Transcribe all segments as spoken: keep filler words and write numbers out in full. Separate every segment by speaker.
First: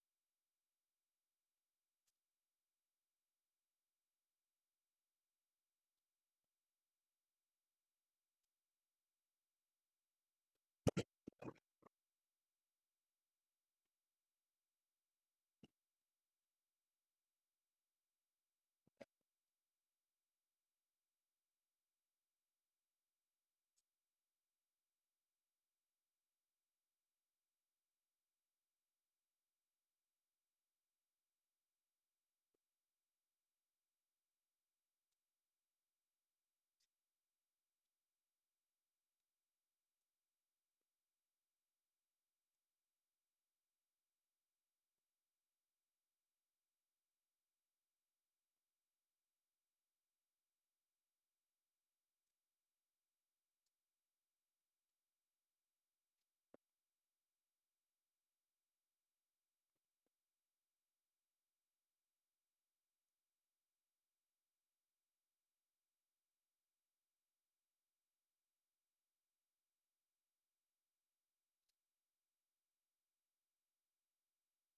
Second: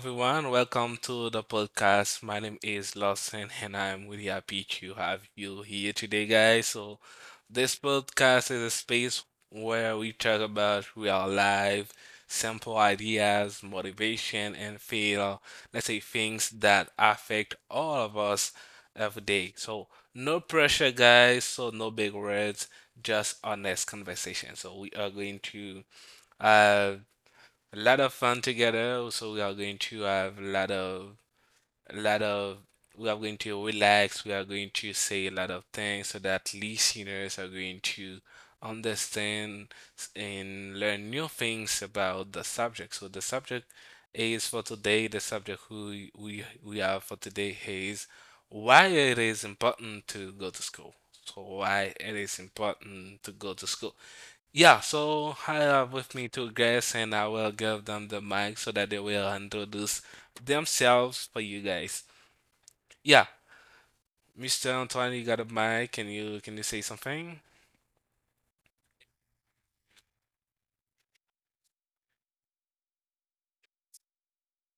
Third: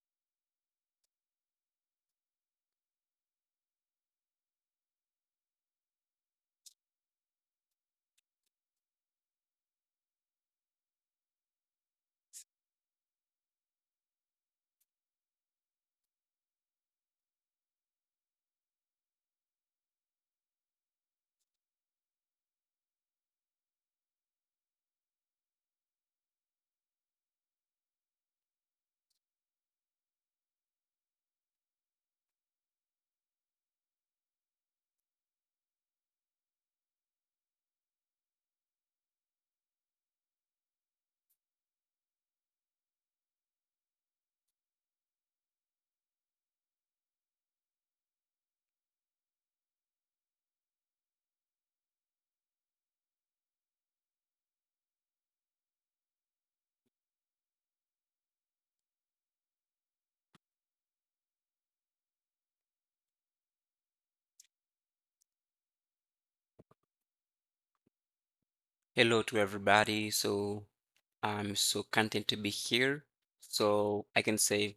Speaker 1: everyone. Welcome to the podcast. My name is Lawson and I'm really happy to have you here today, guys. So, this podcast is a space where we talk about real life, simple ideas, motivation, and feel, let's say, things that affect all of us every day. So, no pressure, guys. So, no big words, just honest conversation. So, we are going to. Uh, a lot of fun together. Also, we are going to have a lot of, a lot of, we are going to relax. We are going to say a lot of things so that listeners are going to understand and learn new things about the subject. So the subject is for today. The subject who we we have for today is why it is important to go to school. So why it is important to go to school. Yeah, so I have with me two guests, and I will give them the mic so that they will introduce themselves for you guys. Yeah, mister Antoine, you got a mic. Can you can you say something?
Speaker 2: Hello to everybody. So I'm so content to be here. So I can say,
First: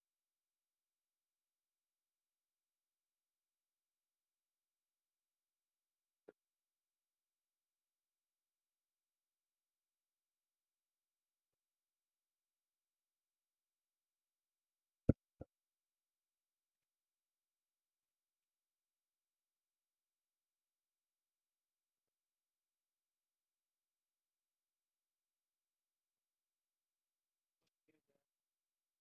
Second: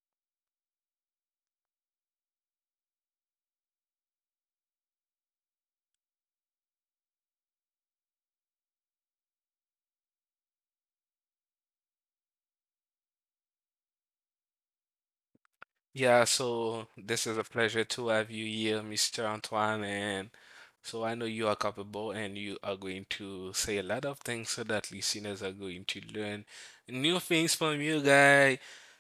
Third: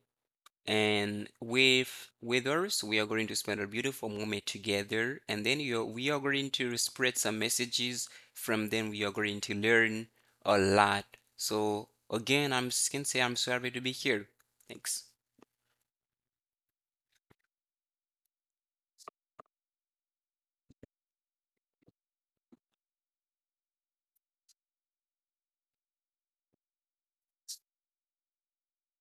Speaker 2: and with with us, we are going to spend a beautiful moment together, and then you we are going to spread some messages. From them, we are going to learn a lot. So again, I'm can say I'm so happy to be here. Thanks.
Speaker 1: Yeah, so this is a pleasure to have you here, mister Antoine. And so I know you are capable and you are going to say a lot of things so that listeners are going to learn new things from you, guy.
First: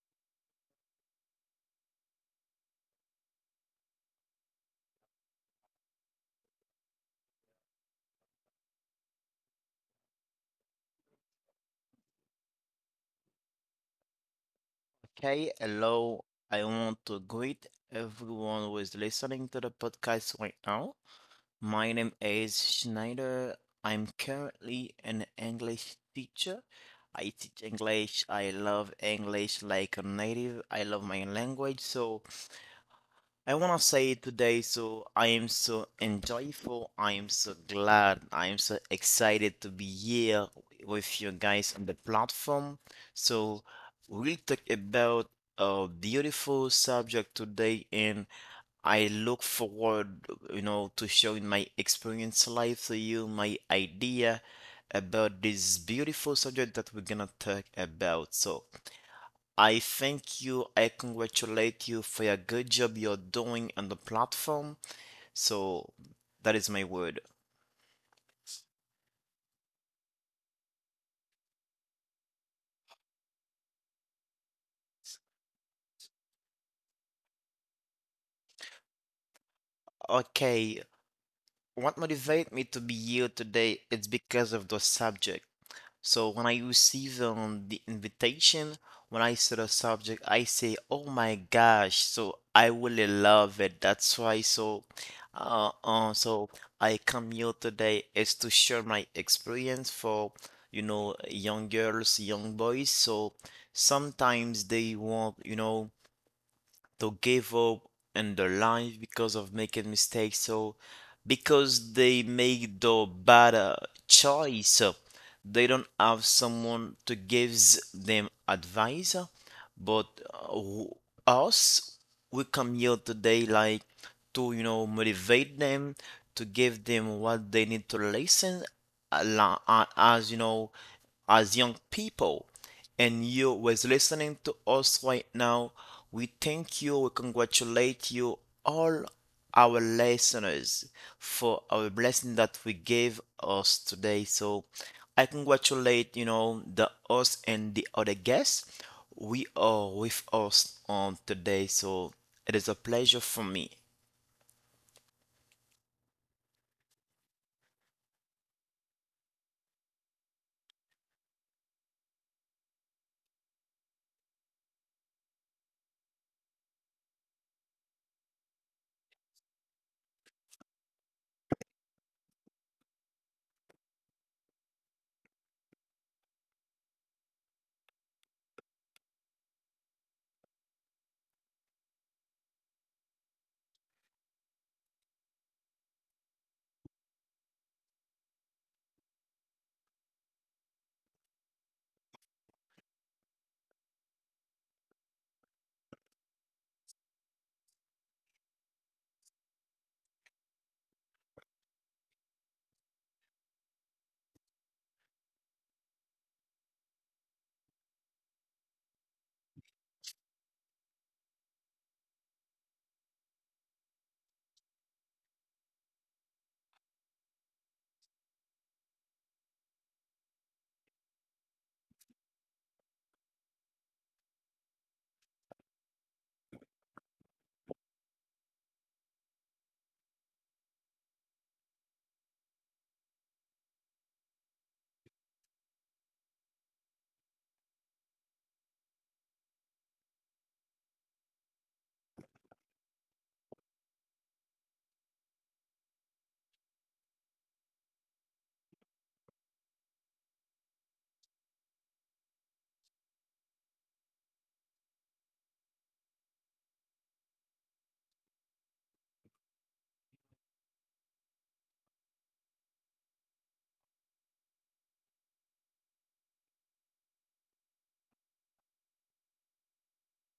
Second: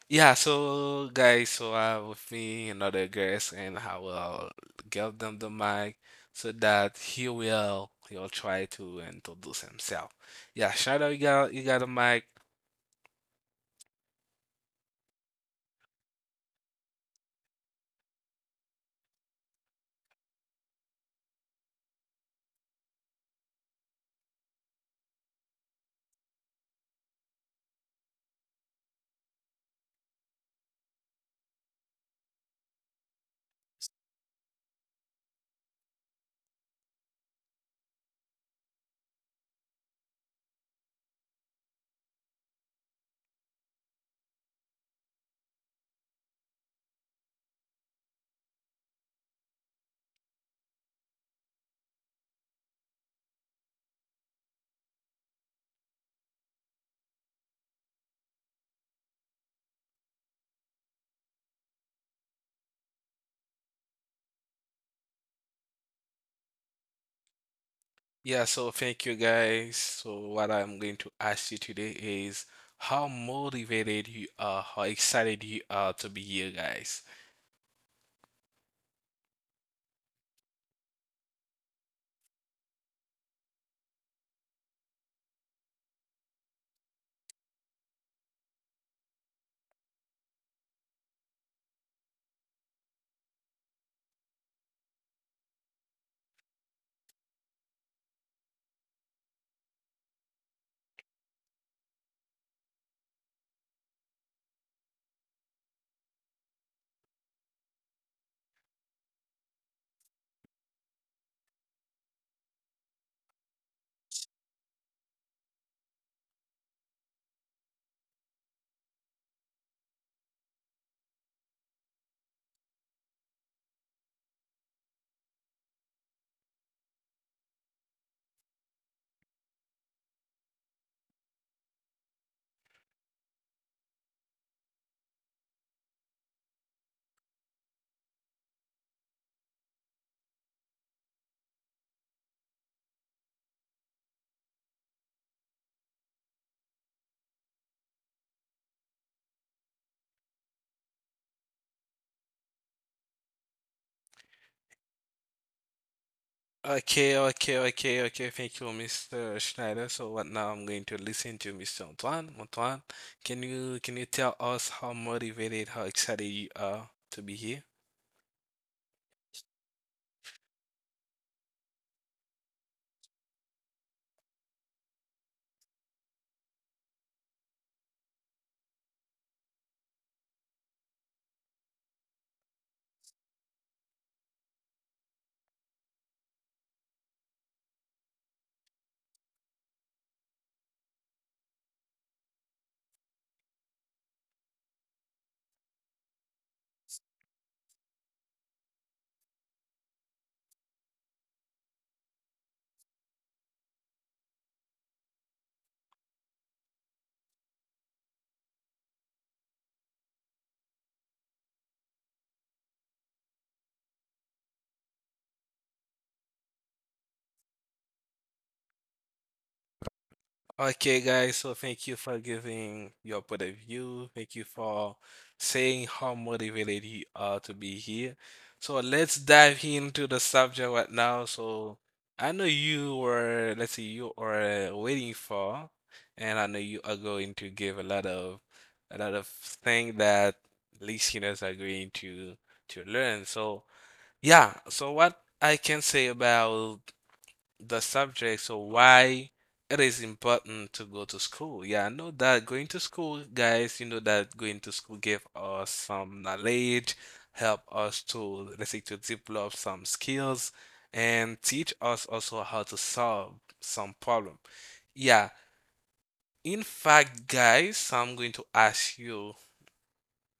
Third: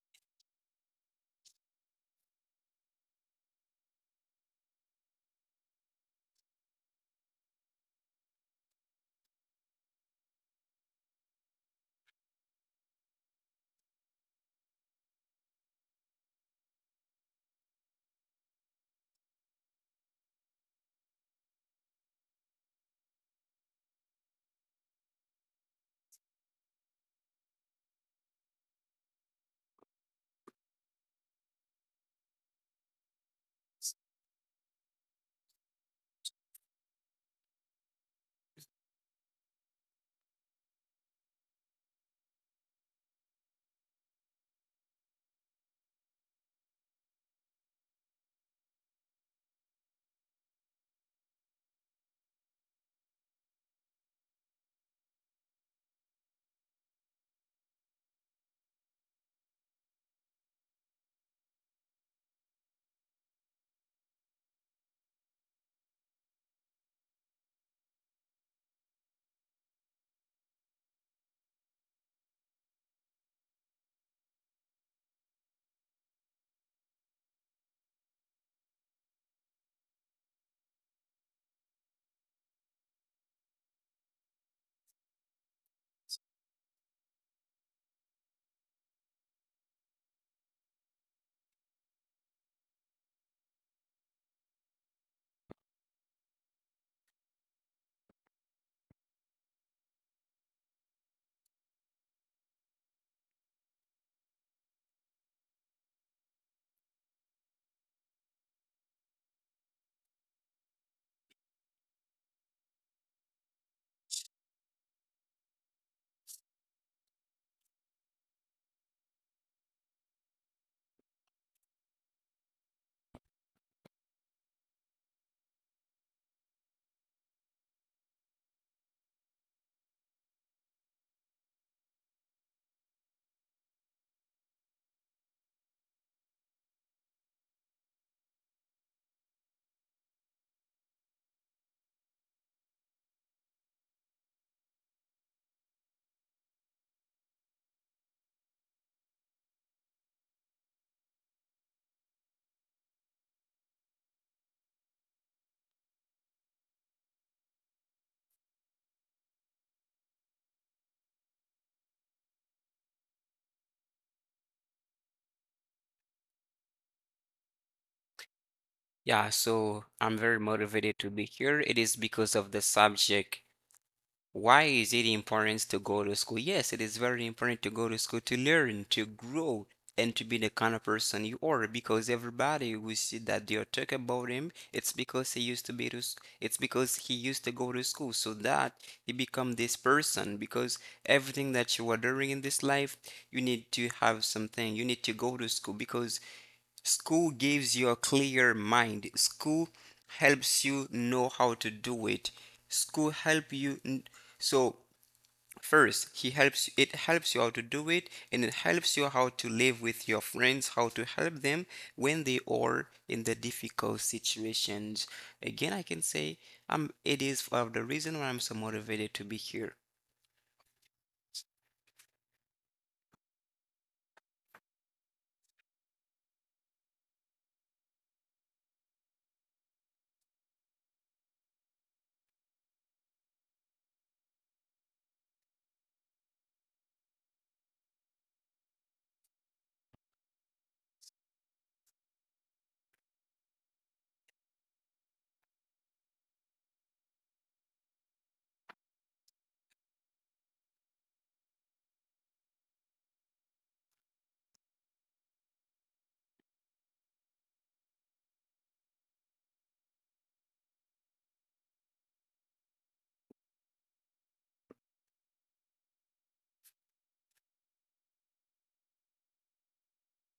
Speaker 1: Yeah, so guys, so I have with me another guest and I will give them the mic so that he will he'll try to introduce himself. Yeah, shout out you got you got a mic.
Speaker 3: Okay, hello. I want to greet everyone who is listening to the podcast right now. My name is Schneider. I'm currently an English teacher. I teach English. I love English like a native. I love my language. So I want to say today, so I am so enjoyful. I am so glad. I am so excited to be here with you guys on the platform. So we'll talk about a beautiful subject today, and I look forward, you know, to showing my experience life to you, my idea about this beautiful subject that we're gonna talk about. So. I thank you. I congratulate you for your good job you're doing on the platform. So that is my word.
Speaker 1: Yeah, so thank you guys. So what I'm going to ask you today is how motivated you are, how excited you are to be here, guys.
Speaker 3: Okay, what motivated me to be here today? It's because of the subject. So when I receive um, the invitation, when I see the subject, I say, "Oh my gosh!" So I really love it. That's why. So, uh, uh, so I come here today is to share my experience for, you know, young girls, young boys. So sometimes they want, you know to give up in their life because of making mistakes, so because they make the bad uh, choice, uh, they don't have someone to gives them advice, uh, but uh, w- us, we come here today like to you know motivate them, to give them what they need to listen, a lo- uh, as you know, as young people, and you was listening to us right now. We thank you, we congratulate you, all our listeners, for our blessing that we gave us today. So I congratulate, you know, the us and the other guests. We are with us on today, so it is a pleasure for me.
Speaker 1: Okay, okay, okay, okay. Thank you, mister Schneider. So what now I'm going to listen to mister Antoine. Antoine, can you can you tell us how motivated, how excited you are to be here?
Speaker 2: Yeah, so I'm very motivated to be here. It is because of the subject. Why is it important to go to school? Yes, it is very important to go to school to learn, to grow, and to be the kind of person you are. Because everybody we see that they are talk about him, it's because he used to be to, s- it's because he used to go to school, so that he become this person. Because everything that you are doing in this life, you need to have something. You need to go to school because school gives you a clear mind. School helps you know how to do it. School help you. So first, he helps. It helps you how to do it, and it helps you how to live with your friends, how to help them when they are in the difficult situations. Again, I can say um, it is of the reason why I'm so motivated to be here.
Speaker 1: Okay, guys, so thank you for giving your point of view. Thank you for saying how motivated you are to be here. So let's dive into the subject right now. So I know you were, let's see, you are waiting for, and I know you are going to give a lot of a lot of thing that listeners are going to to learn. So yeah, so what I can say about the subject. So why it is important to go to school. Yeah, I know that going to school, guys, you know that going to school give us some knowledge, help us to, let's say, to develop some skills and teach us also how to solve some problem. Yeah, in fact, guys, so I'm going to ask you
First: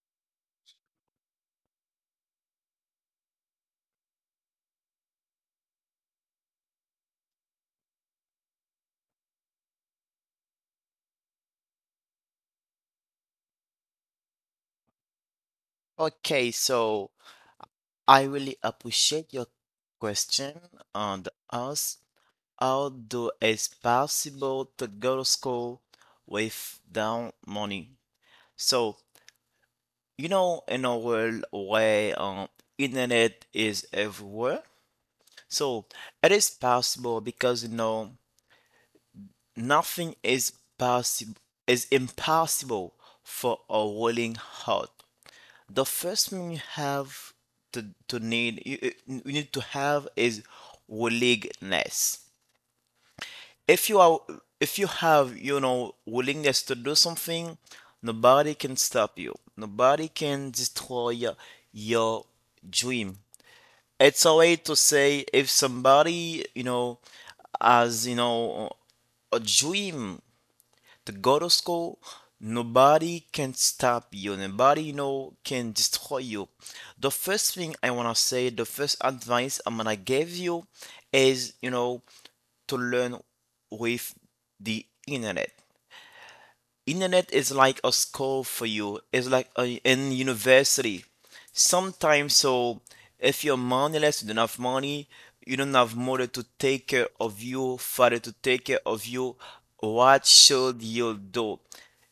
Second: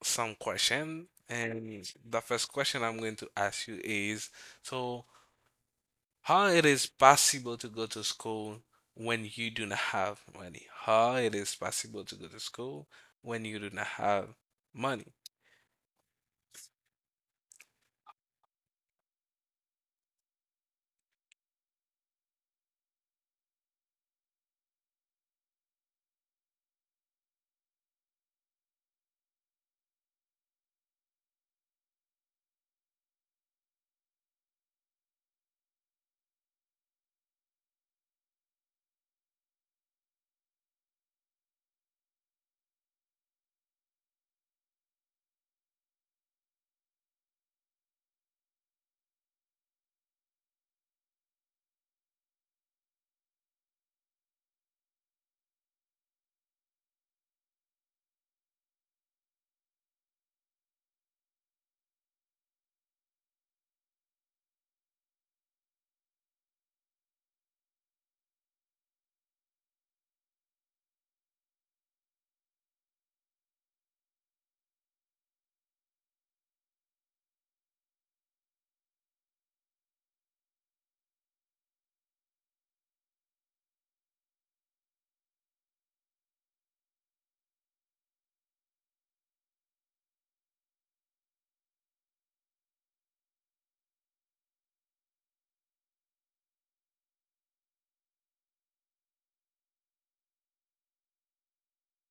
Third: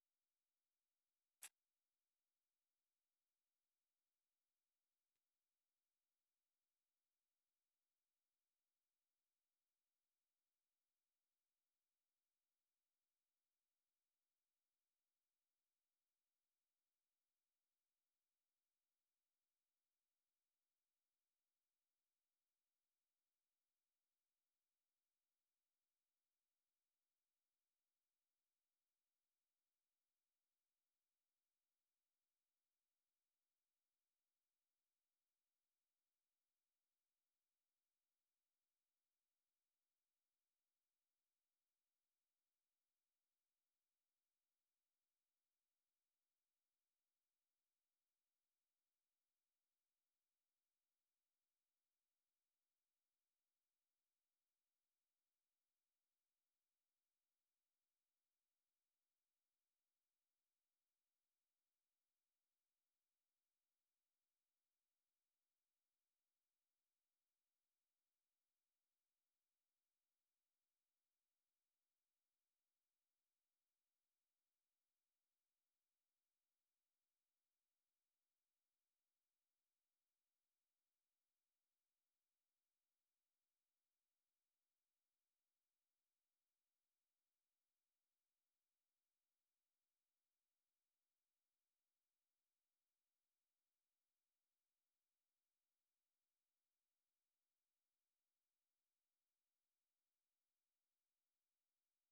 Speaker 1: some question, and the first question I'm going to ask you is, so how it is possible to go to school when you do not have money? How it is possible to go to school when you do not have money?
Speaker 3: Okay, so I really appreciate your question on the us. Although it's possible to go to school without money. So, you know, in a world where um, internet is everywhere, so it is possible because you know nothing is possible, is impossible for a willing heart. The first thing you have to to need you, you you need to have is willingness. if you are if you have you know willingness to do something, nobody can stop you, nobody can destroy your, your dream. It's a way to say, if somebody you know has you know a dream the go to school, nobody can stop you, nobody you know can destroy you. The first thing I want to say, the first advice I'm gonna give you is you know to learn with the internet. Internet is like a school for you. It's like a, in university. Sometimes, so if you're moneyless, you don't have money, you don't have mother to take care of you, father to take care of you. What should you do?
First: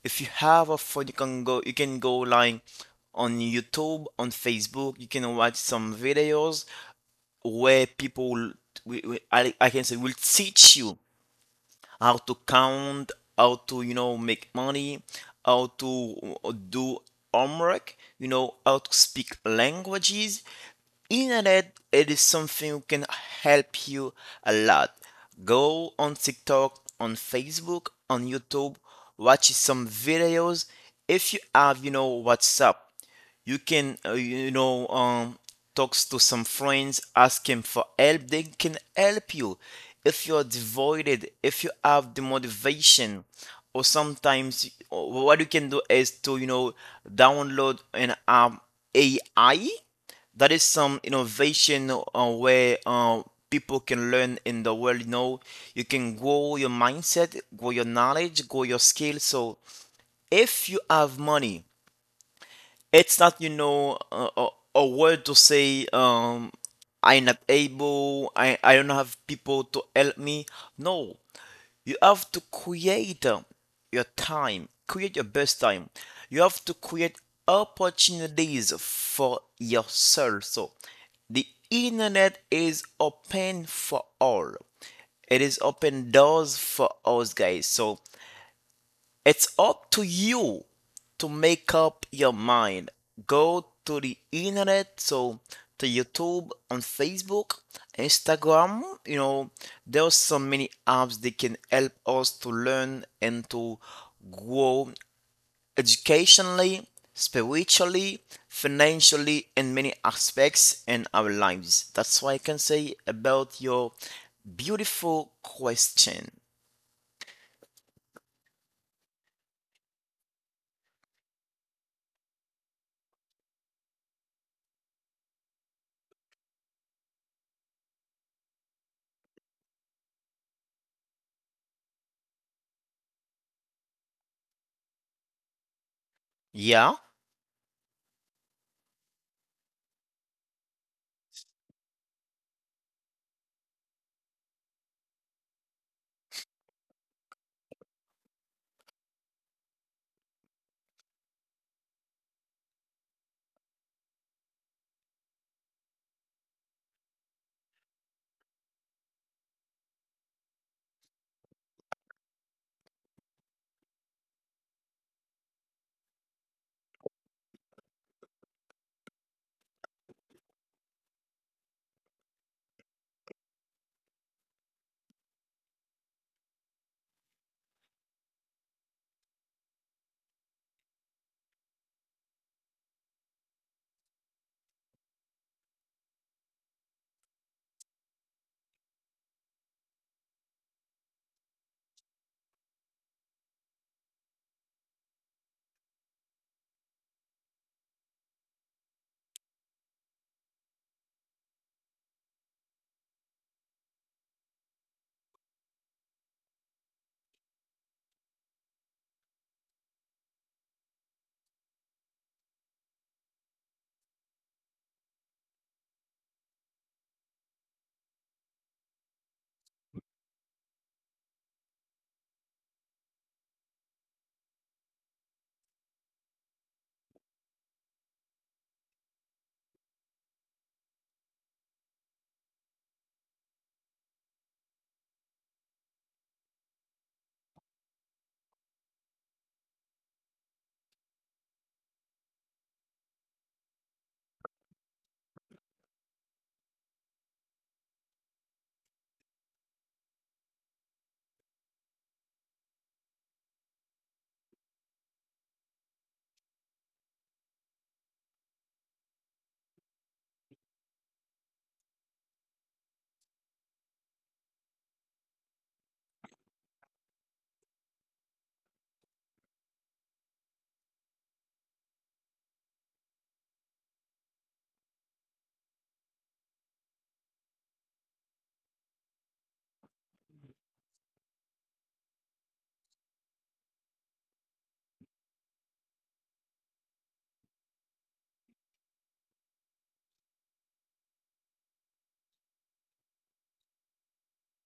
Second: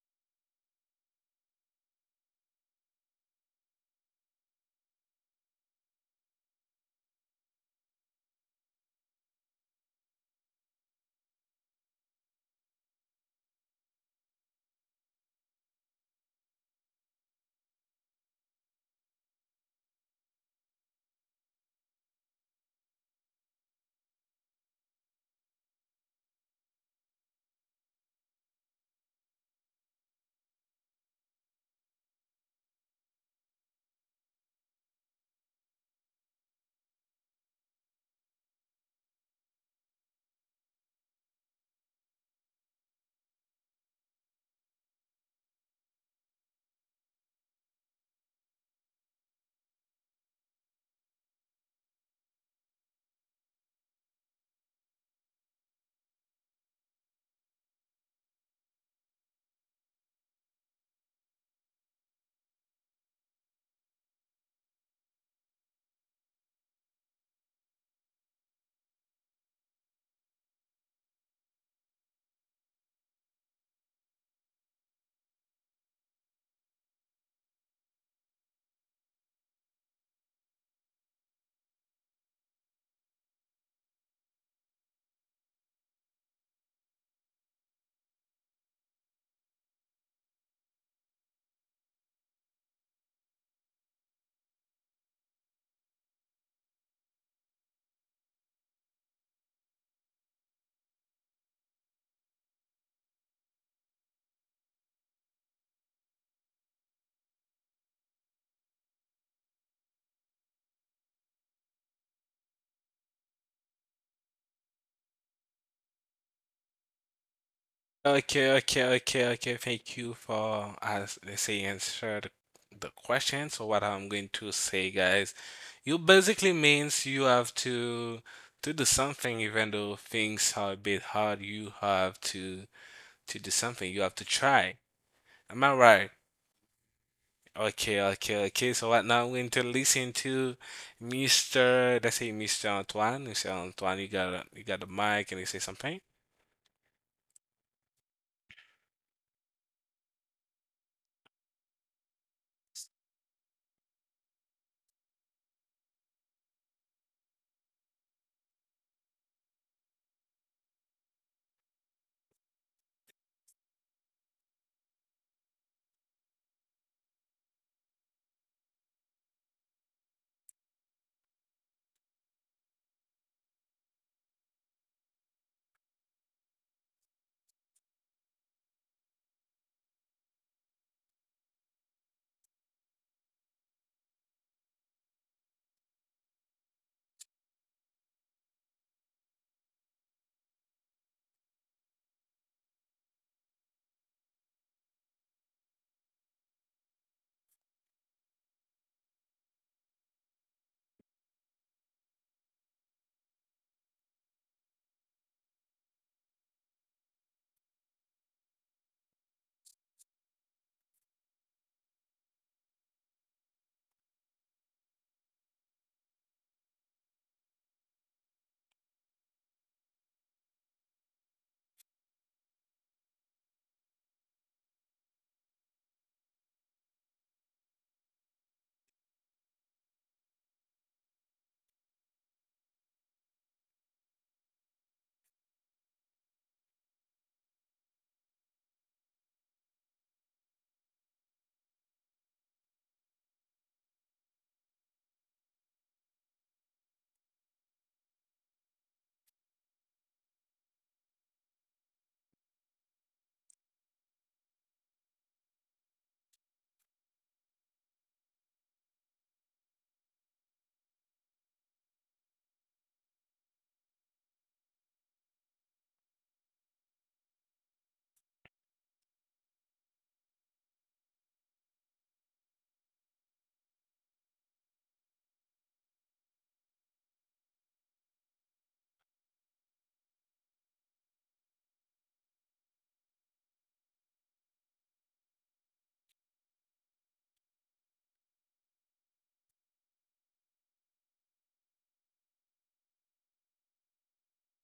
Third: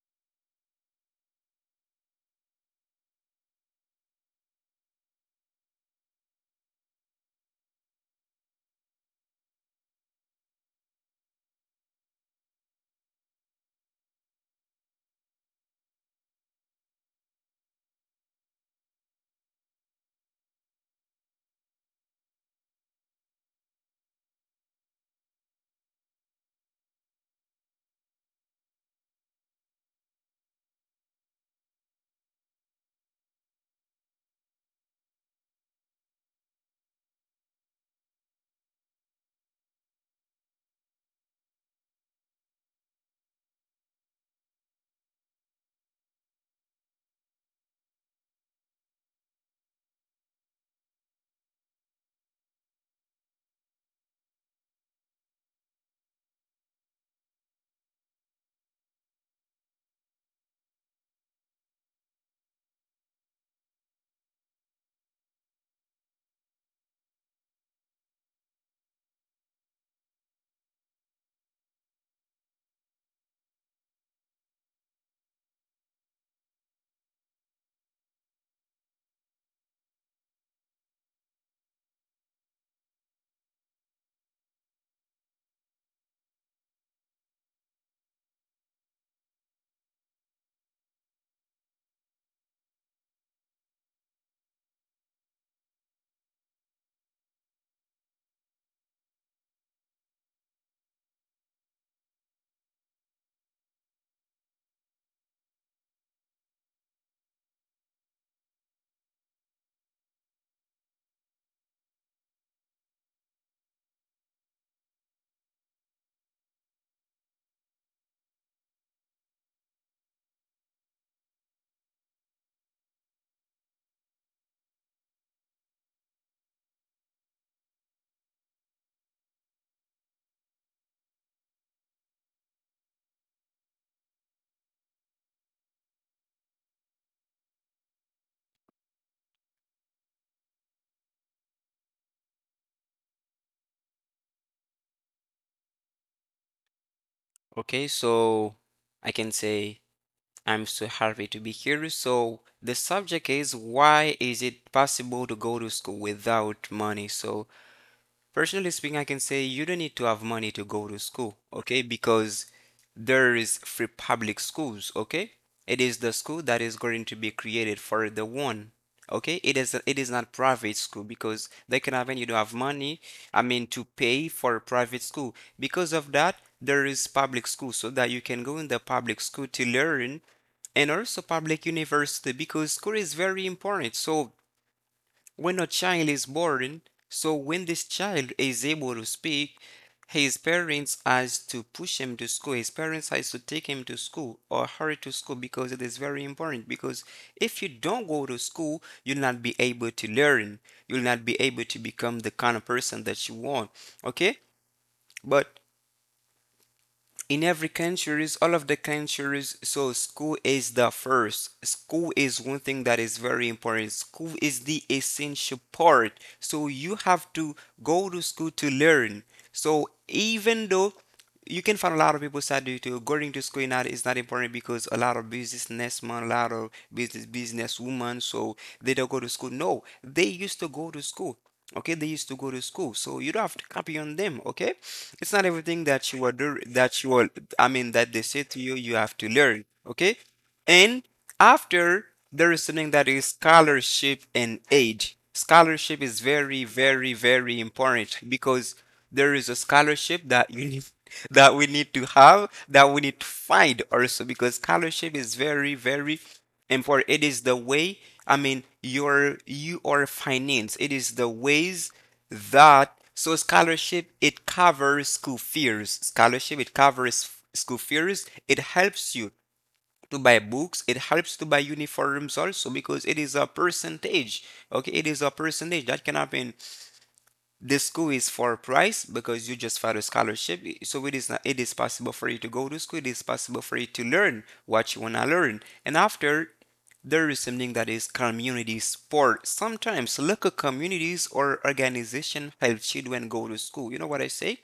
Speaker 3: If you have a phone, you can go. You can go like on YouTube, on Facebook. You can watch some videos where people, we, we, I, I can say, will teach you how to count, how to, you know, make money, how to uh, do homework, you know, how to speak languages. Internet, it is something who can help you a lot. Go on TikTok, on Facebook, on YouTube, watch some videos. If you have, you know, WhatsApp, you can uh, you know um talks to some friends, ask him for help, they can help you if you're devoted, if you have the motivation. Or sometimes, or what you can do is to you know download an um, AI, that is some innovation uh, where uh, people can learn in the world. You know you can grow your mindset, grow your knowledge, grow your skill. So if you have money, it's not, you know, a, a, a word to say, um, I'm not able, I, I don't have people to help me. No, you have to create um, your time, create your best time. You have to create opportunities for yourself. So the internet is open for all. It is open doors for us guys. So it's up to you to make up your mind. Go to the internet, so to YouTube, on Facebook, Instagram. You know, there's so many apps that can help us to learn and to grow educationally, spiritually, financially, and many aspects in our lives. That's what I can say about your beautiful question.
Speaker 1: Okay, okay, okay, okay. Thank you for as they say answer the the question. So what I'm going to say, guys, you basically means you have to to do something even though things are a bit hard. You have to to do something. You have to try. Am I right?
Speaker 3: Yeah,
Speaker 1: Okay, okay, okay. So right now we're going to listen to mister Let's say mister Antoine. mister Antoine, you got a, you got the mic and you say something.
Speaker 2: Okay, so I can say, I'm so happy to be here. So, the subject is why is it possible to go to school without money? So, personally speaking, I can say you don't need to have money to go to school, okay? Because there is free public schools, okay? It is the school that is going to be created for the one. Okay, it is it is not private school because they can have and you don't have money, I mean to pay for a private school. Because of that, there is public school so that you can go in the public school to learn, and also public university, because school is very important. So when a child is born, so when this child is able to speak, his parents has to push him to school. His parents has to take him to school or hurry to school because it is very important. Because if you don't go to school, you'll not be able to learn. You'll not be able to become the kind of person that you want. Okay? But in every countries, all of the countries, so school is the first, school is one thing that is very important, school is the essential part. So you have to go to school to learn. So even though you can find a lot of people that do too, going to school now is not important, because a lot of businessmen, a lot of business businesswomen, so they don't go to school. No, they used to go to school. Okay, they used to go to school, so you don't have to copy on them. Okay, it's not everything that you are do that you are. I mean, that they say to you, you have to learn. Okay, and after, there is something that is scholarship and aid. Scholarship is very, very, very important, because there is a scholarship that you need that we need to have, that we need to find also, because scholarship is very, very important. It is the way, I mean, your you are finance. It is the ways that, so scholarship, it covers school fees. Scholarship, it covers school fees. It helps you to buy books, it helps to buy uniforms also, because it is a percentage. Okay, it is a percentage that can happen. The school is for price because you just filed a scholarship, so it is not, it is possible for you to go to school, it is possible for you to learn what you want to learn. And after, there is something that is community sport. Sometimes local communities or organization help children go to school. You know what I say?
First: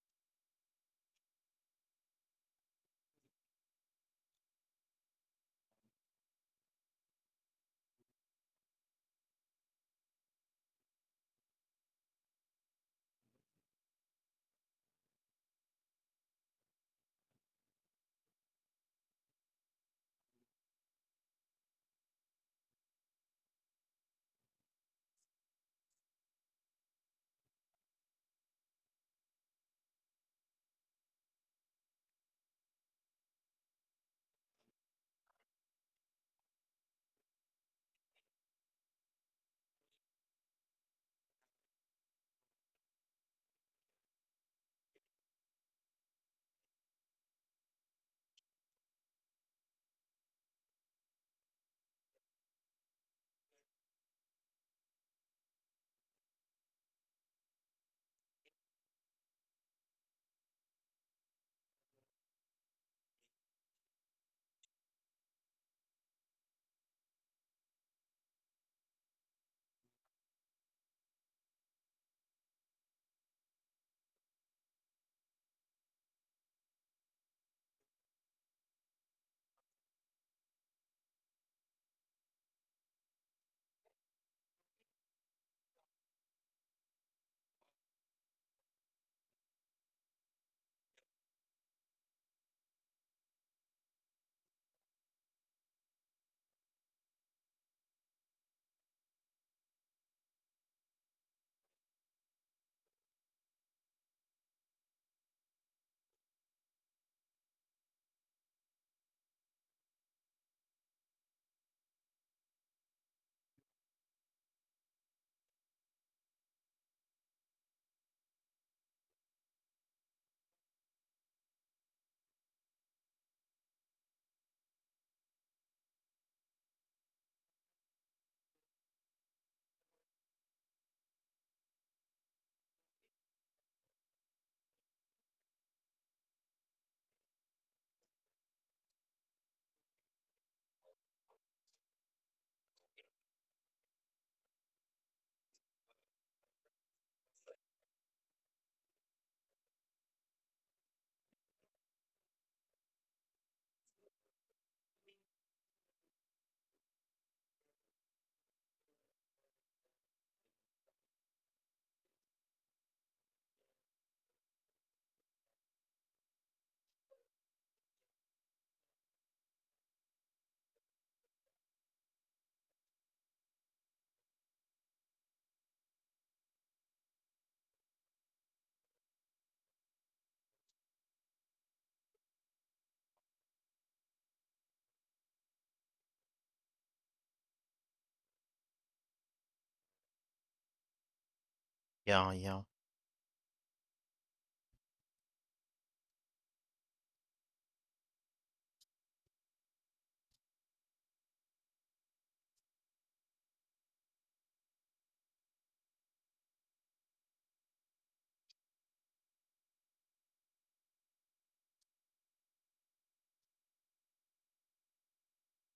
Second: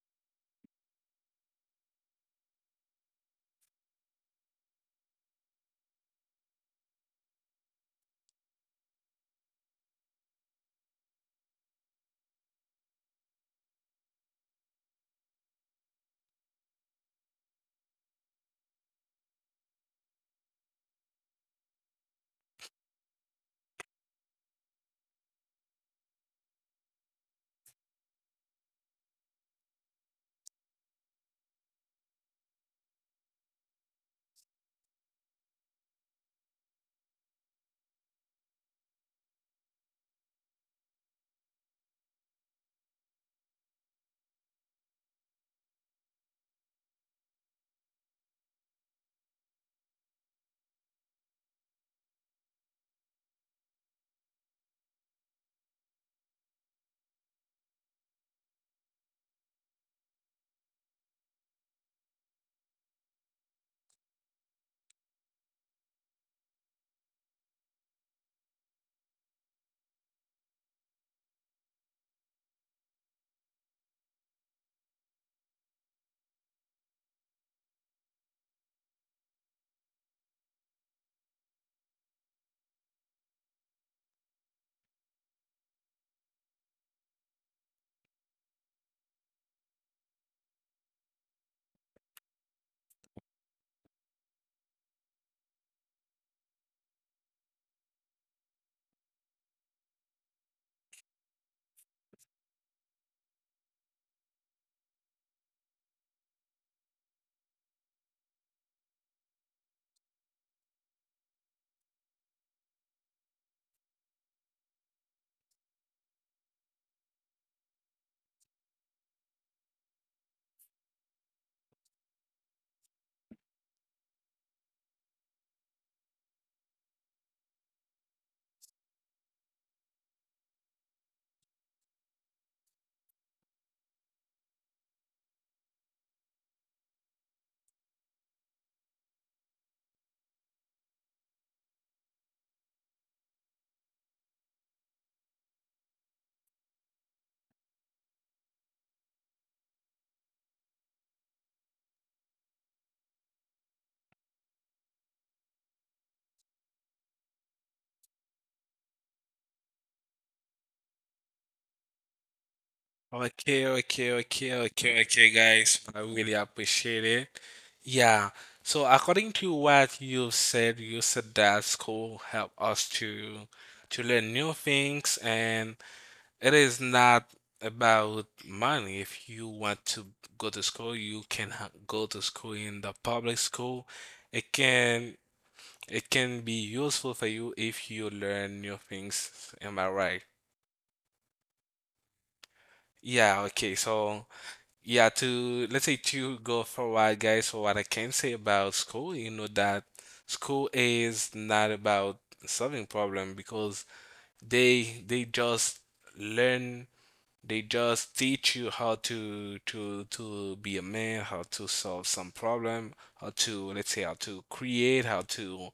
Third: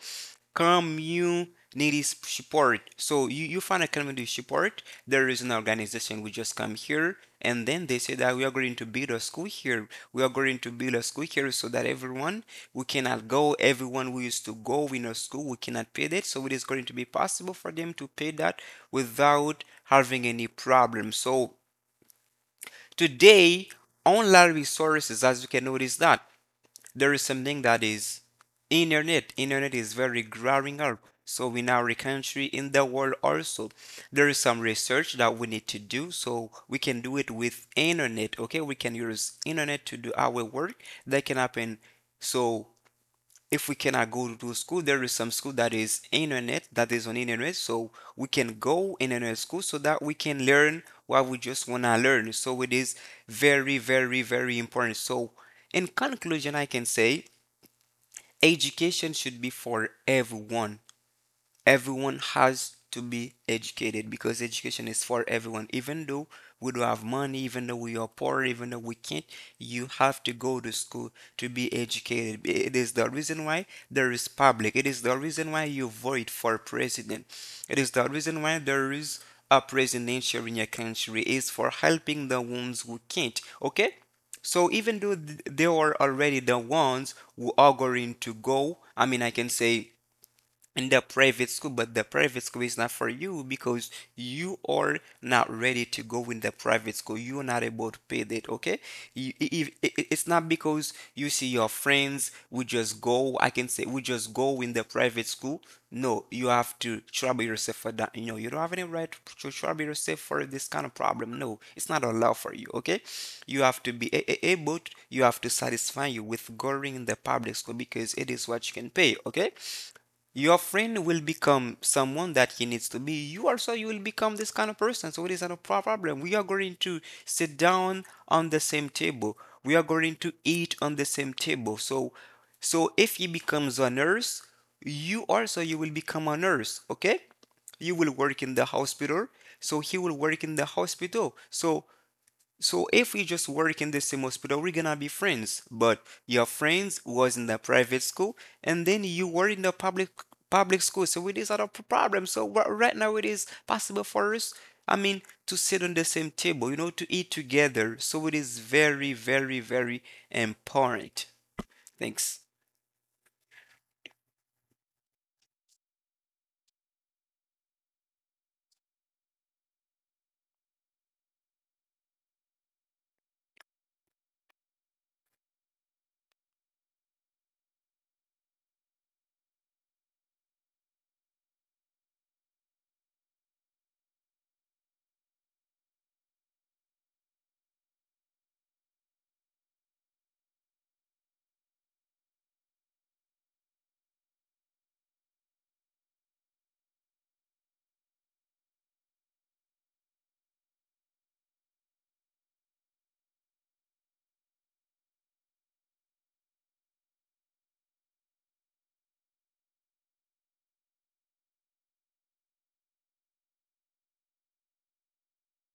Speaker 2: community s- support. So you, you find a community support. There is an organization. We just come here, and then they say that we are going to build a school here. We are going to build a school here so that everyone we cannot go. Everyone who used to go in a school, we cannot pay that. So it is going to be possible for them to pay that without having any problem. So today, online resources, as you can notice that there is something that is internet internet is very growing up. So in our country, in the world also, there is some research that we need to do, so we can do it with internet. Okay, we can use internet to do our work. That can happen. So if we cannot go to school, there is some school that is internet, that is on internet, so we can go internet school so that we can learn what we just want to learn. So it is very, very, very important. So in conclusion, I can say education should be for everyone. Everyone has to be educated because education is for everyone. Even though we don't have money, even though we are poor, even though we can't, you have to go to school to be educated. It is the reason why there is public. It is the reason why you vote for president. It is the reason why there is a presidential in your country, is for helping the ones who can't. Okay? So even though they are already the ones who are going to go, I mean, I can say, in the private school, but the private school is not for you because you are not ready to go in the private school. You're not able to pay that, okay? You, I- if, it's not because you see your friends, we just go, I can say, we just go in the private school. No, you have to trouble yourself for that. You know, you don't have any right to trouble yourself for this kind of problem. No, it's not allowed for you, okay? You have to be able, you have to satisfy you with going in the public school because it is what you can pay, okay? Your friend will become someone that he needs to be, you also you will become this kind of person, so it is not a problem. We are going to sit down on the same table, we are going to eat on the same table. So so if he becomes a nurse, you also you will become a nurse. Okay, you will work in the hospital, so he will work in the hospital. So so if we just work in the same hospital, we're gonna be friends. But your friends was in the private school, and then you were in the public public school. So it is not a p- problem. So right now it is possible for us, I mean, to sit on the same table, you know, to eat together. So it is very, very, very important. Thanks.
Speaker 1: Okay, okay, okay, okay, okay, guys. I really appreciate it. Yeah. So according to what you said, you said that school help us to to learn new things and it is not about money. If you want to go to school, you can ha- go to school in the public school. It can it can be useful for you if you learn new things. Am I right?
Speaker 3: yeah, yeah.
Speaker 1: Yeah, okay. So, yeah, to let's say to go forward, guys. So what I can say about school, you know that school is not about solving problem because they they just learn they just teach you how to to to be a man, how to solve some problem, how to let's say how to create, how to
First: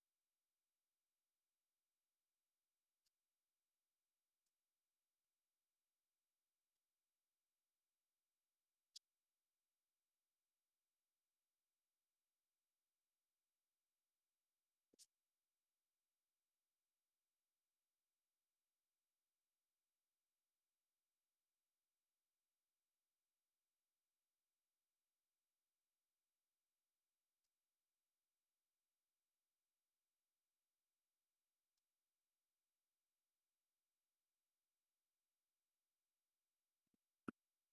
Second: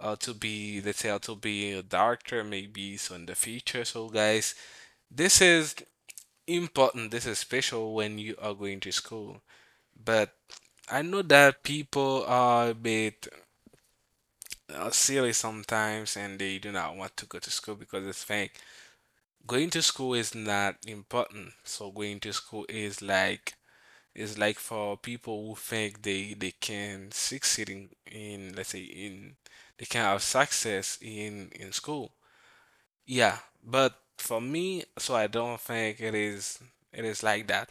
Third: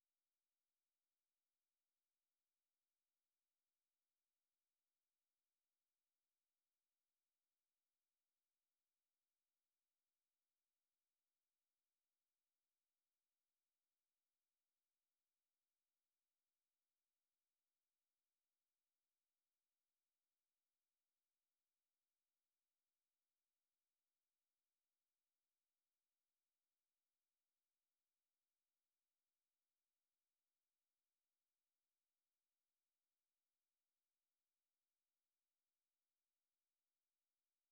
Speaker 1: how to be let's say how to be a doctor maybe so in the future. So guys, this is important. This is special when you are going to school. But I know that people are a bit uh, silly sometimes and they do not want to go to school because they think going to school is not important. So going to school is like it's like for people who think they they can succeed in, in let's say in they can have success in in school. Yeah, but for me, so I don't think it is it is like that.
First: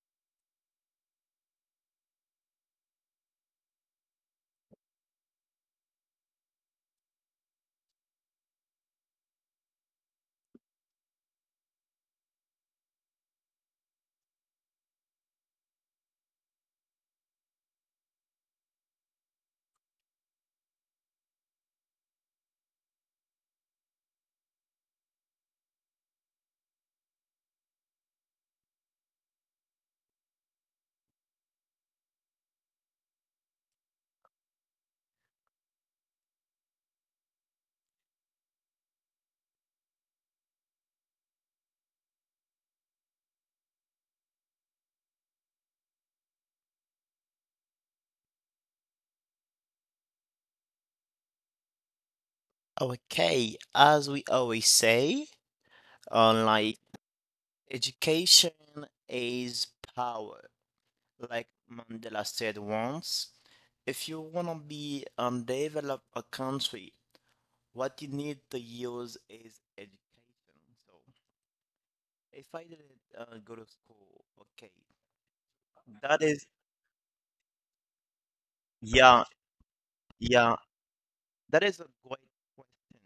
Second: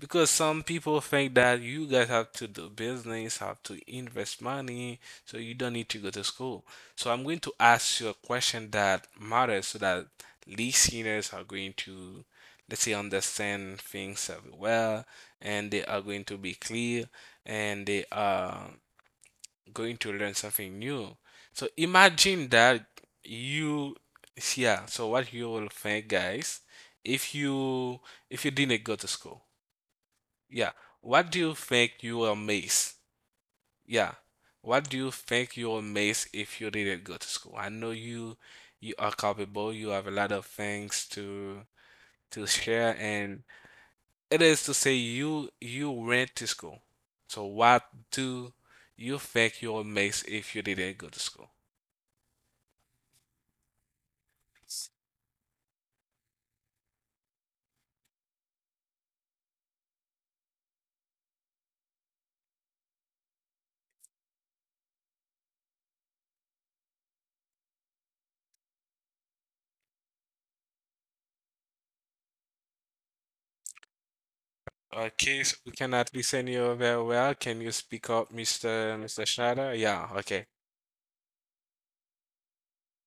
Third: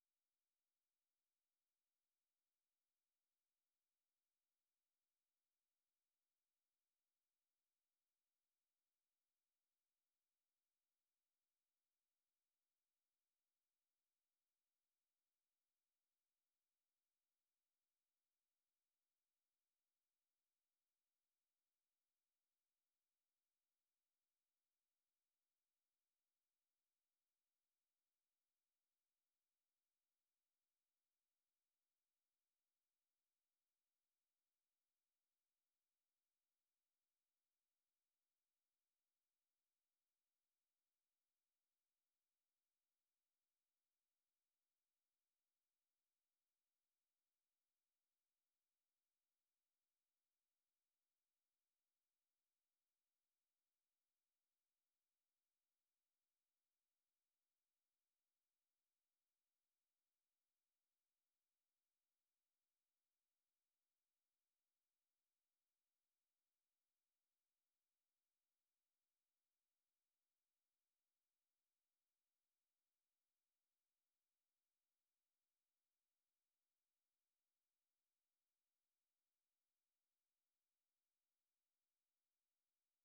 Speaker 1: Because some people think that you guys have to do business, have to invest money, so you don't need to go to school. So I'm going to ask you a question that matters so that listeners are going to, let's say, understand things well, and they are going to be clear, and they are going to learn something new. So imagine that you, yeah, so what you will think, guys, if you if you didn't go to school. Yeah. What do you think you will miss? Yeah. What do you think you will miss if you didn't go to school? I know you you are capable. You have a lot of things to to share, and it is to say you you went to school. So what do you think you will miss if you didn't go to school?
Speaker 3: Okay, as we always say, on like education is power. Like Mandela said once, if you want to be and develop a country, what you need to use is education. So if I didn't uh, go to school, okay,
Speaker 1: Okay, so we cannot
Speaker 3: that is
Speaker 1: listen you very well. Can you speak up, mister
Speaker 3: yeah,
Speaker 1: mister Schneider? Yeah, okay.
Speaker 3: yeah, that is a great question.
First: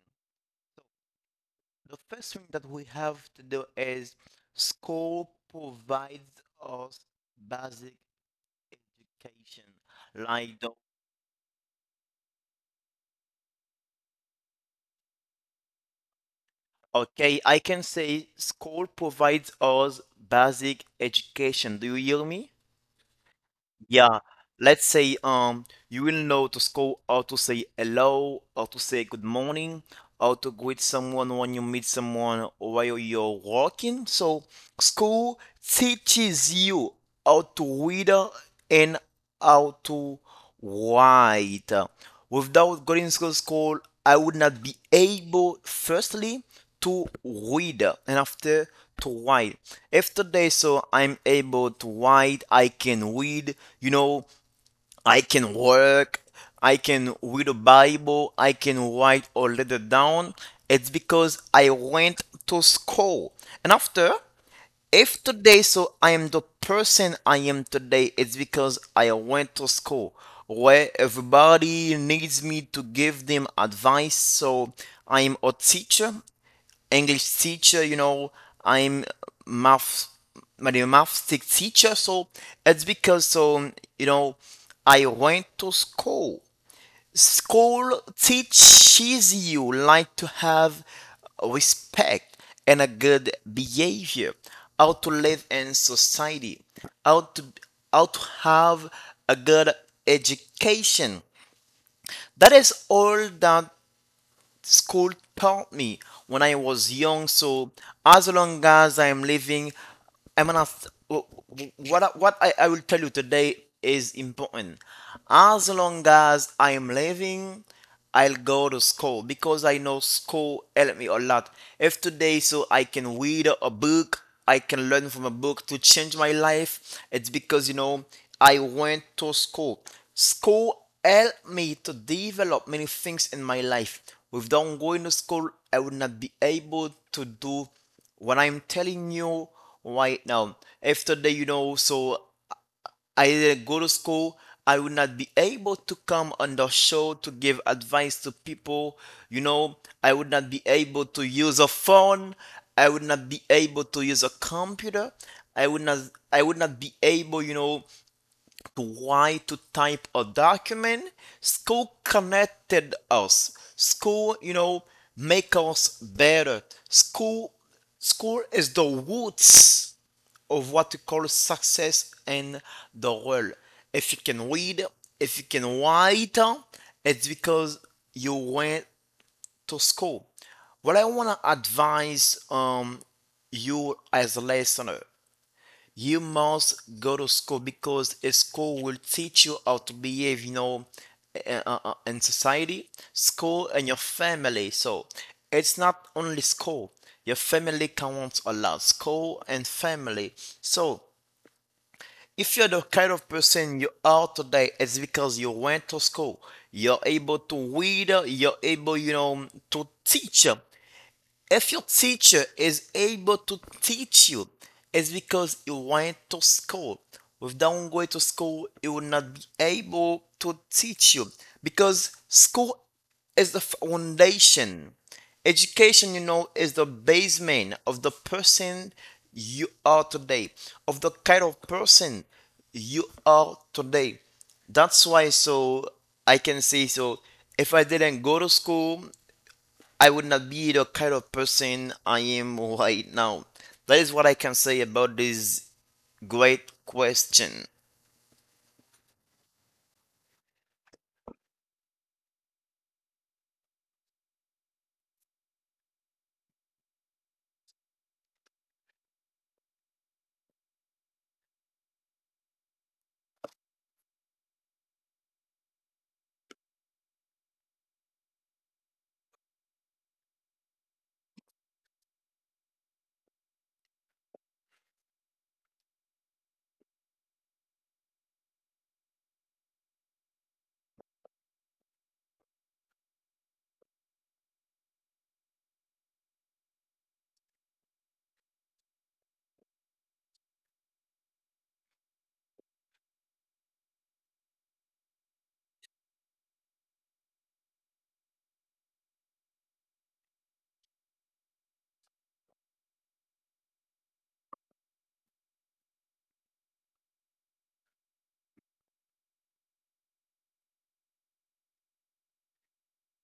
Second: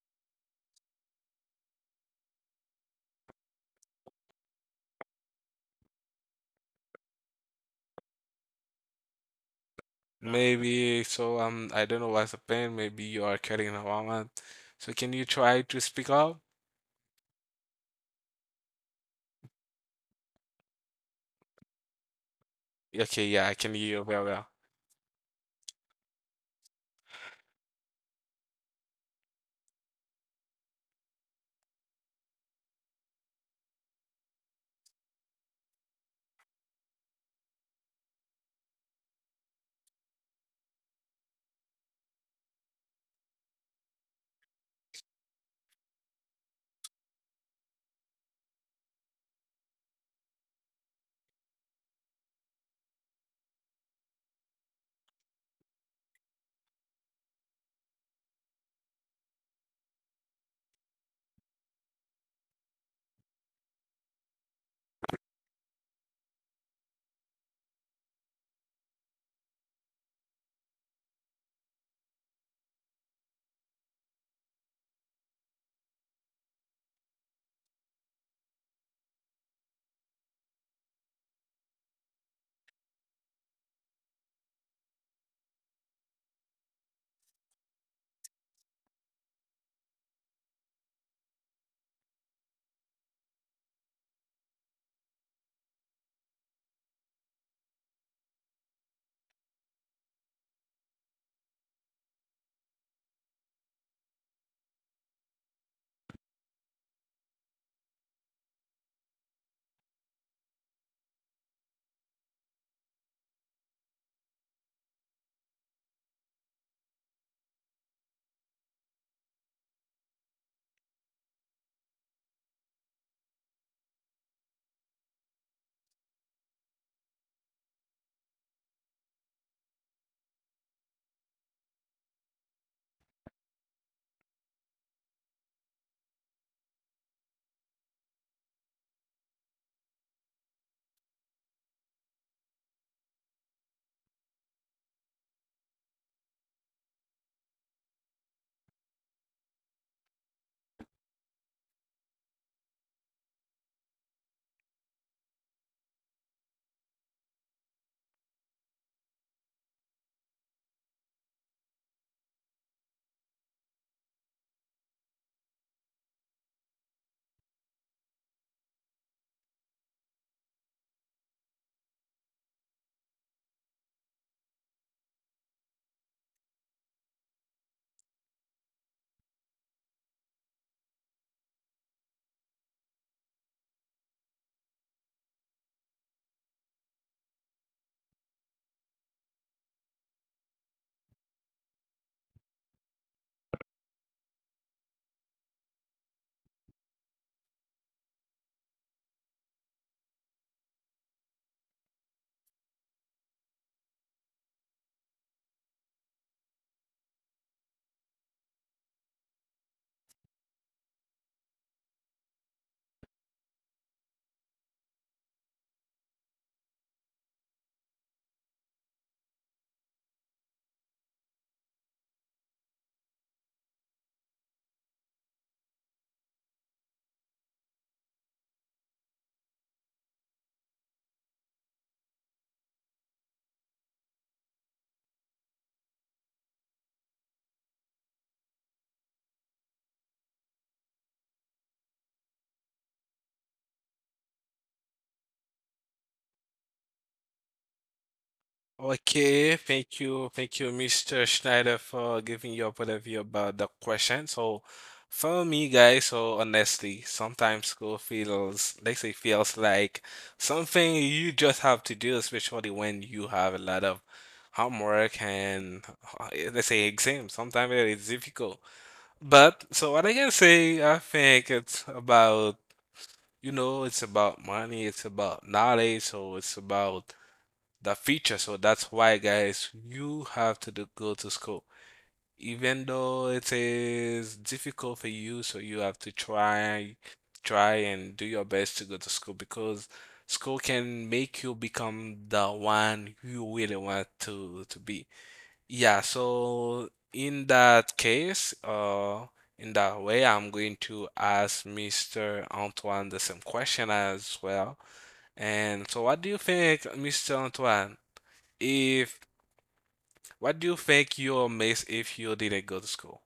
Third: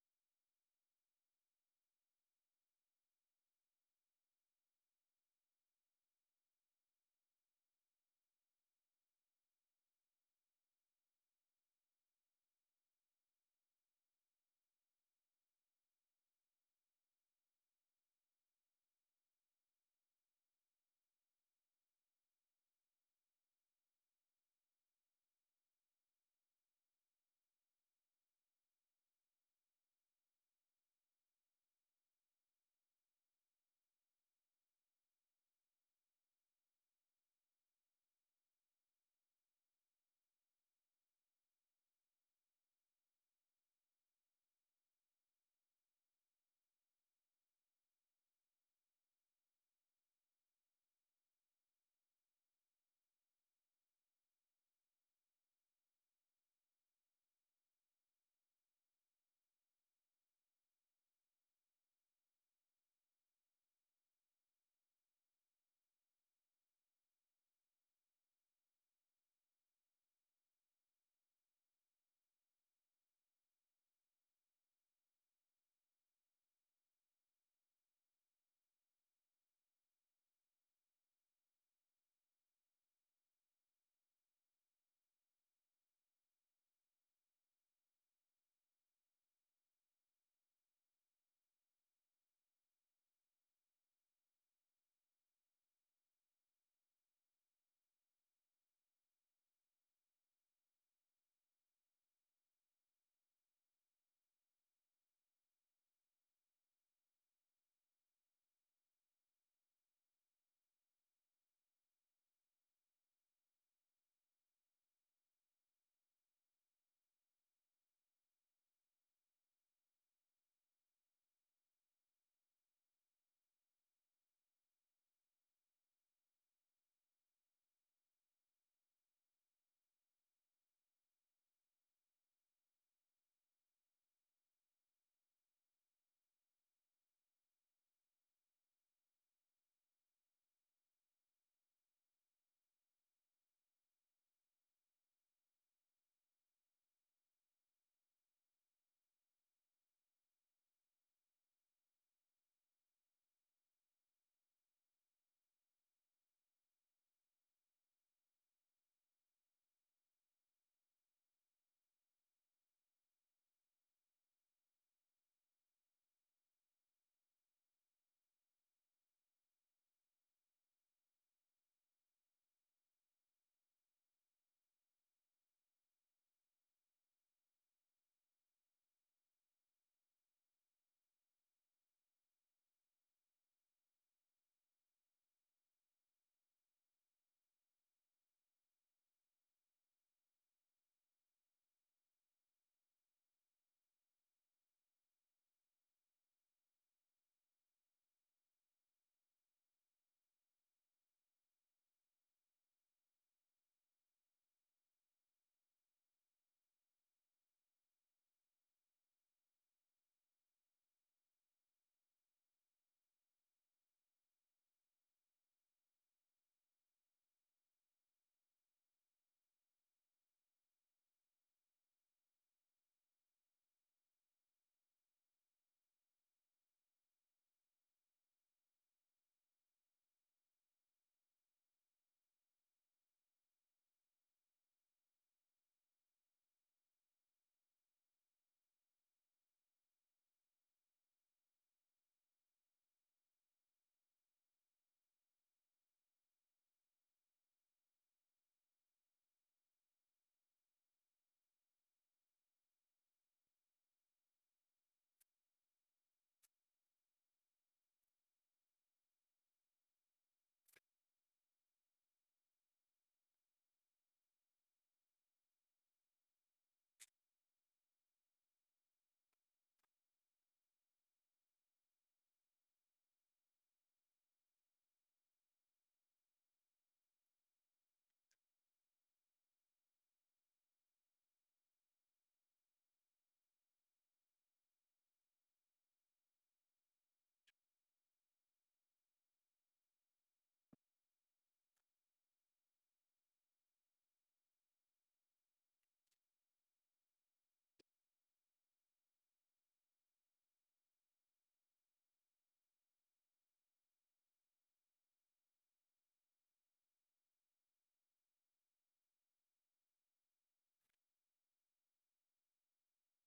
Speaker 3: The first thing that we have to do is school provides us basic education. Like the
Speaker 1: Maybe so. Um, I don't know what's the pain. Maybe you are carrying a woman. So can you try to speak up?
Speaker 3: Okay, I can say school provides us basic education. Do you hear me?
Speaker 1: Okay, yeah, I can hear you
Speaker 3: Yeah.
Speaker 1: very well.
Speaker 3: Let's say um you will know to school how to say hello, how to say good morning, how to greet someone when you meet someone while you're walking. So, school teaches you how to read and how to write. Without going to school, I would not be able, firstly, to read and after to write. After today, so I'm able to write, I can read, you know, I can work, I can read a Bible, I can write a letter down. It's because I went to school. And after, if today, so I am the person I am today, it's because I went to school where everybody needs me to give them advice. So I am a teacher, English teacher, you know, I'm math, my math teacher. So it's because, so, you know, I went to school. School teaches you like to have respect and a good behavior, how to live in society, how to how to have a good education. That is all that school taught me when I was young. So as long as I'm living, I'm gonna th- wh- wh- what I- what I, I will tell you today is important. As long as I'm living, I'll go to school because I know school helped me a lot. If today so I can read a book, I can learn from a book to change my life. It's because, you know, I went to school. School helped me to develop many things in my life. Without going to school, I would not be able to do what I'm telling you right now. After that, you know, so I didn't go to school, I would not be able to come on the show to give advice to people. You know, I would not be able to use a phone. I would not be able to use a computer. I would not I would not be able, you know, to why to type a document. School connected us. School you know make us better. School school is the roots of what we call success in the world. If you can read, if you can write, it's because you went to school. What I want to advise, um, you as a listener, you must go to school because a school will teach you how to behave, you know uh, uh, uh, in society, school and your family. So it's not only school, your family counts a lot, school and family. So if you're the kind of person you are today, it's because you went to school. You're able to read, you're able you know to teach. If your teacher is able to teach you, it's because you went to school. Without going to school, you will not be able to teach you, because school is the foundation. Education, you know, is the basement of the person you are today, of the kind of person you are today. That's why, so I can say, so if I didn't go to school, I would not be the kind of person I am right now. That is what I can say about this great question.
Speaker 1: Okay, thank you, thank you, mister Schneider, for giving your point of view about the question. So, for me, guys, so honestly, sometimes school feels, they say, feels like something you just have to do, especially when you have a lot of homework and uh, let's say exams. Sometimes it is difficult. But so what I can say, I think it's about, you know, it's about money, it's about knowledge, so it's about the future. So that's why, guys, you have to do, go to school. Even though it is difficult for you, so you have to try, try and do your best to go to school because school can make you become the one you really want to to be. Yeah, so in that case, uh, in that way, I'm going to ask mister Antoine the same question as well. And so, what do you think, mister Antoine, if what do you think you'll miss if you didn't go to school?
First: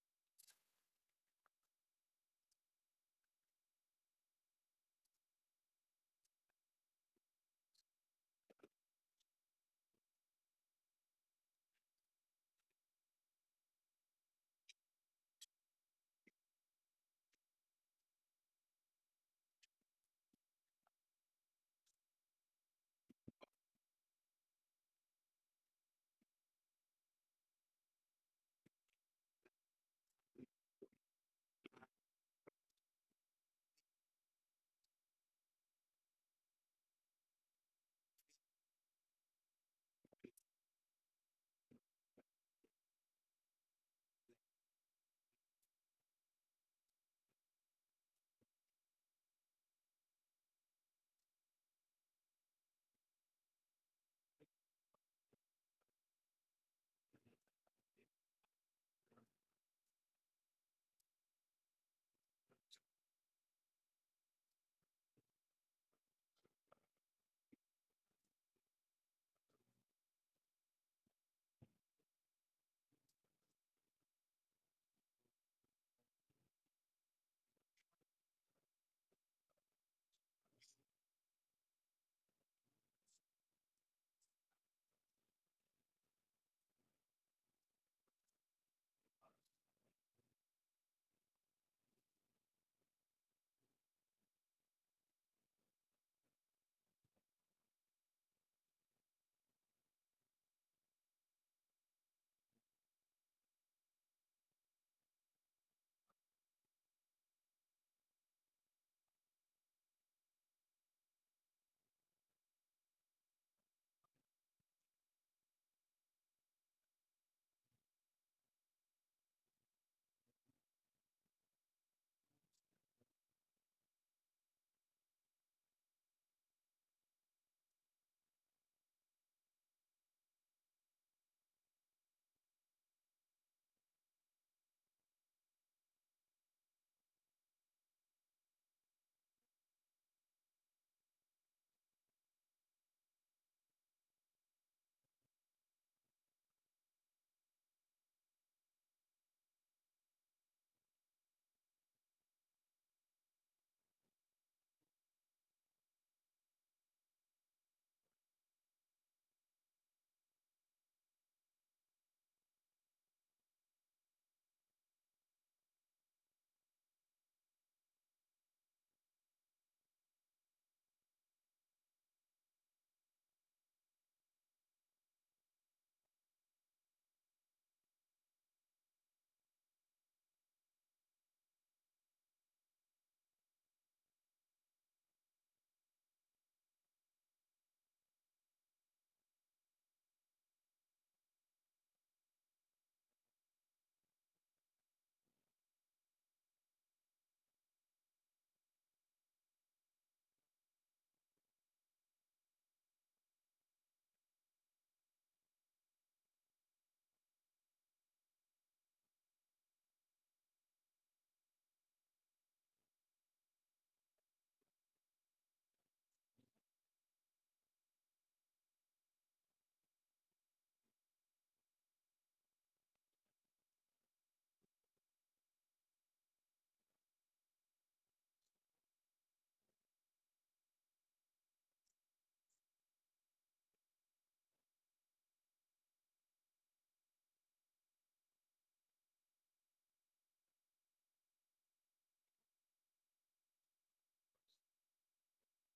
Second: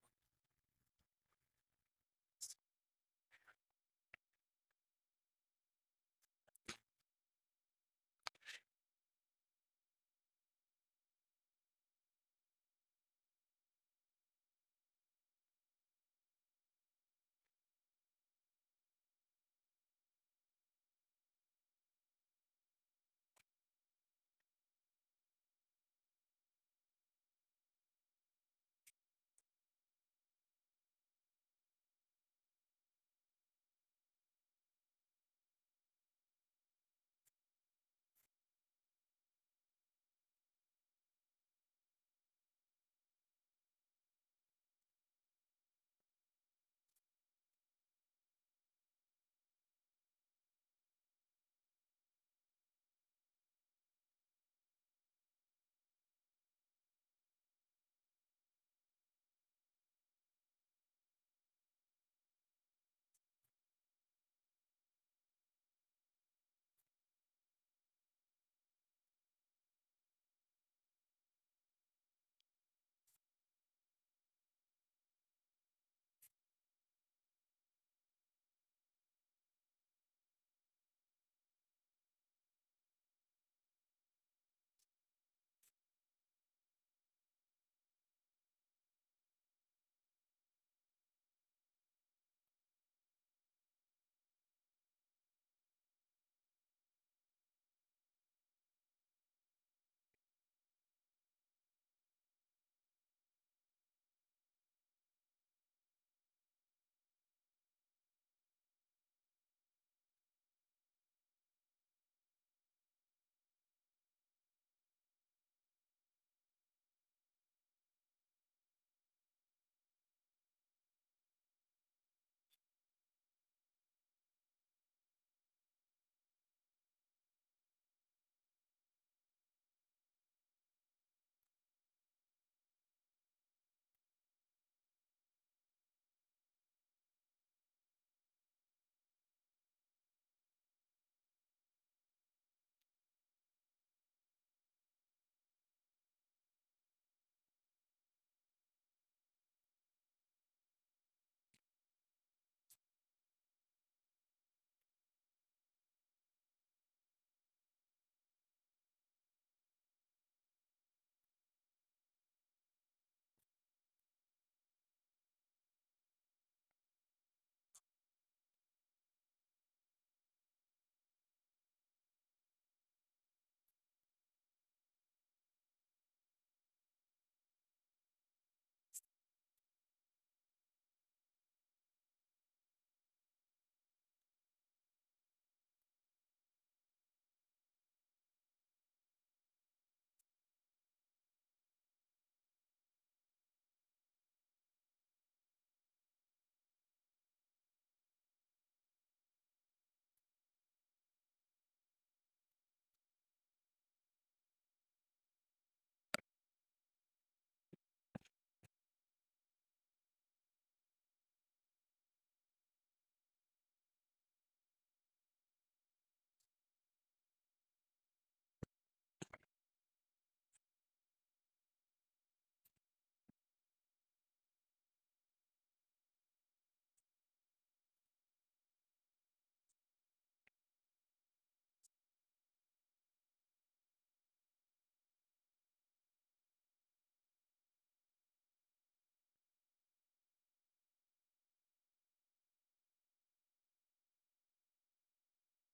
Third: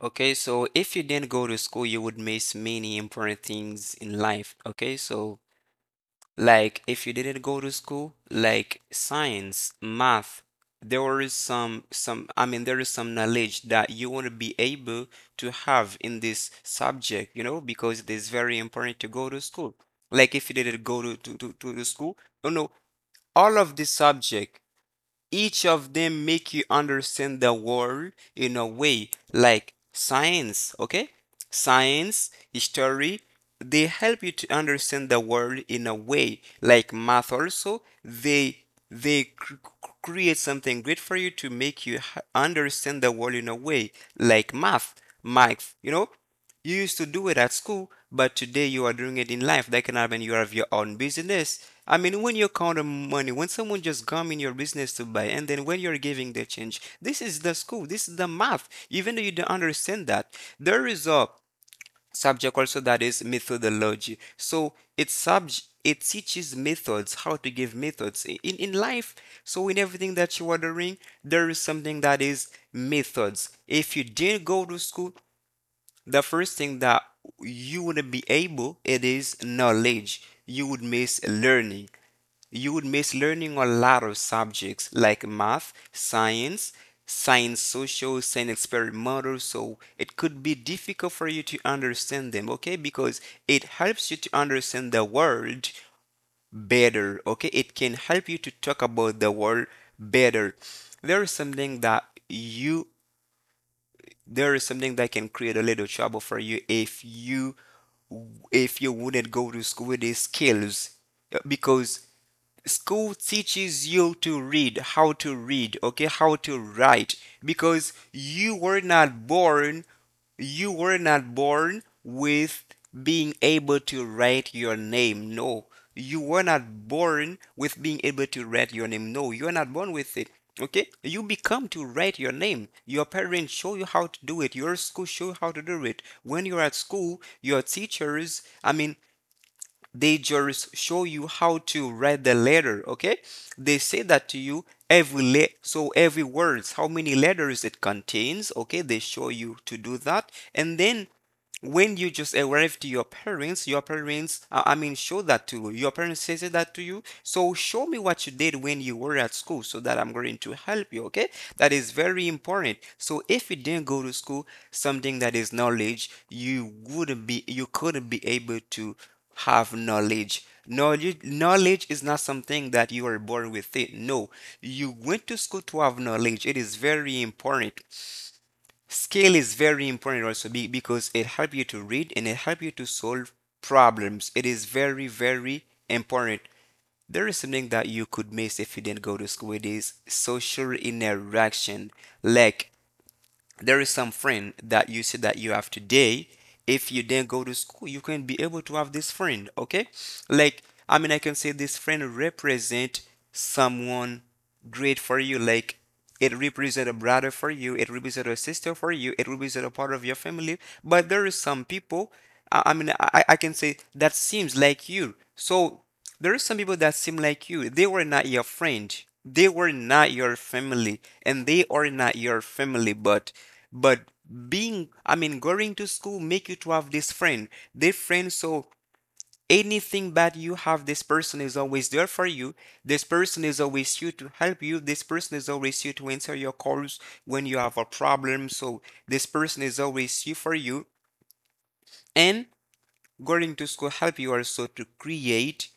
Speaker 2: Okay, so if you didn't go to school, you would miss many important things in life. Okay, so like, if you didn't go to school, like science, math, there is some some, I mean, there is some knowledge that you want to be able to have in this subject, you know, because it is very important to go to school. Like if you didn't go to to to, to the school, you know, all of this subject, each of them make you understand the world in a way, like science, okay? Science, history, they help you to understand the world in a way, like math also. They they cr- create something great for you to make you h- understand the world in a way like math, math, you know? You used to do it at school, but today you are doing it in life. That can happen. You have your own business, I mean, when you count the money, when someone just come in your business to buy, and then when you're giving the change, this is the school, this is the math. Even though you don't understand that, there is a subject also that is methodology. So it's subject. It teaches methods, how to give methods in, in life. So, in everything that you are doing, there is something that is methods. If you didn't go to school, the first thing that you wouldn't be able, it is knowledge. You would miss learning. You would miss learning a lot of subjects like math, science, science social, science experimental. So it could be difficult for you to understand them, okay? Because it helps you to understand the world better, okay? It can help you to talk about the world better. There is something that you there is something that can create a little trouble for you if you if you wouldn't go to school with these skills. Uh, because school teaches you to read, how to read, okay, how to write, because you were not born, you were not born with being able to write your name. No, you were not born with being able to write your name. No, you are not born with it. Okay, you become to write your name. Your parents show you how to do it. Your school show you how to do it. When you're at school, your teachers, I mean, they just show you how to write the letter, okay, they say that to you every le- so every words how many letters it contains, okay, they show you to do that. And then when you just arrive to your parents, your parents, uh, I mean, show that to you. Your parents says that to you. So show me what you did when you were at school so that I'm going to help you, okay? That is very important. So if you didn't go to school, something that is knowledge, you wouldn't be, you couldn't be able to have knowledge. Knowledge, knowledge is not something that you are born with it. No, you went to school to have knowledge. It is very important. Scale is very important also because it help you to read and it help you to solve problems. It is very, very important. There is something that you could miss if you didn't go to school. It is social interaction. Like there is some friend that you see that you have today, if you then go to school you can be able to have this friend, okay, like I mean I can say this friend represent someone great for you, like it represent a brother for you, it represent a sister for you, it represent a part of your family. But there is some people, i, I mean I, I can say that seems like you. So there are some people that seem like you. They were not your friend. They were not your family, and they are not your family. But, but being, I mean, going to school make you to have this friend. This friend, so anything bad you have, this person is always there for you. This person is always here to help you. This person is always here to answer your calls when you have a problem. So this person is always here for you. And going to school help you also to create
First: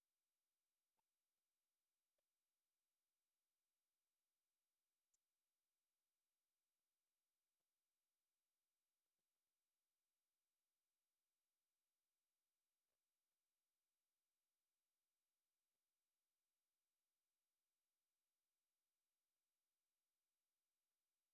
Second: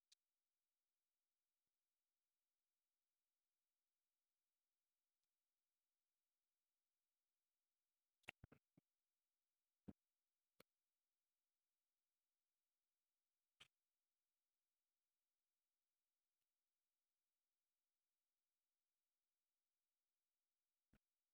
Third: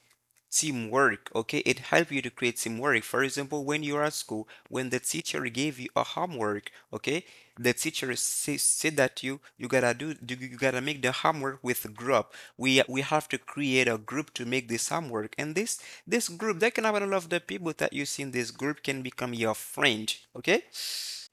Speaker 2: teamwork, okay, it helps you to create teamwork. For example, when you're at school, when the teacher gave you a homework, okay, the teacher say, said that you you gotta do do- you gotta make the homework with a group, we we have to create a group to make this homework. And this this group that can have a lot of the people that you see in this group can become your friend, okay.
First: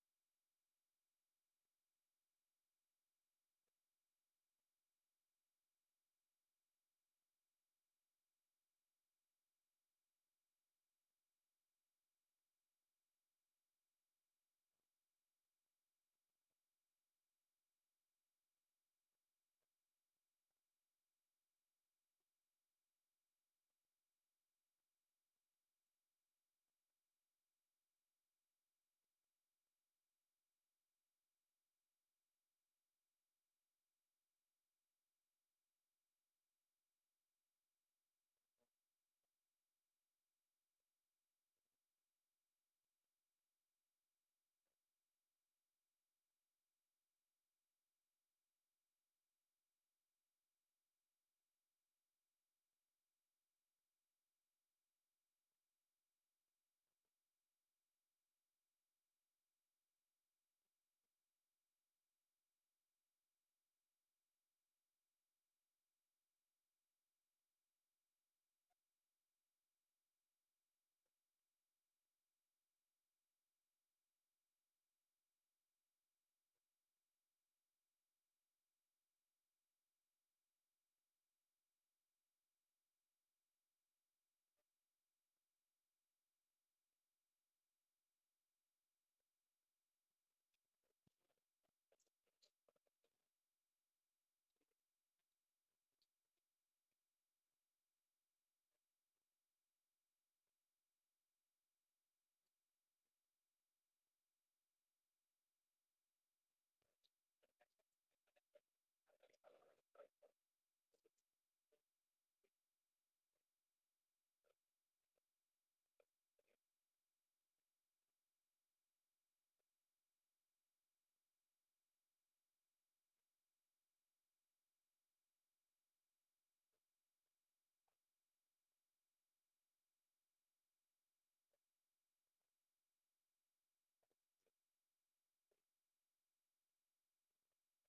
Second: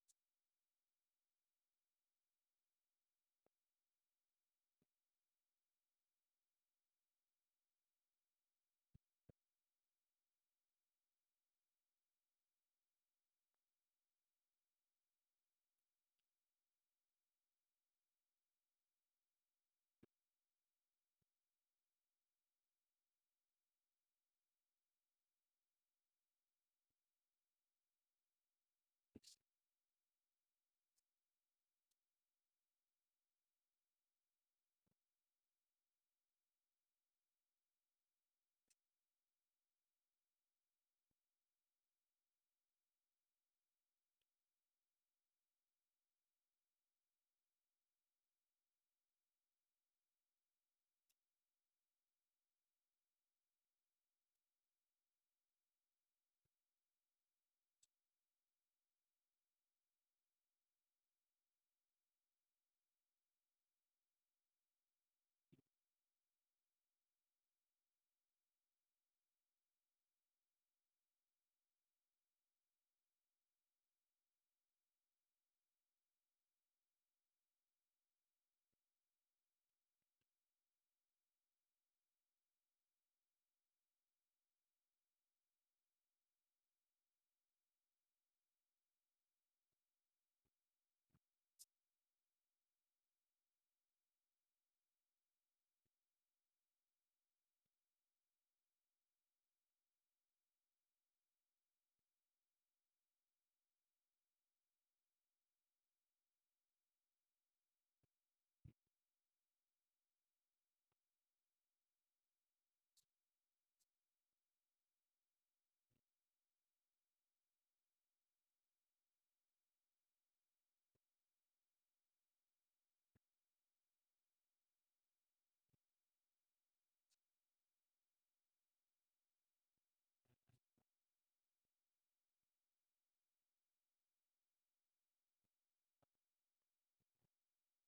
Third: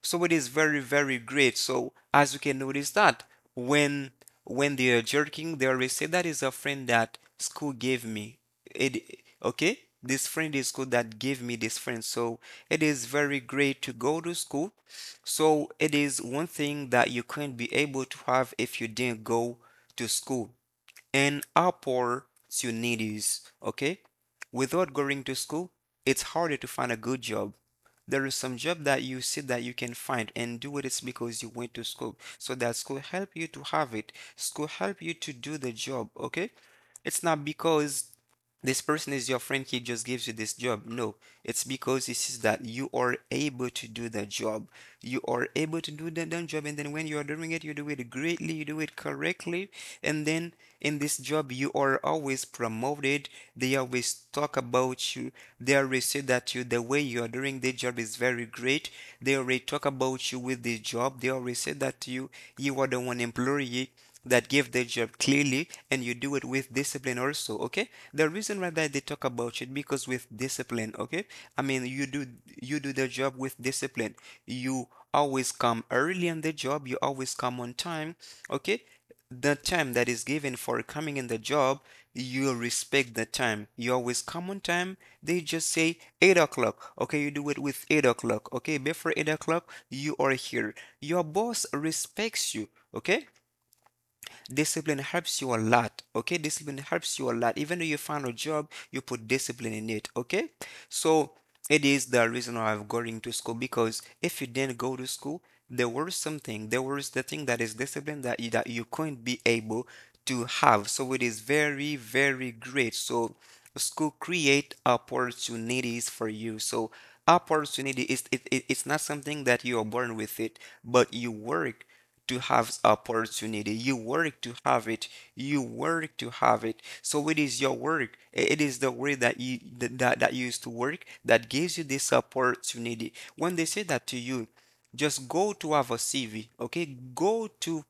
Speaker 2: So it is very, very great. So as you can notice that, when when they are jerking, they always say that is a friend that school gave me. It okay? This friend is school that gave me this friend. So it is very great to go to school. So it is one thing that you couldn't be able to have if you didn't go to school, and opportunities. Okay, without going to school, it's harder to find a good job. There is some job that you see that you can find and do, it is because you went to school. So that school help you to have it. School help you to do the job. Okay, it's not because this person is your friend, he just gives you this job. No, it's because he sees that you are able to do the job. You are able to do the done job, and then when you are doing it, you do it greatly, you do it correctly, and then in this job, you are always promoted. They always talk about you. They always say that you, the way you are doing the job is very great. They already talk about you with the job. They always say that you you are the one employee that give their job clearly and you do it with discipline also, okay, the reason why that they talk about it because with discipline, okay, I mean you do, you do the job with discipline. You always come early in the job, you always come on time, okay, the time that is given for coming in the job, you respect the time, you always come on time. They just say eight o'clock, okay, you do it with eight o'clock, okay, before eight o'clock you are here. Your boss respects you, okay. Discipline helps you a lot. Okay, discipline helps you a lot. Even though you find a job, you put discipline in it. Okay, so it is the reason why I'm going to school, because if you didn't go to school, there was something, there was the thing that is discipline that you, that you couldn't be able to have. So it is very, very great. So school create opportunities for you. So opportunity is it, it, it's not something that you are born with it, but you work to have opportunity, you work to have it, you work to have it, so it is your work. It is the way that you that that you used to work that gives you this opportunity. When they say that to you, just go to our C V, okay? Go to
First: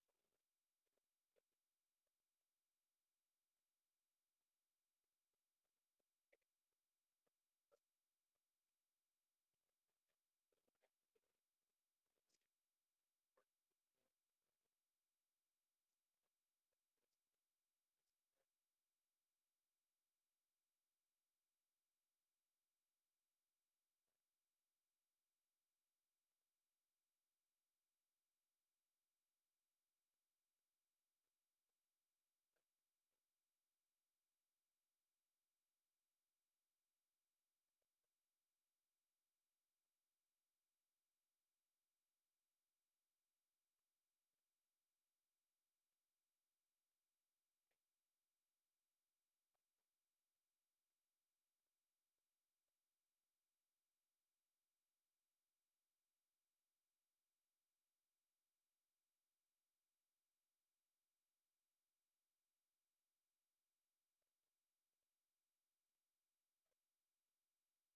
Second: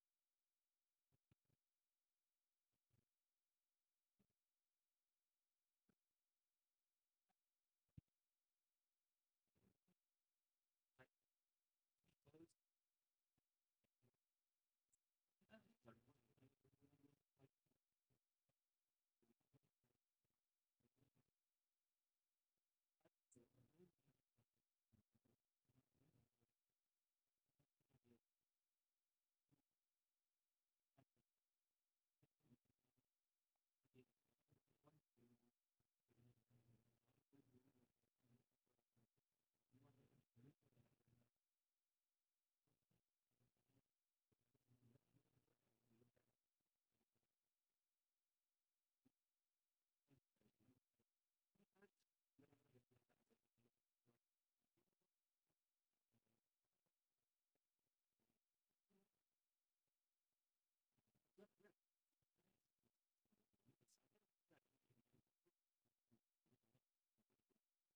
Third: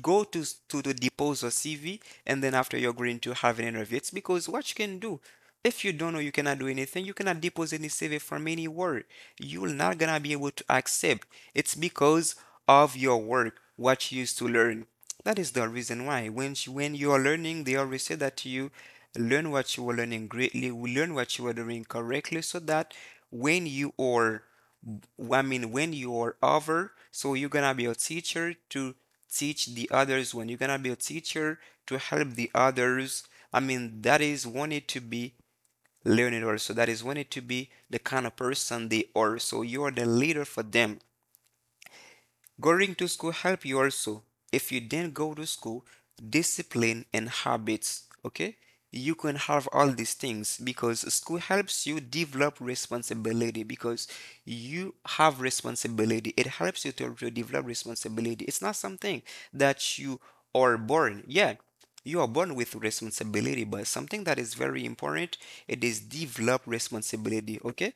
Speaker 2: go to to the depose your C V, and then after you're going to have an interview. It's because what you can do, if you don't know, you cannot do anything. You cannot depose any C V from anywhere. You're not gonna be able to accept. It's because of your work, what you used to learn. That is the reason why. When you, when you are learning, they always say that you learn what you were learning greatly, learn what you were doing correctly, so that when you are, I mean, when you're over, so you're gonna be a teacher to teach the others. When you're gonna be a teacher to help the others, I mean, that is wanted to be learned. Or so that is wanted to be the kind of person they are. So you are the leader for them. Going to school help you also. If you didn't go to school, discipline and habits, okay? You can have all these things because school helps you develop responsibility, because you have responsibility. It helps you to, to develop responsibility. It's not something that you are born. Yeah, you are born with responsibility, but something that is very important, it is develop responsibility, okay?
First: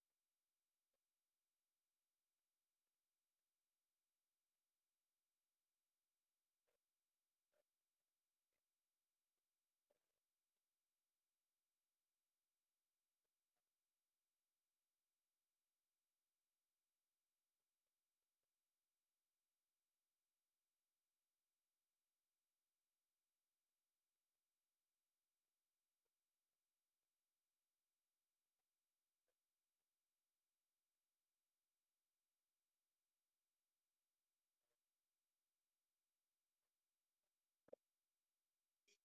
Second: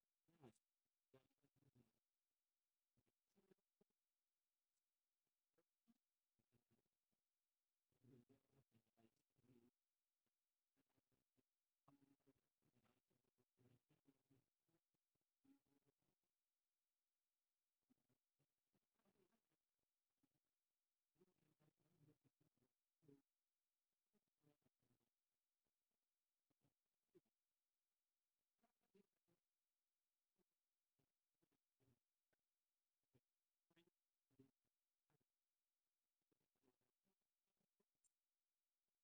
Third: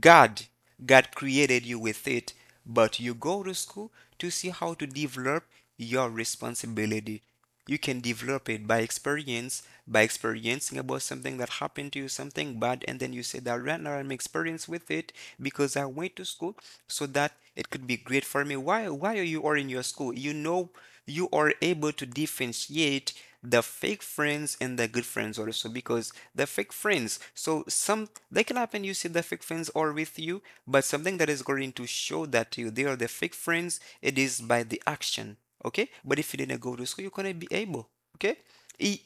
Speaker 2: God, God created you with it, but you go to school to see how to develop your responsibility. You can develop it by experience, by experiencing about something that happened to you, something bad, and then you say that right now I'm experienced with it, because I went to school so that it could be great for me. Why? Why are you are in your school? You know you are able to differentiate the fake friends and the good friends also, because the fake friends, so some they can happen, you see the fake friends are with you, but something that is going to show that to you they are the fake friends, it is by the action, okay. But if you didn't go to school, you couldn't be able, okay. E-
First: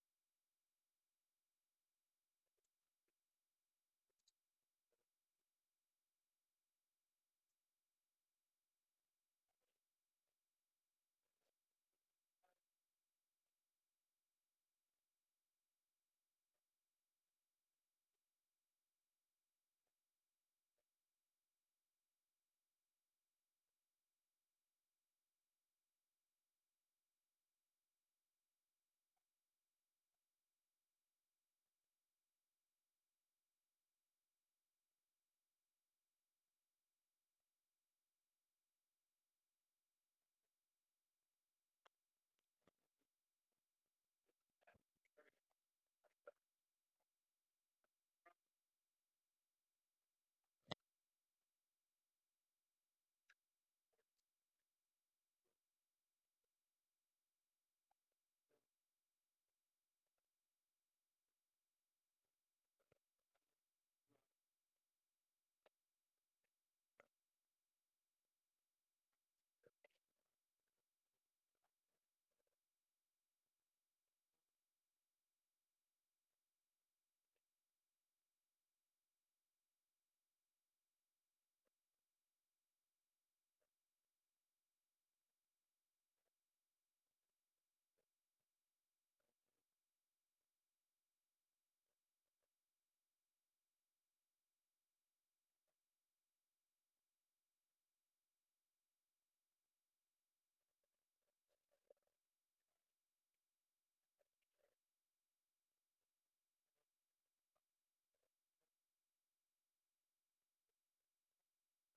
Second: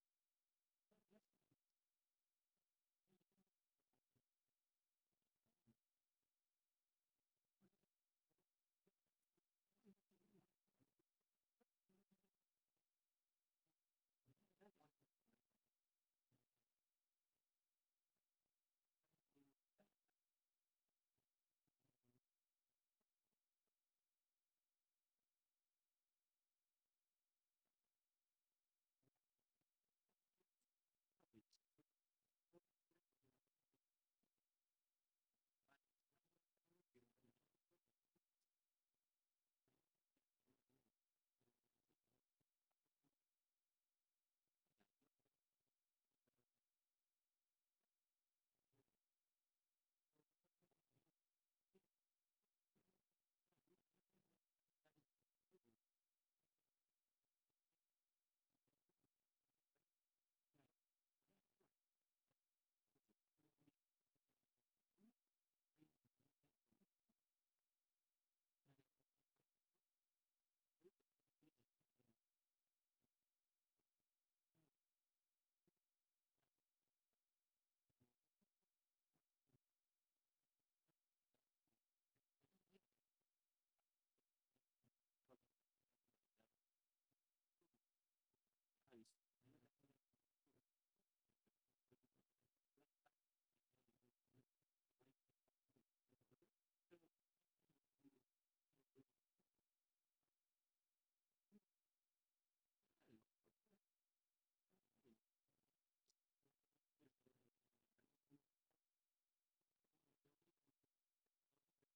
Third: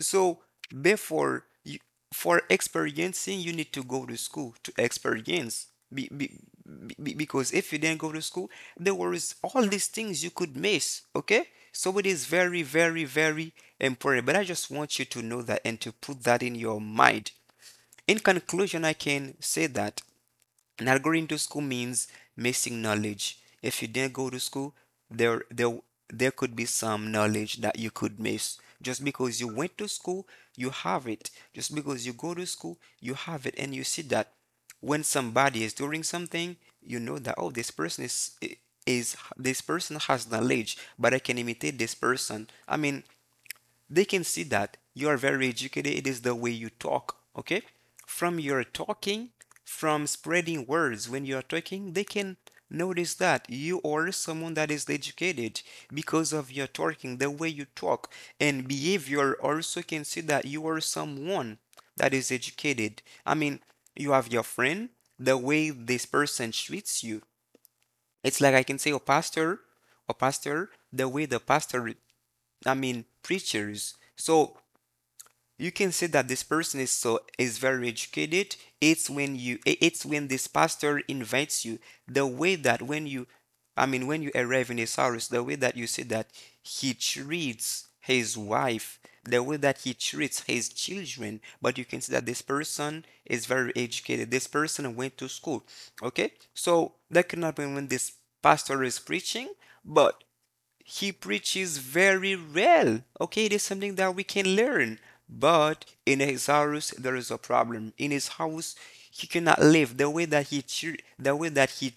Speaker 2: so, before you, for experiencing, you need to go to school to experience. Be, be, be- because if you didn't go to school, there was all these things you could miss. Okay? So it is very, very, very important. But I just want you to know that and to put that in your mind. In conclusion, I can say that not going to school means missing knowledge. If you didn't go to school, there there there could be some knowledge that you could miss. Just because you went to school, you have it. Just because you go to school, you have it, and you see that when somebody is doing something, you know that, oh, this person is is this person has knowledge, but I can imitate this person. I mean, they can see that you are very educated. It is the way you talk, okay? From your talking, from spreading words when you are talking, they can notice that you are someone that is educated, because of your talking, the way you talk, and behavior also can see that you are someone that is educated. I mean, you have your friend, the way this person treats you. It's like I can say, a pastor, a pastor, the way the pastor, I mean, preachers. So you can see that this person is so is very educated. It's when you it's when this pastor invites you, the way that when you i mean when you arrive in a service, the way that you see that he treats his wife, the way that he treats his children, but you can see that this person is very educated. This person went to school. Okay, so that can happen when this pastor is preaching, but he preaches very well. Okay, it is something that we can learn. But in his house, there is a problem. In his house, he cannot live the way that he the way that he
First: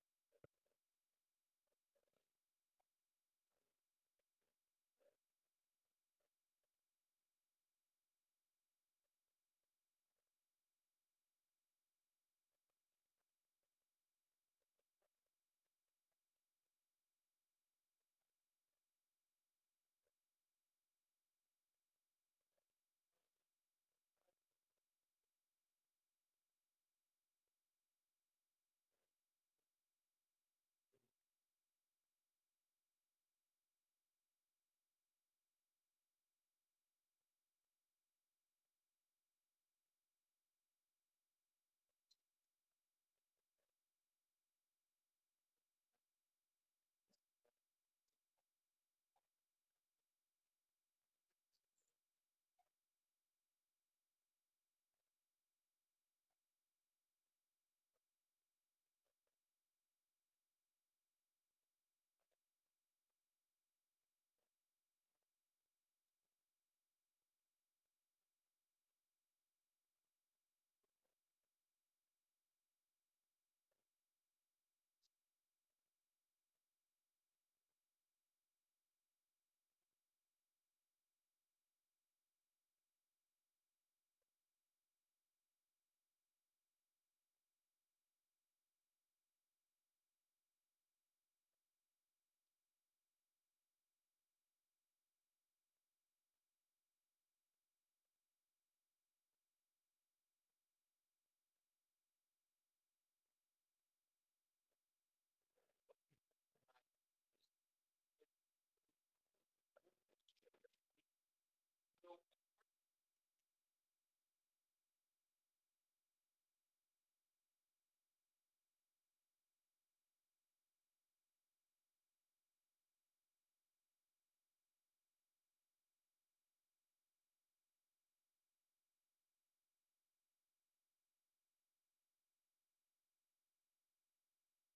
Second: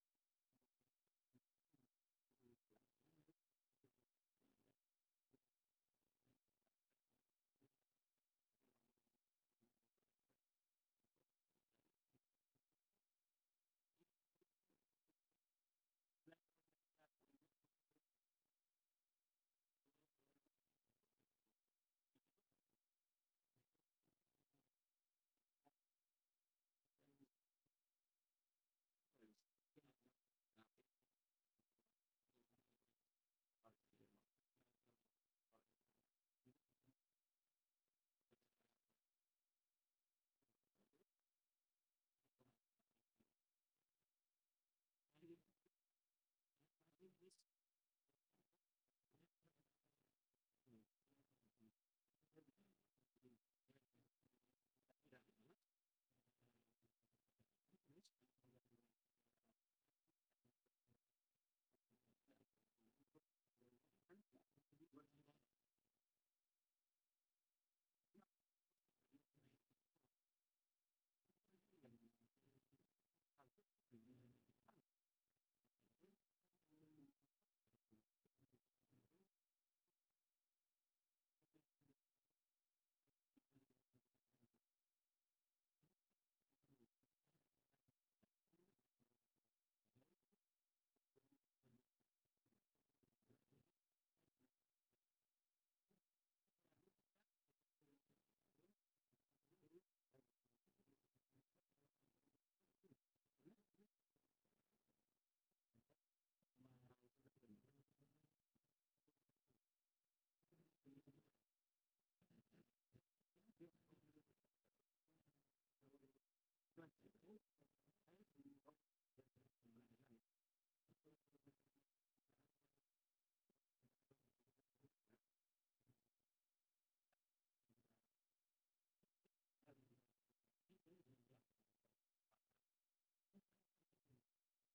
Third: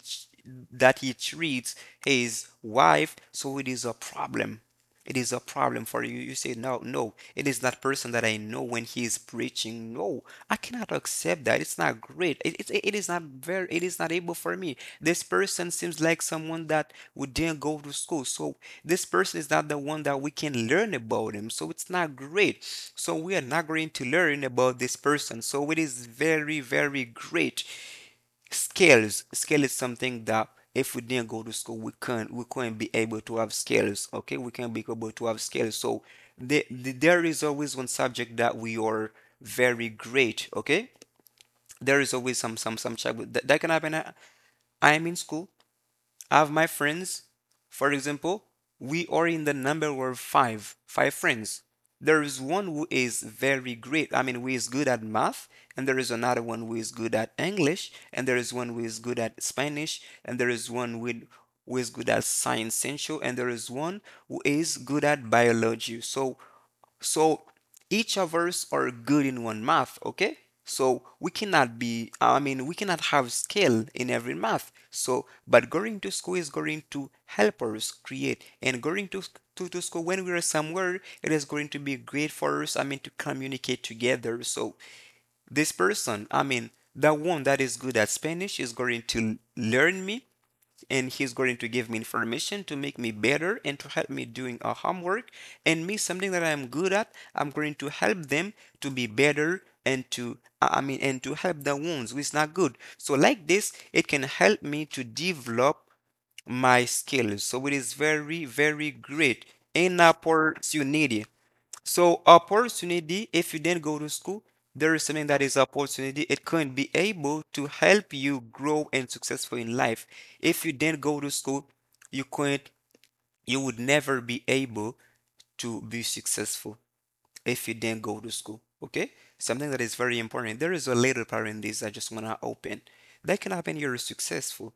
Speaker 2: that he treats his wife. So it is a problem. It is a problem for you. You say, no, no, it is that person that I know when he is preaching. No, I cannot accept that. It's not great. It, it, it is not very, it is not able for me. This person seems like someone that we didn't go to school. So this person is not the one that we can learn about him. So it's not great. So we are not going to learn about this person. So it is very, very great. Skills. Skill is something that if we didn't go to school, we can't we couldn't be able to have skills. Okay, we can't be able to have skills. So the, the, there is always one subject that we are very great. Okay, there is always some some some subject that, that can happen. I, I am in school. I have my friends. For example, we are in the number of five, five friends. There is one who is very great, I mean, who is good at math, and there is another one who is good at English, and there is one who is good at Spanish, and there is one with who is good at science central, and there is one who is good at biology. So so each of us are good in one math, okay? So we cannot be, I mean, we cannot have skill in every math. So, but going to school is going to help us create, and going to, to, to school when we are somewhere, it is going to be great for us, I mean, to communicate together. So this person, I mean, the one that is good at Spanish is going to learn me, and he's going to give me information to make me better and to help me doing a homework. And me, something that I'm good at, I'm going to help them to be better and to, I mean, and to help the ones who is not good. So like this, it can help me to develop my skills. So it is very, very great. An opportunity. So opportunity, if you didn't go to school, there is something that is opportunity. It can be able to help you grow and successful in life. If you didn't go to school, you couldn't, you would never be able to be successful if you didn't go to school. Okay, something that is very important. There is a little part in this I just want to open. That can happen, you're successful,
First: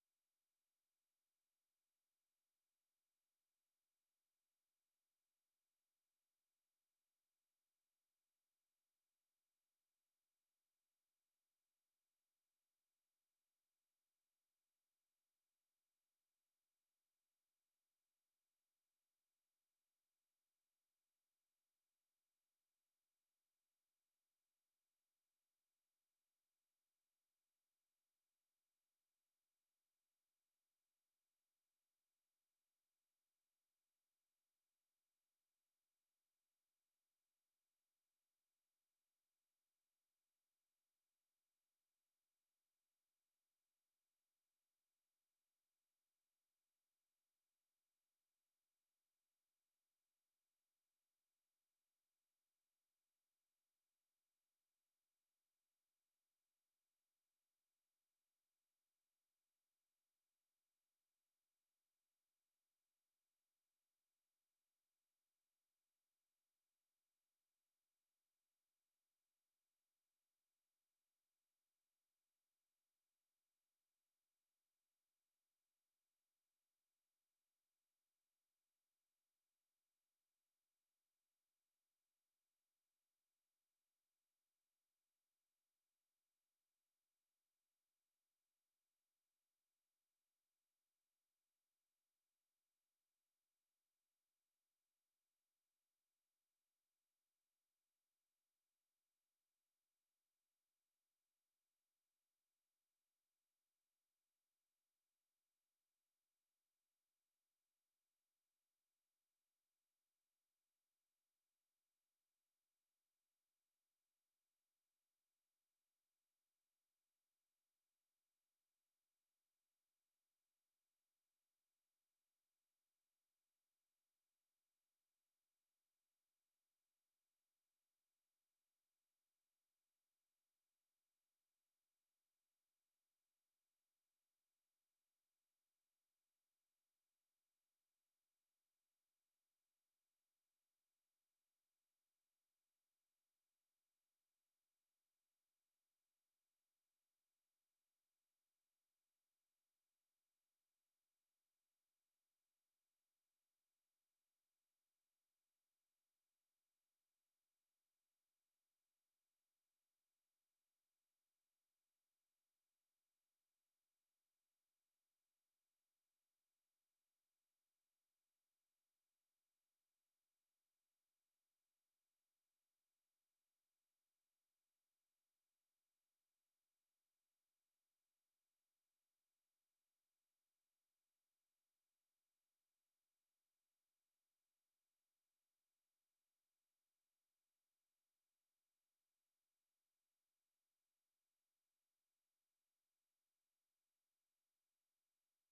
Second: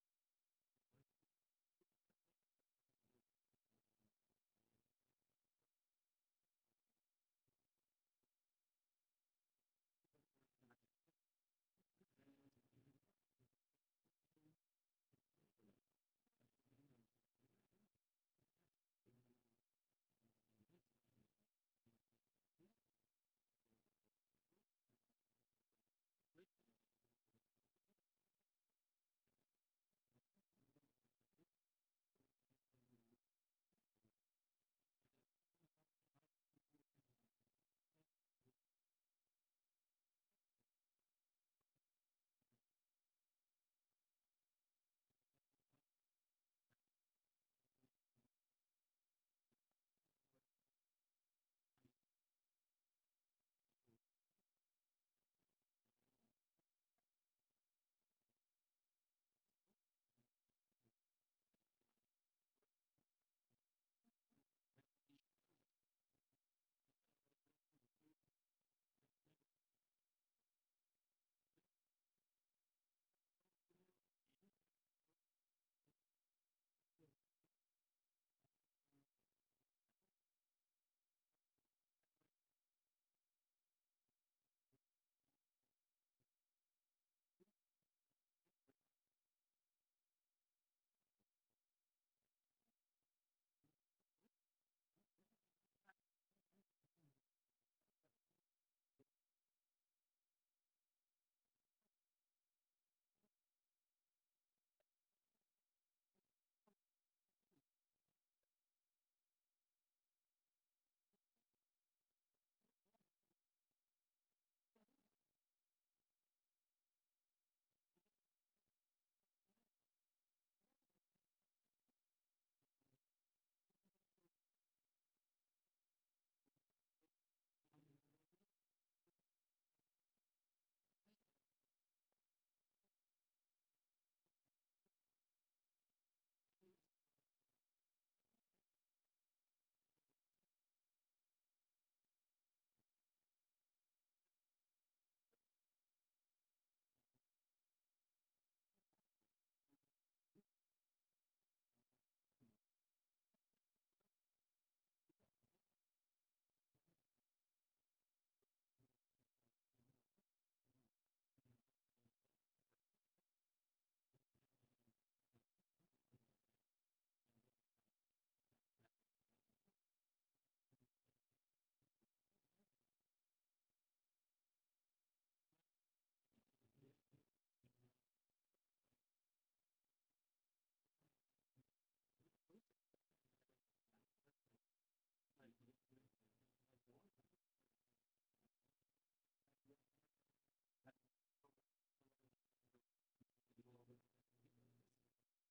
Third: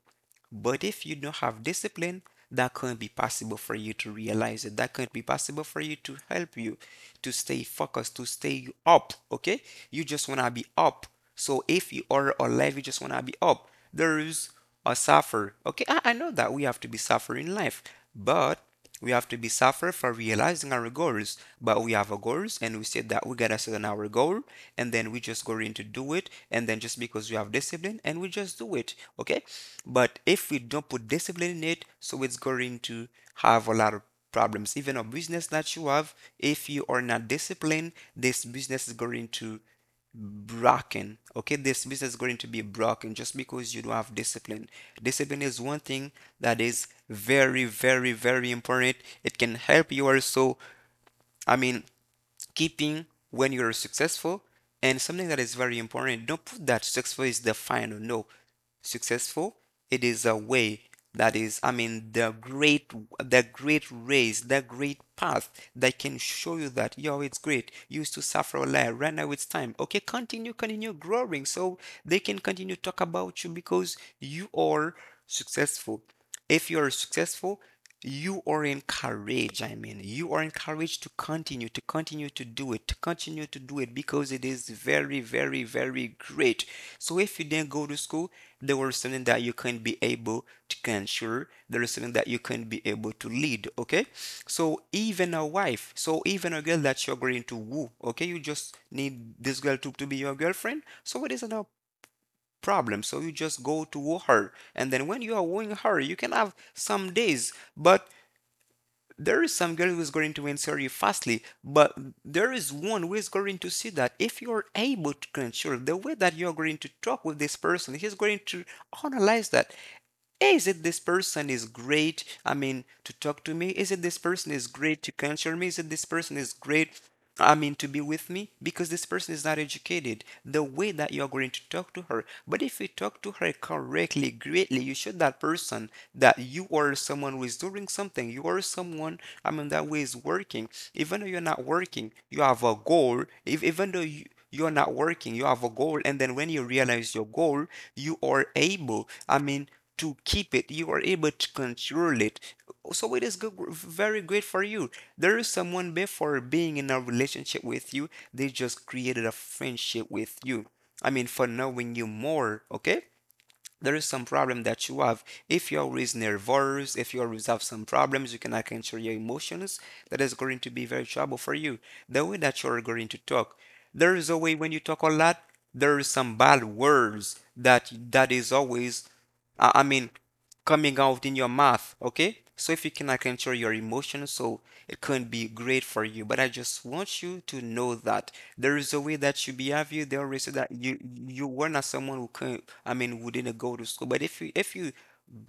Speaker 2: but if you don't have discipline, that can't be possible for you to realize it. That can't be possible for you to help you to stay focused, to stay up. Okay, you just want to be up. So if you are alive, you just want to be up. There is a suffer. Okay, I, I know that we have to be suffering life, but we have to be suffer for realizing our goals, but we have our goals and we said that we got to set on our goal, and then we just go into do it, and then just because we have discipline and we just do it, okay? But if we don't put discipline in it, so it's going to have a lot of problems. Even a business that you have, if you are not disciplined, this business is going to broken. Okay, this business is going to be broken just because you don't have discipline. Discipline is one thing that is very, very, very important. It can help you also, I mean, keeping when you're successful. And something that is very important, don't put that successful is the final. No, successful, it is a way that is, I mean, the great, the great race, the great path that can show you that yo, it's great, you used to suffer a lot, right now it's time, okay, continue, continue growing. So they can continue to talk about you because you are successful. If you are successful, you are encouraged, I mean, you are encouraged to continue, to continue to do it, to continue to do it, because it is very, very, very great. So if you didn't go to school, there was something that you can be able to control, there is something that you can be able to lead, okay? So even a wife, so even a girl that you're going to woo, okay, you just need this girl to, to be your girlfriend. So it is an problem. So you just go to woo her. And then when you are wooing her, you can have some days. But there is some girl who is going to answer you fastly. But there is one who is going to see that if you are able to control the way that you are going to talk with this person, he's going to analyze that, is it this person is great, I mean, to talk to me, is it this person is great to counsel me, is it this person is great, I mean, to be with me, because this person is not educated the way that you're going to talk to her. But if you talk to her correctly, greatly, you show that person that you are someone who is doing something, you are someone, I mean, that way is working. Even though you're not working, you have a goal. If, Even though you you are not working, you have a goal, and then when you realize your goal, you are able, I mean, to keep it, you are able to control it. So it is good, very great for you. There is someone before being in a relationship with you, they just created a friendship with you, I mean, for knowing you more. Okay, there is some problem that you have. If you always nervous, if you always have some problems, you cannot control your emotions, that is going to be very trouble for you. The way that you are going to talk, there is a way when you talk a lot, there is some bad words that that is always I I mean, coming out in your mouth, okay? So if you cannot control your emotions, so it couldn't be great for you. But I just want you to know that there is a way that you behave. You there is that you you were not someone who couldn't. I mean, who didn't go to school. But if you if you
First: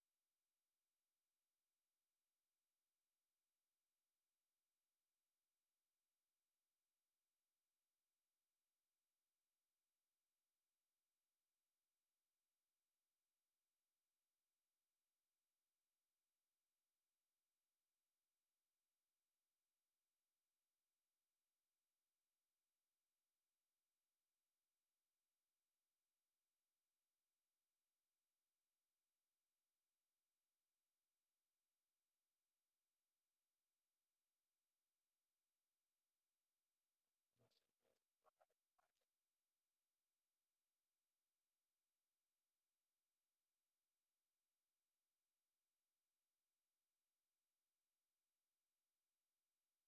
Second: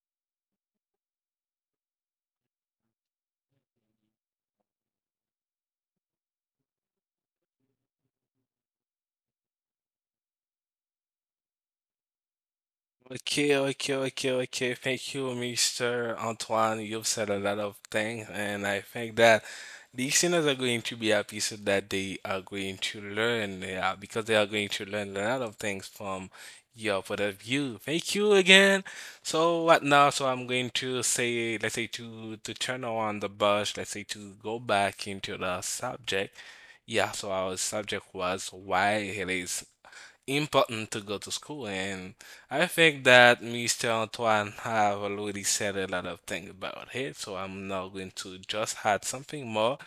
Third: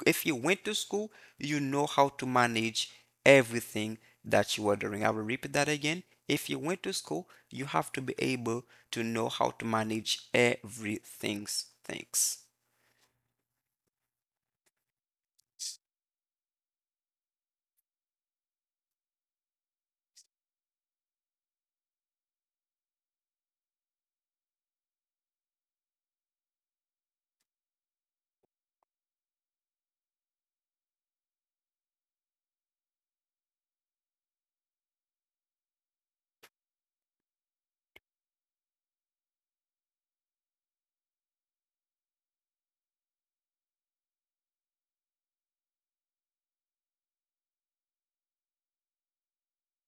Speaker 2: if you went to school, you know how to manage everything that you are doing. I will repeat that again. If you went to school, you have to be able to know how to manage everything. Thanks.
Speaker 1: Okay, okay, okay, okay. Thank you, mister Antoine. You've said a lot of things, and I think that listeners are going to be happy so that they are going to learn, they are because they are going to learn a lot of things from your point of view. Thank you again. So what now? So I'm going to say, let's say to to turn on the bus, let's say to go back into the subject. Yeah, so our subject was why it is important to go to school and I think that Mr. Antoine have already said a lot of things about it so I'm now going to just add something more.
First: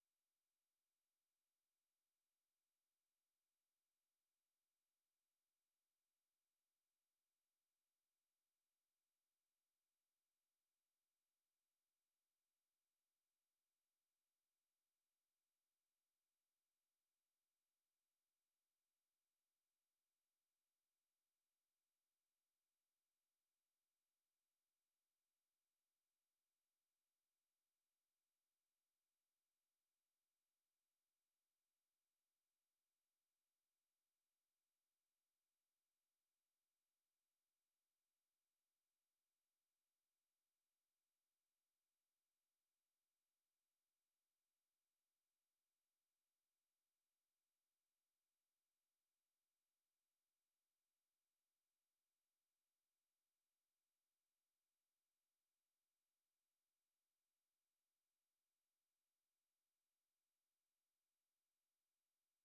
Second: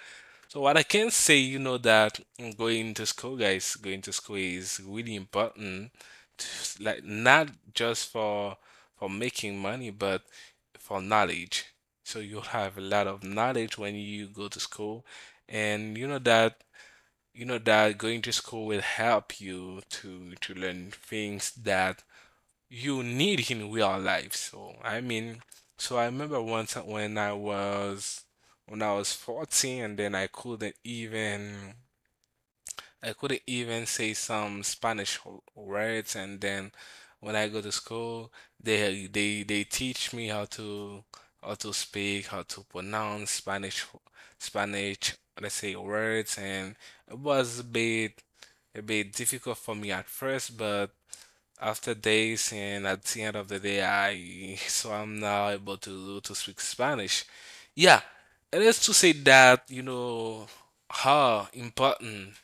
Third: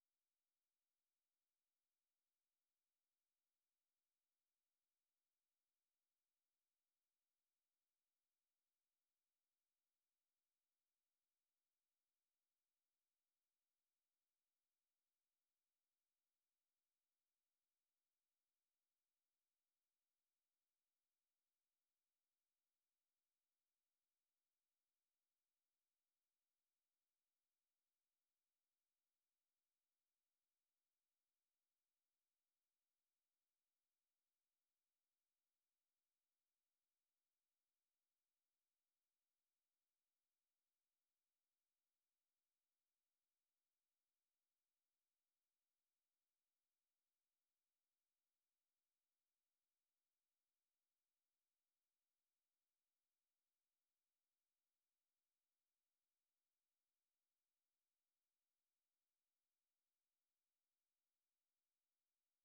Speaker 1: So what I can say, you know that going to school guys, going to school is really important to, like not just for for making money but for knowledge. So you'll have a lot of knowledge when you go to school and you know that you know that going to school will help you to to learn things that you need in real life. So I mean, so I remember once when I was when I was fourteen and then I couldn't even I couldn't even say some Spanish w- words and then when I go to school they they they teach me how to how to speak, how to pronounce Spanish Spanish let's say words and it was a bit a bit difficult for me at first, but after days and at the end of the day, I so I'm now able to to speak Spanish. Yeah, it is to say that you know how important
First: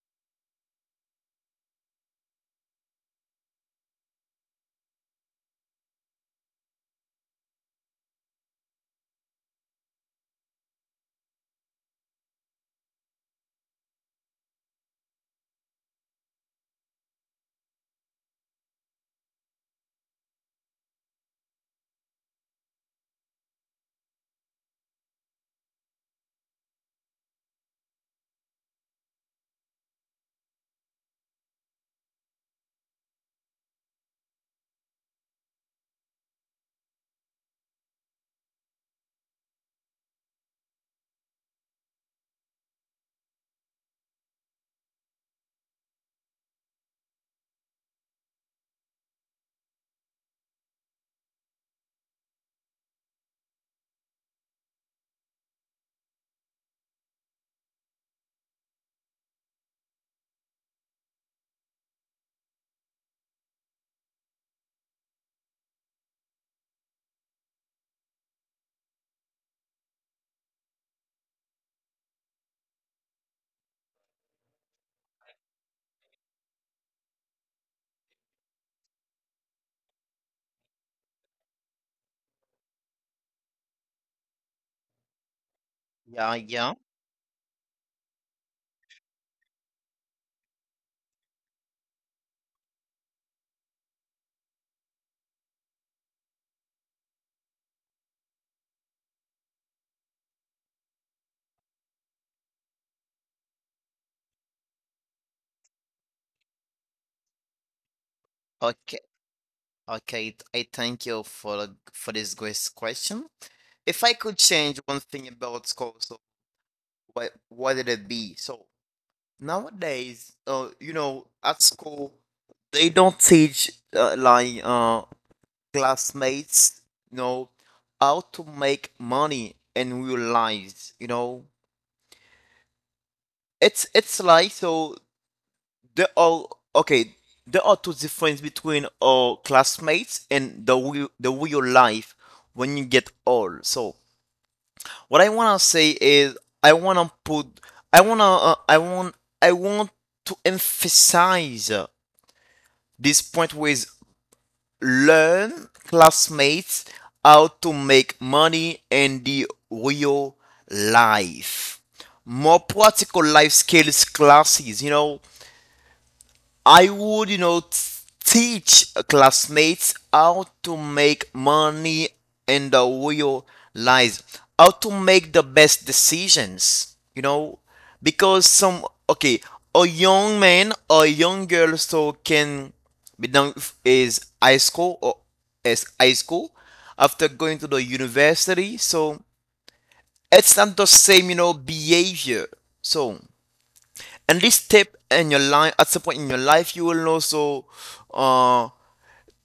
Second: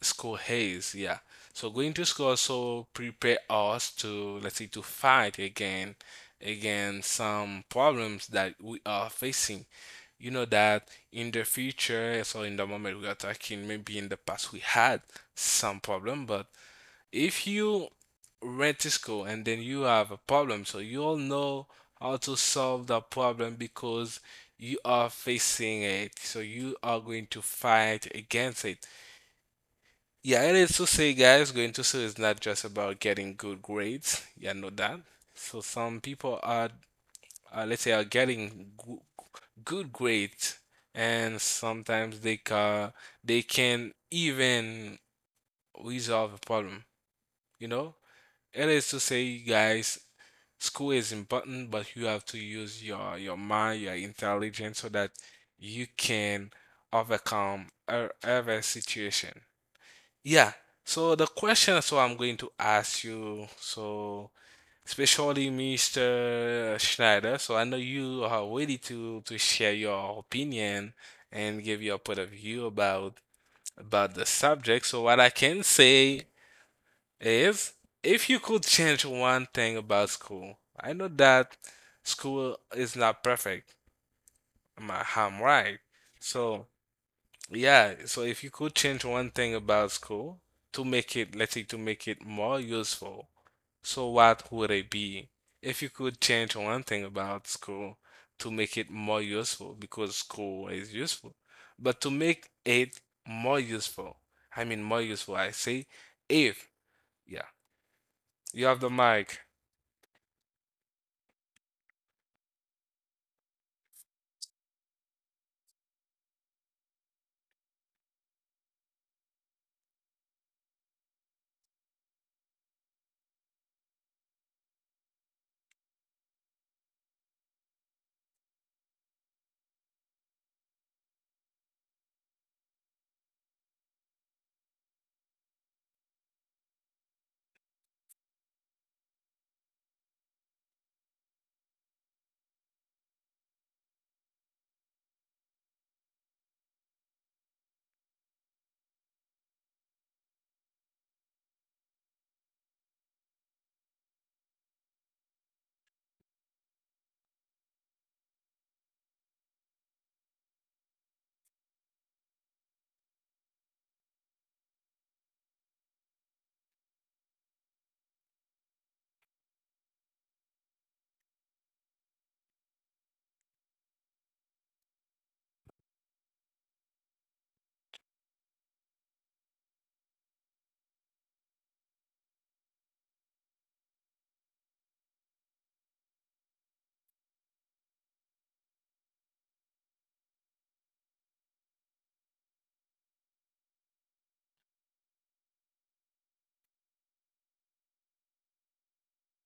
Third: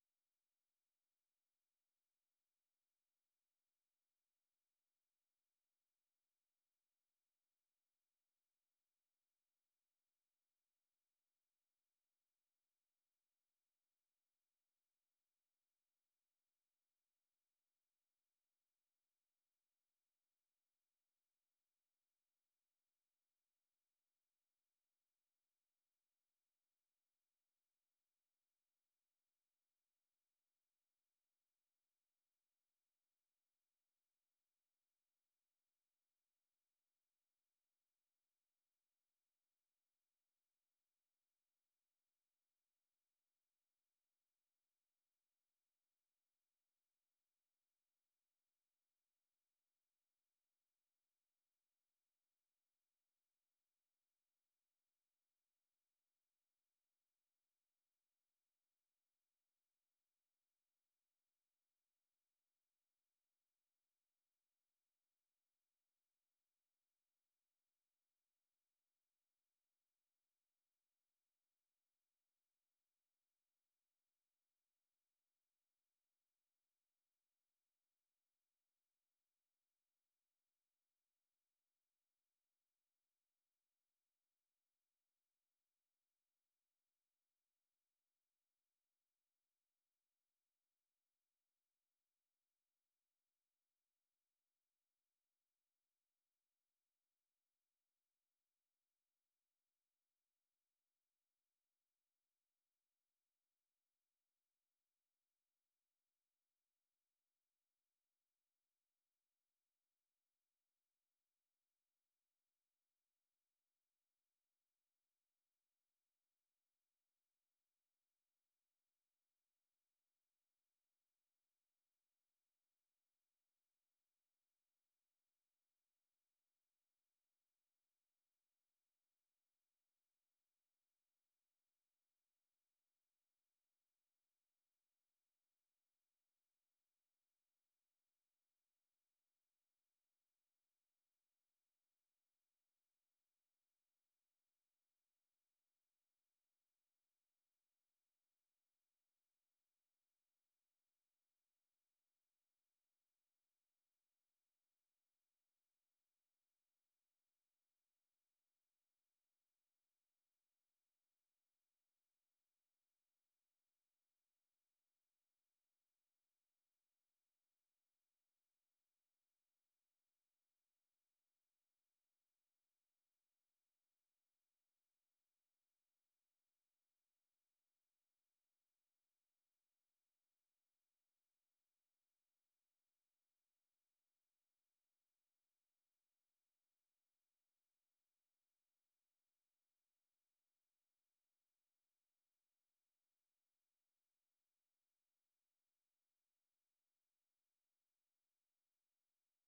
Speaker 1: school is. Yeah, so going to school also prepare us to let's say to fight again against some problems that we are facing. You know that in the future, so in the moment we are talking, maybe in the past we had some problem, but if you went to school and then you have a problem, so you'll know how to solve that problem because you are facing it. So you are going to fight against it. Yeah, it is to say, guys, going to school is not just about getting good grades. Yeah, know that. So some people are, uh, let's say, are getting goo- good grades, and sometimes they can they can even resolve a problem. You know, It is to say, you guys, school is important, but you have to use your your mind, your intelligence, so that you can overcome e- every situation. Yeah. So the question, so I'm going to ask you, so especially mister Schneider. So I know you are ready to to share your opinion and give your point of view about about the subject. So what I can say if if you could change one thing about school, I know that school is not perfect. Am I- I'm right.
Speaker 3: Yeah,
Speaker 1: So
Speaker 3: yeah.
Speaker 1: yeah, so if you could change one thing about school to make it, let's say, to make it more useful, so what would it be? If you could change one thing about school to make it more useful, because school is useful, but to make it more useful, I mean more useful, I say, if yeah, you have the
Speaker 3: Okay,
Speaker 1: mic.
Speaker 3: okay. I thank you for the- for this great question. If I could change one thing about school, so what what would it be? So nowadays, uh, you know, at school they don't teach uh, like uh classmates, you know, how to make money in real lives, you know It's it's like so, there are okay there are two difference between our classmates and the real, the real life when you get old. So what I wanna say is, I wanna put I wanna uh, I want I want to emphasize uh, this point with learn classmates how to make money in the real life. More practical life skills classes, you know I would, you know, t- teach classmates how to make money in the real life, how to make the best decisions, you know, because some, okay, a young man or young girl so can be done f- is high school or is high school after going to the university, so it's not the same, you know, behavior. So and this step in your life, at some point in your life you will also uh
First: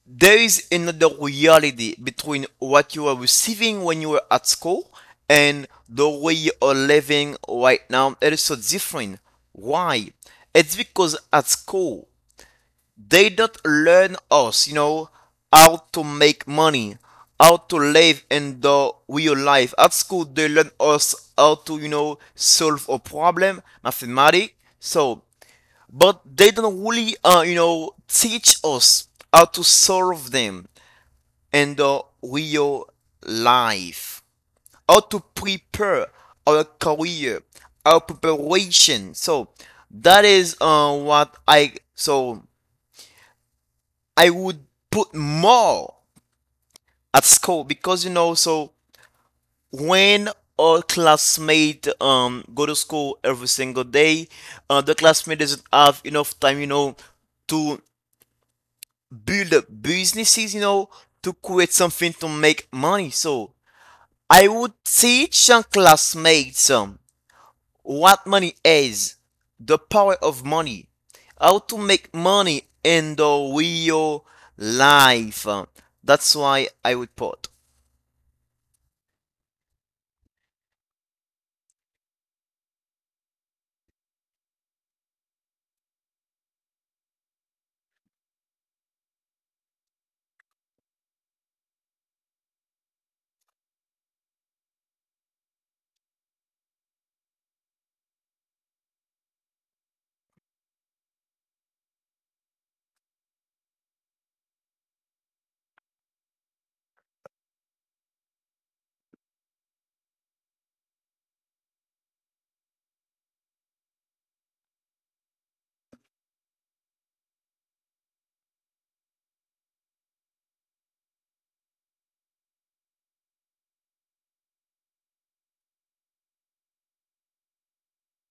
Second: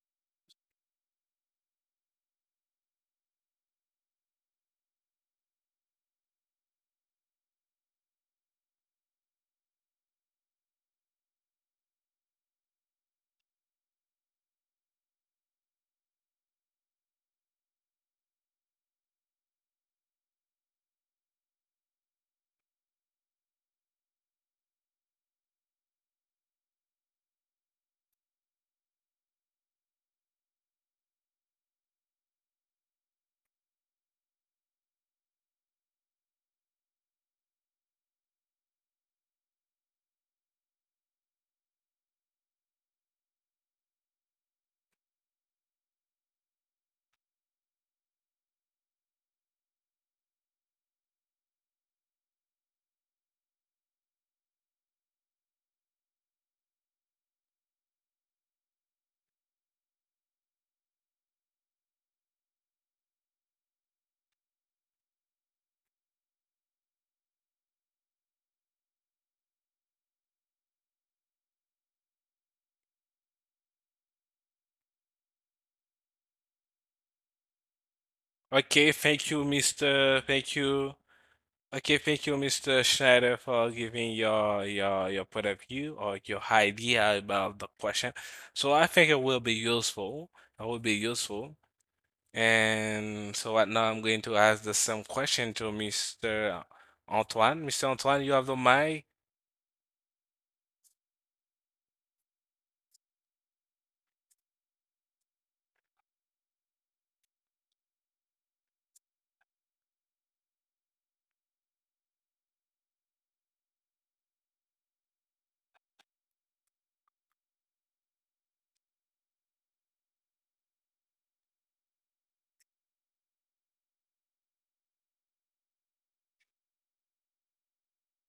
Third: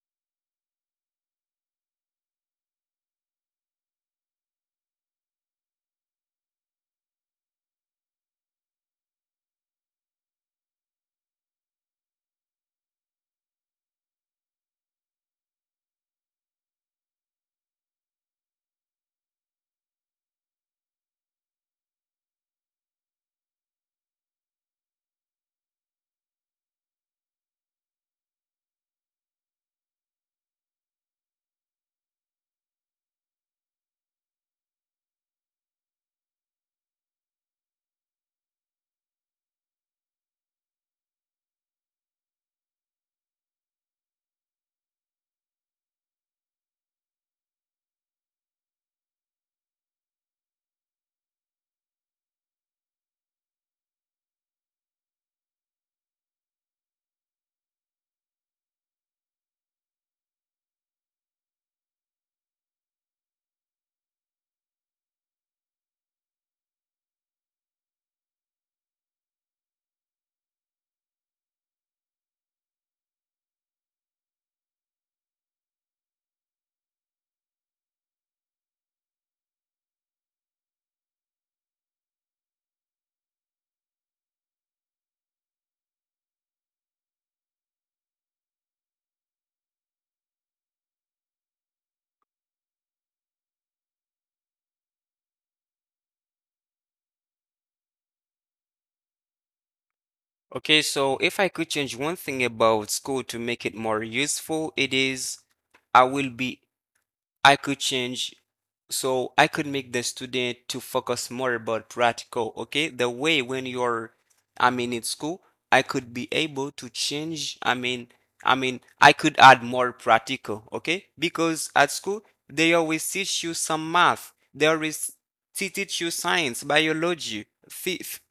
Speaker 3: there is another reality between what you are receiving when you were at school and the way you are living right now. It is so different. Why? It's because at school they don't learn us, you know how to make money, how to live in the real life. At school they learn us how to, you know solve a problem, mathematics. So but they don't really, uh, you know, teach us how to solve them in the real life, how to prepare our career, our preparation. So that is uh, what I, so I would put more at school because, you know, so when our classmate um go to school every single day, uh, the classmate doesn't have enough time, you know, to build up businesses, you know, to create something to make money. So I would teach your classmates, um, what money is, the power of money, how to make money in the real life. Um, That's why I would put.
Speaker 1: Okay, thank you, mister Thank you. Okay, thank you, mister Schneider, for giving your your your point of view or your idea about the question. So I think it will be useful. It will be useful. And so right now I'm going to ask the same question to mister Antoine. mister Antoine, you have the mic.
Speaker 2: Okay, so if I could change one thing about school to make it more useful, it is I will be, I could change, so I could make the student to focus more about practical, okay? The way when you're, I mean, in school, I could be able to change, I mean, I mean, I could add more practical, okay? Because at school, they always teach you some math. They always te- teach you science, biology, phy- ph-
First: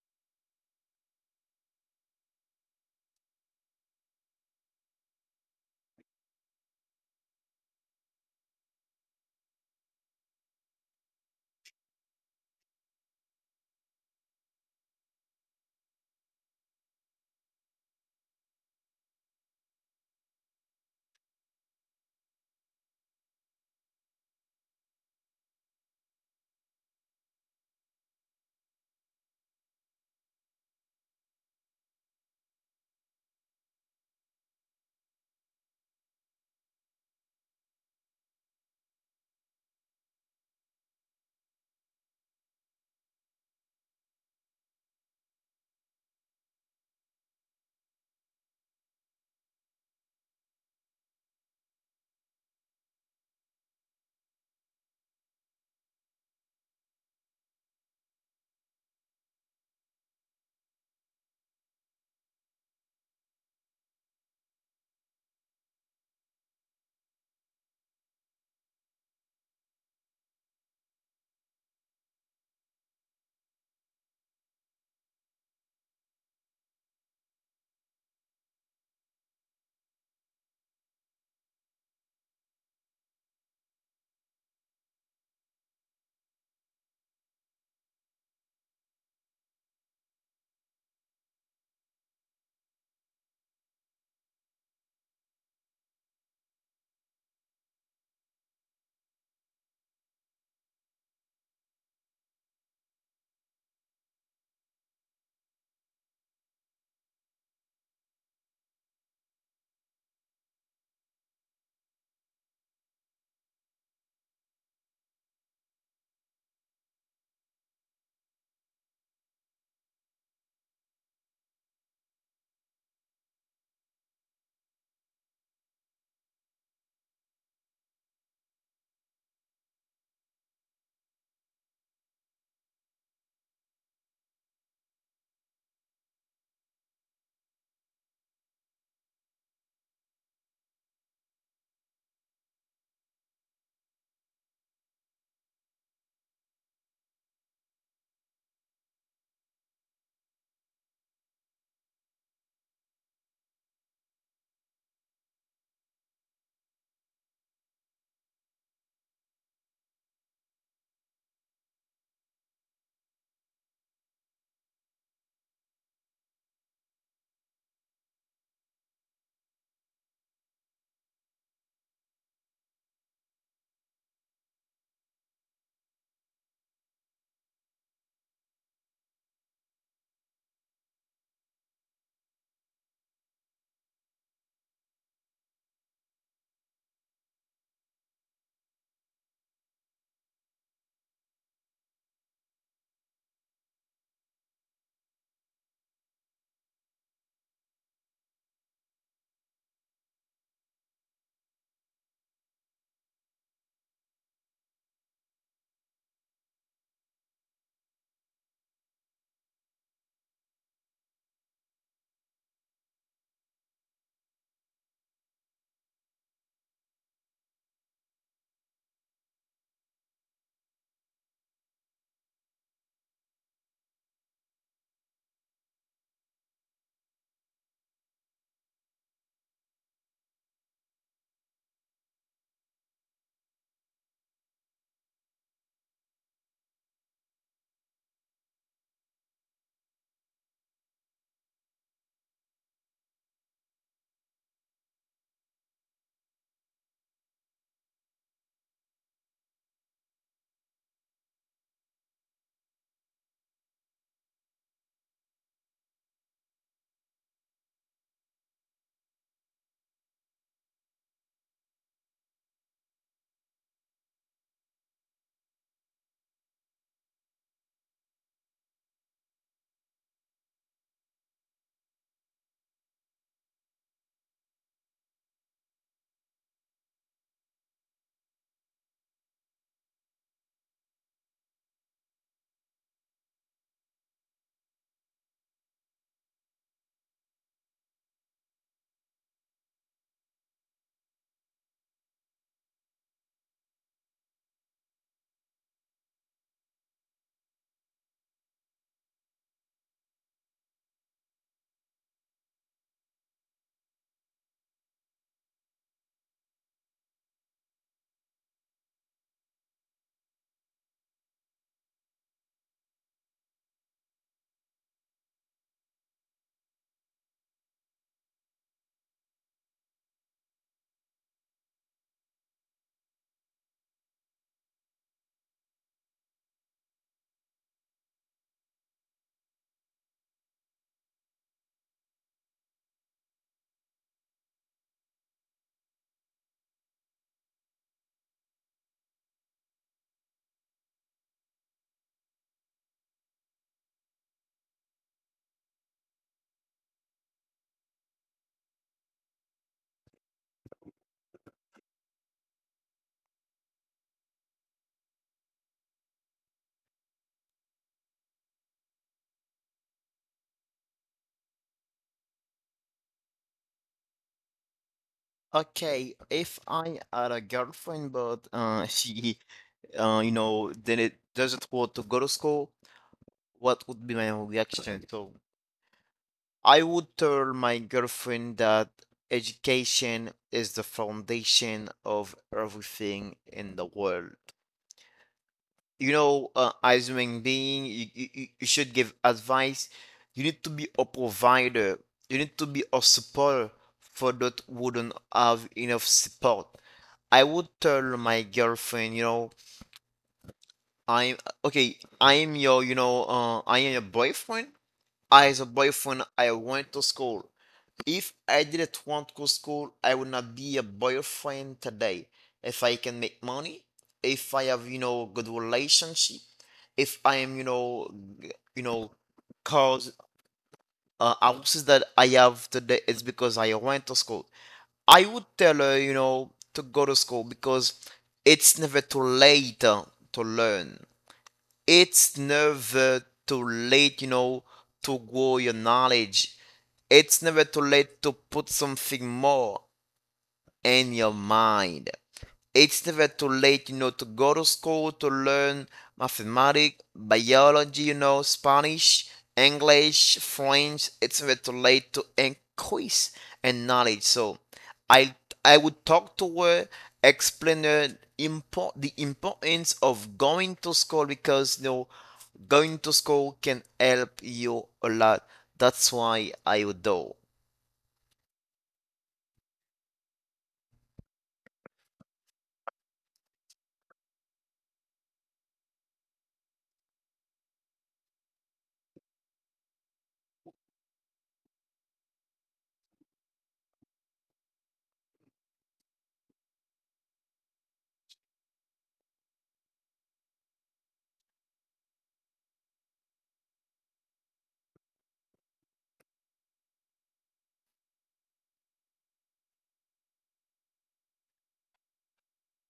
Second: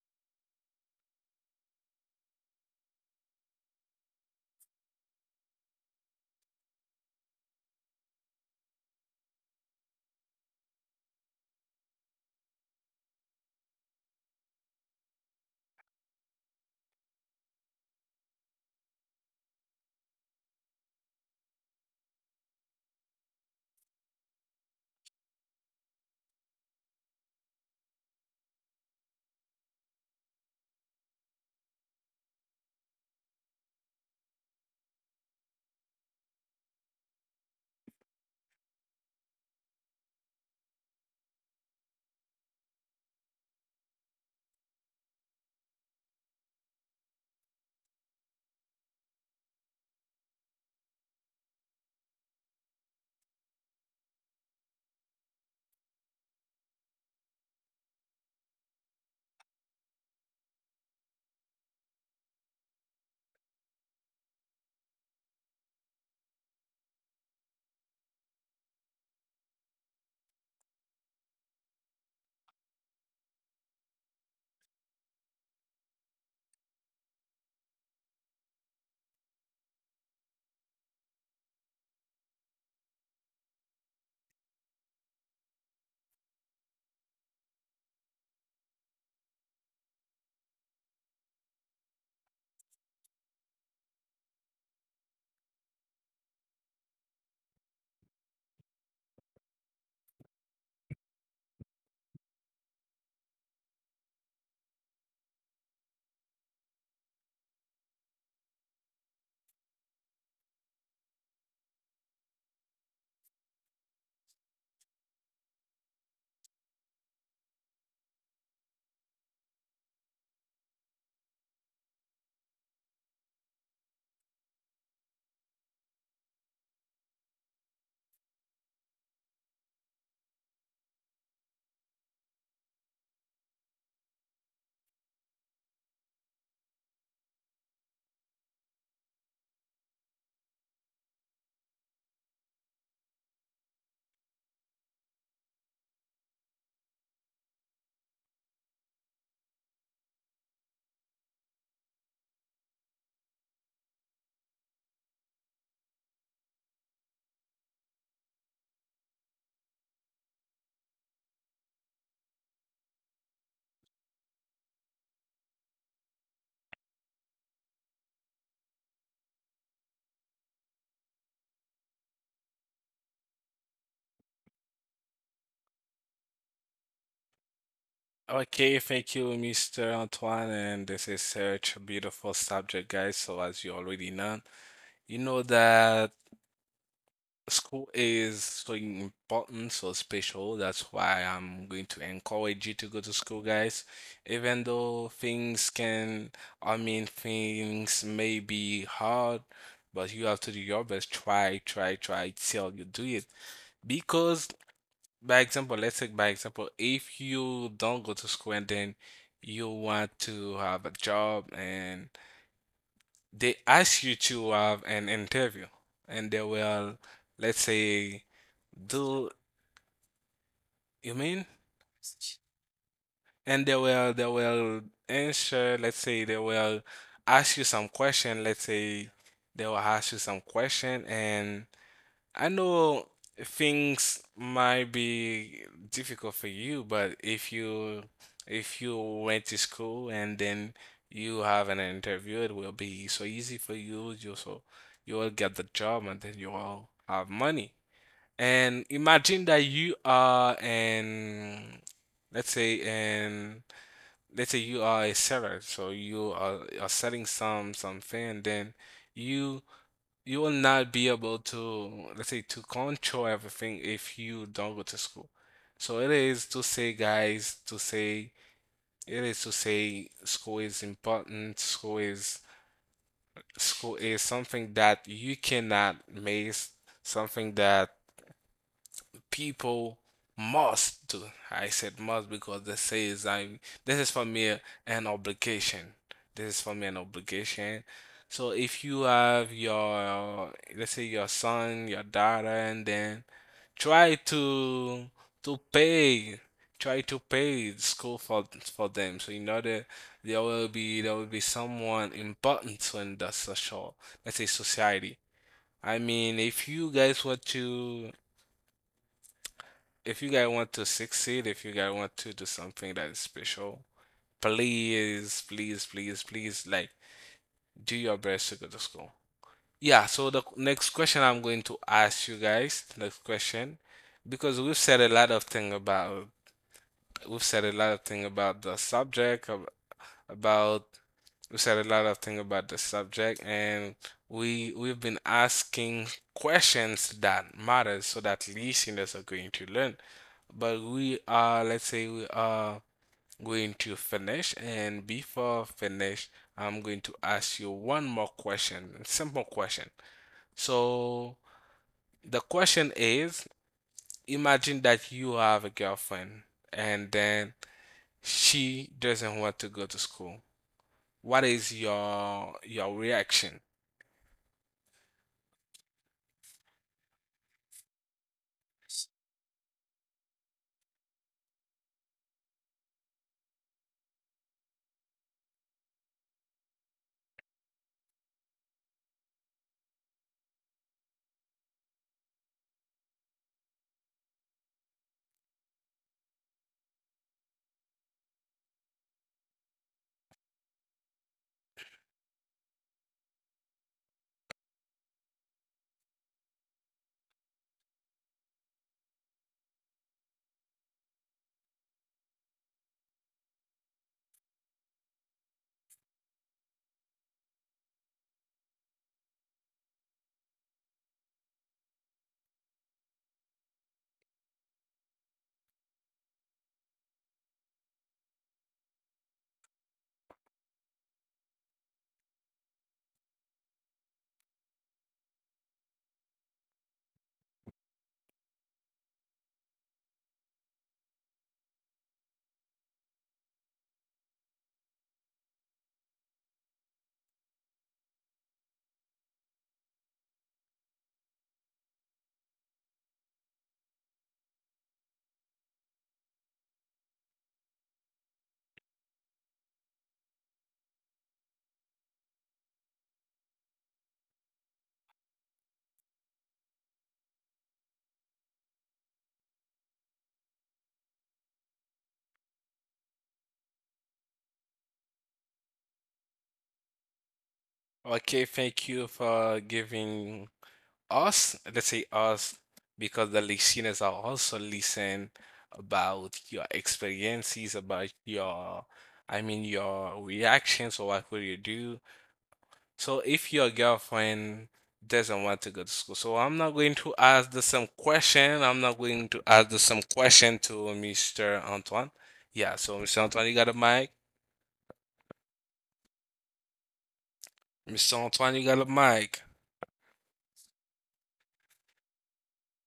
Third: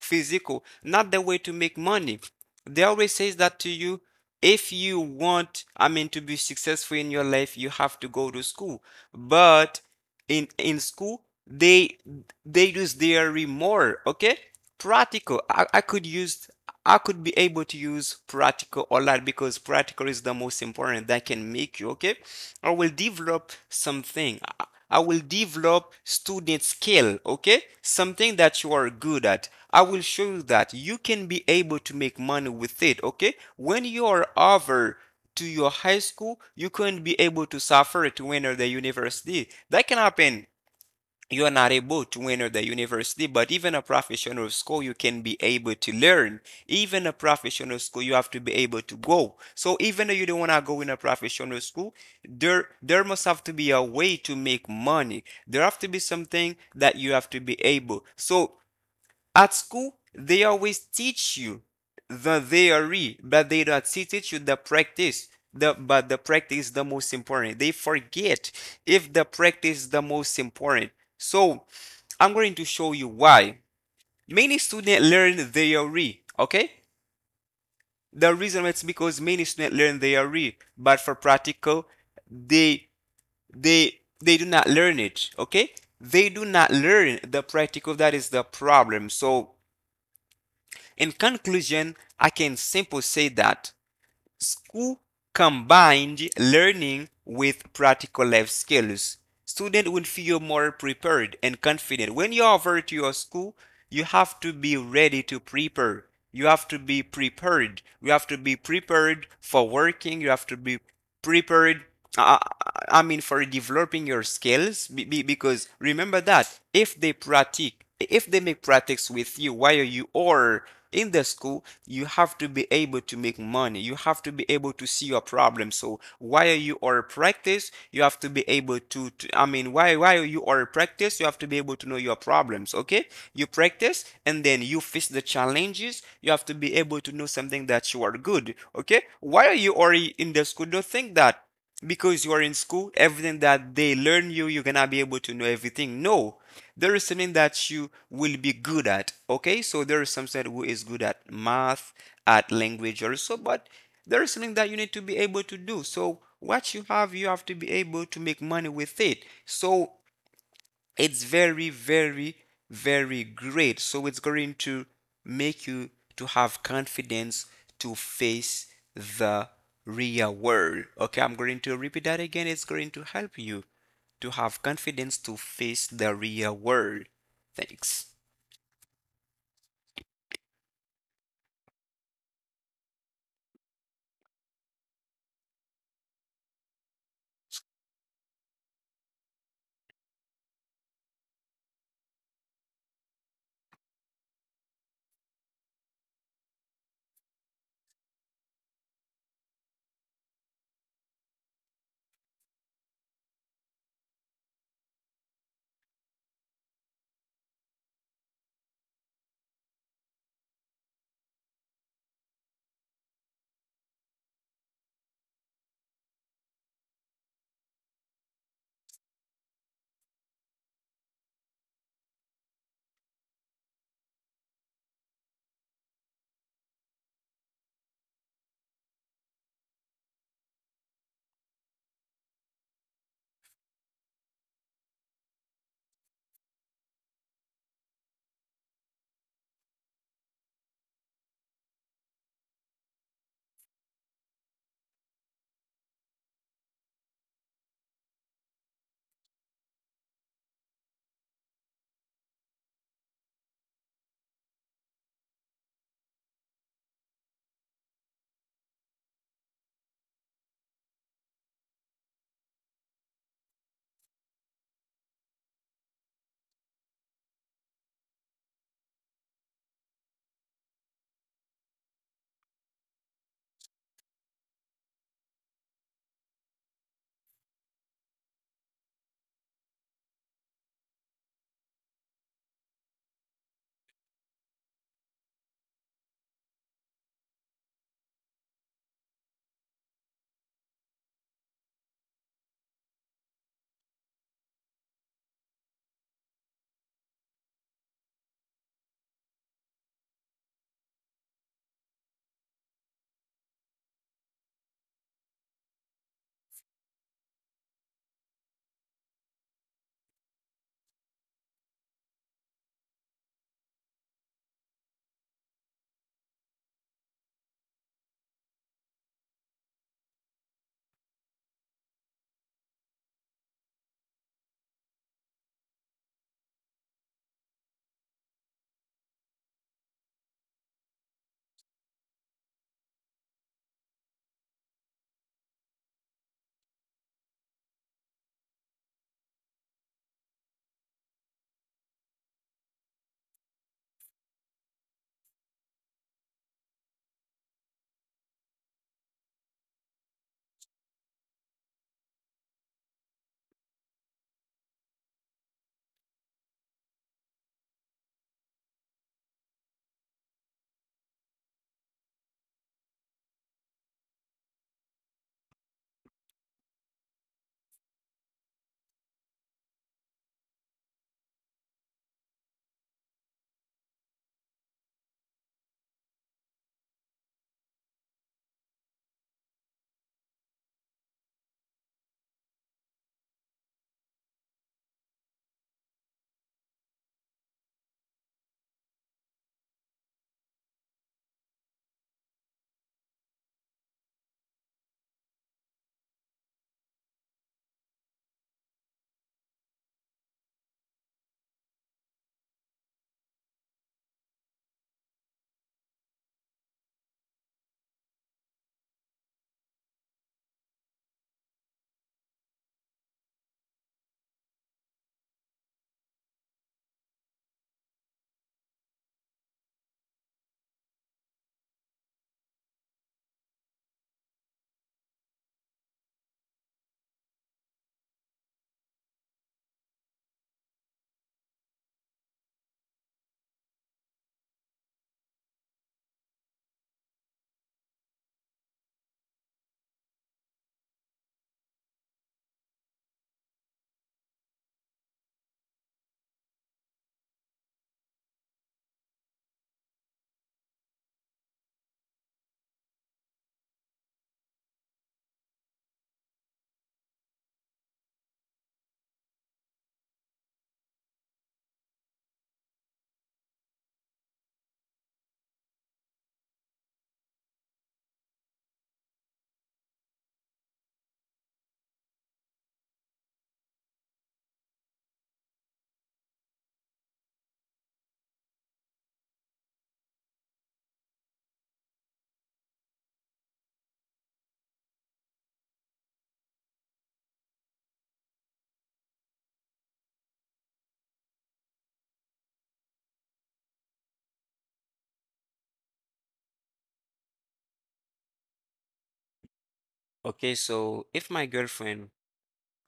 Speaker 2: physical, not the way to make money. They always says that to you. If you want, I mean, to be successful in your life, you have to go to school. But in in school they they use their more okay practical. I, I could use, I could be able to use practical a lot because practical is the most important that can make you okay. I will develop something, I- I will develop student skill, okay, something that you are good at, I will show you that you can be able to make money with it. Okay, when you are over to your high school, you couldn't be able to suffer to enter the university. That can happen. You're not able to enter the university, but even a professional school, you can be able to learn. Even a professional school, you have to be able to go. So even though you don't want to go in a professional school, there there must have to be a way to make money. There have to be something that you have to be able. So at school, they always teach you the theory, but they don't teach you the practice. The, but the practice is the most important. They forget if the practice is the most important. So I'm going to show you why. Many students learn theory, okay? The reason it's because many students learn theory, but for practical, they they they do not learn it, okay? They do not learn the practical. That is the problem. So in conclusion, I can simply say that school combined learning with practical life skills. Student will feel more prepared and confident. When you are over to your school, you have to be ready to prepare. You have to be prepared. You have to be prepared for working. You have to be prepared uh, I mean, for developing your skills, be, because remember that if they practice, if they make practice with you while you are in the school, you have to be able to make money. You have to be able to see your problem. So while you are practice, you have to be able to, to I mean, while while you are practice, you have to be able to know your problems. Okay, you practice and then you face the challenges. You have to be able to know something that you are good. Okay, while you are in the school, don't think that because you are in school, everything that they learn you, you're gonna be able to know everything. No, there is something that you will be good at. Okay, so there is something who is good at math, at language also, but there is something that you need to be able to do. So what you have, you have to be able to make money with it. So it's very very very great, so it's going to make you to have confidence to face the real world. Okay, I'm going to repeat that again. It's going to help you to have confidence to face the real world. Thanks.
Speaker 1: Okay, thank you, mister Antoine. And this is such a beautiful subject, guys. So as you already know, you know that school is so important, so special. That's why I'm going to encourage you to go to school, guys. Even though things can, I mean, things may be hard, but you have to do your best. Try, try, try till you do it. Because, by example, let's take by example, if you don't go to school and then you want to have a job and they ask you to have an interview and they will, let's say, do you mean, and they will they will answer, let's say they will ask you some question, let's say they will ask you some question, and I know things might be difficult for you, but if you if you went to school and then you have an interview, it will be so easy for you. You so you will get the job and then you will have money. And imagine that you are an, let's say an, let's say you are a seller, so you are, are selling some something, and then you you will not be able to, let's say, to control everything if you don't go to school. So it is to say, guys, to say, it is to say school is important, school is school is something that you cannot miss, something that people must do. I said must because this is I this is for me an obligation. This is for me an obligation. So if you have your, let's say your son, your daughter, and then try to to pay try to pay school for for them. So you know that there will be there will be someone important in the social, let's say society. I mean, if you guys were to if you guys want to succeed, if you guys want to do something that is special, please, please, please, please, like do your best to go to school. Yeah, so the next question I'm going to ask you guys, next question, because we've said a lot of thing about we've said a lot of thing about the subject of about we said a lot of things about the subject, and we we've been asking questions that matters so that listeners are going to learn. But we are, let's say we are going to finish, and before finish I'm going to ask you one more question, a simple question. So the question is imagine that you have a girlfriend and then she doesn't want to go to school. What is your your reaction?
Speaker 3: Okay, if I had a girlfriend, but uh, she, uh, you know, then it doesn't want to go to school, what would be my reaction? So I would tell my girlfriend that education is the foundation of everything in the world. You know, uh, as a human being, you, you, you you should give advice. You need to be a provider. You need to be a supporter for that wouldn't have enough support. I would tell my girlfriend, you know, I'm okay. I am your, you know, uh, I am your boyfriend. As a boyfriend, I went to school. If I didn't want to school, I would not be a boyfriend today. If I can make money, if I have, you know, good relationship, if I am, you know, g- you know, cause uh, houses that I have today is because I went to school. I would tell her, you know, to go to school because it's never too late uh, to learn, it's never too late, you know, to grow your knowledge. It's never too late to put something more in your mind. It's never too late, you know, to go to school to learn mathematics, biology, you know, Spanish, English, French. It's never too late to increase in knowledge. So I I would talk to her, explain her import the importance of going to school because, you know, going to school can help you a lot. That's why I would do.
Speaker 1: Okay, thank you for giving us, let's say us, because the listeners are also listen about your experiences, about your, I mean, your reactions or what will you do? So if your girlfriend doesn't want to go to school, so I'm not going to ask the same question. I'm not going to ask the same question to mister Antoine. Yeah, so mister Antoine, you got a mic? mister Antoine, you got a mic.
Speaker 2: Okay, so if my girlfriend,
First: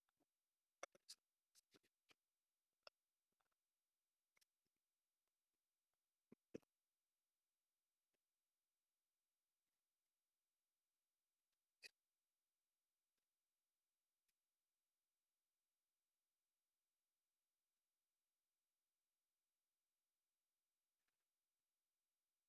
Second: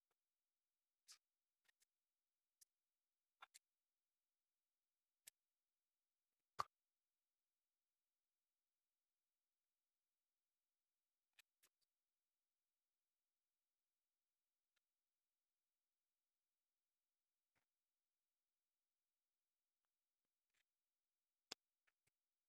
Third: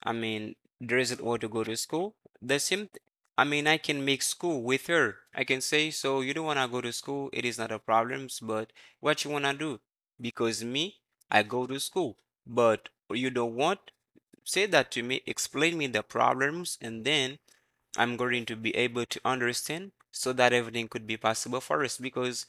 Speaker 2: I mean, there isn't want to go to school. The same, th- I mean, I can make school with her. I can say, so you don't want to go to school, it is not a problem, but what you want to do? Because me, I go to school, but you don't want, say that to me, explain me the problems, and then I'm going to be able to understand so that everything could be possible for us because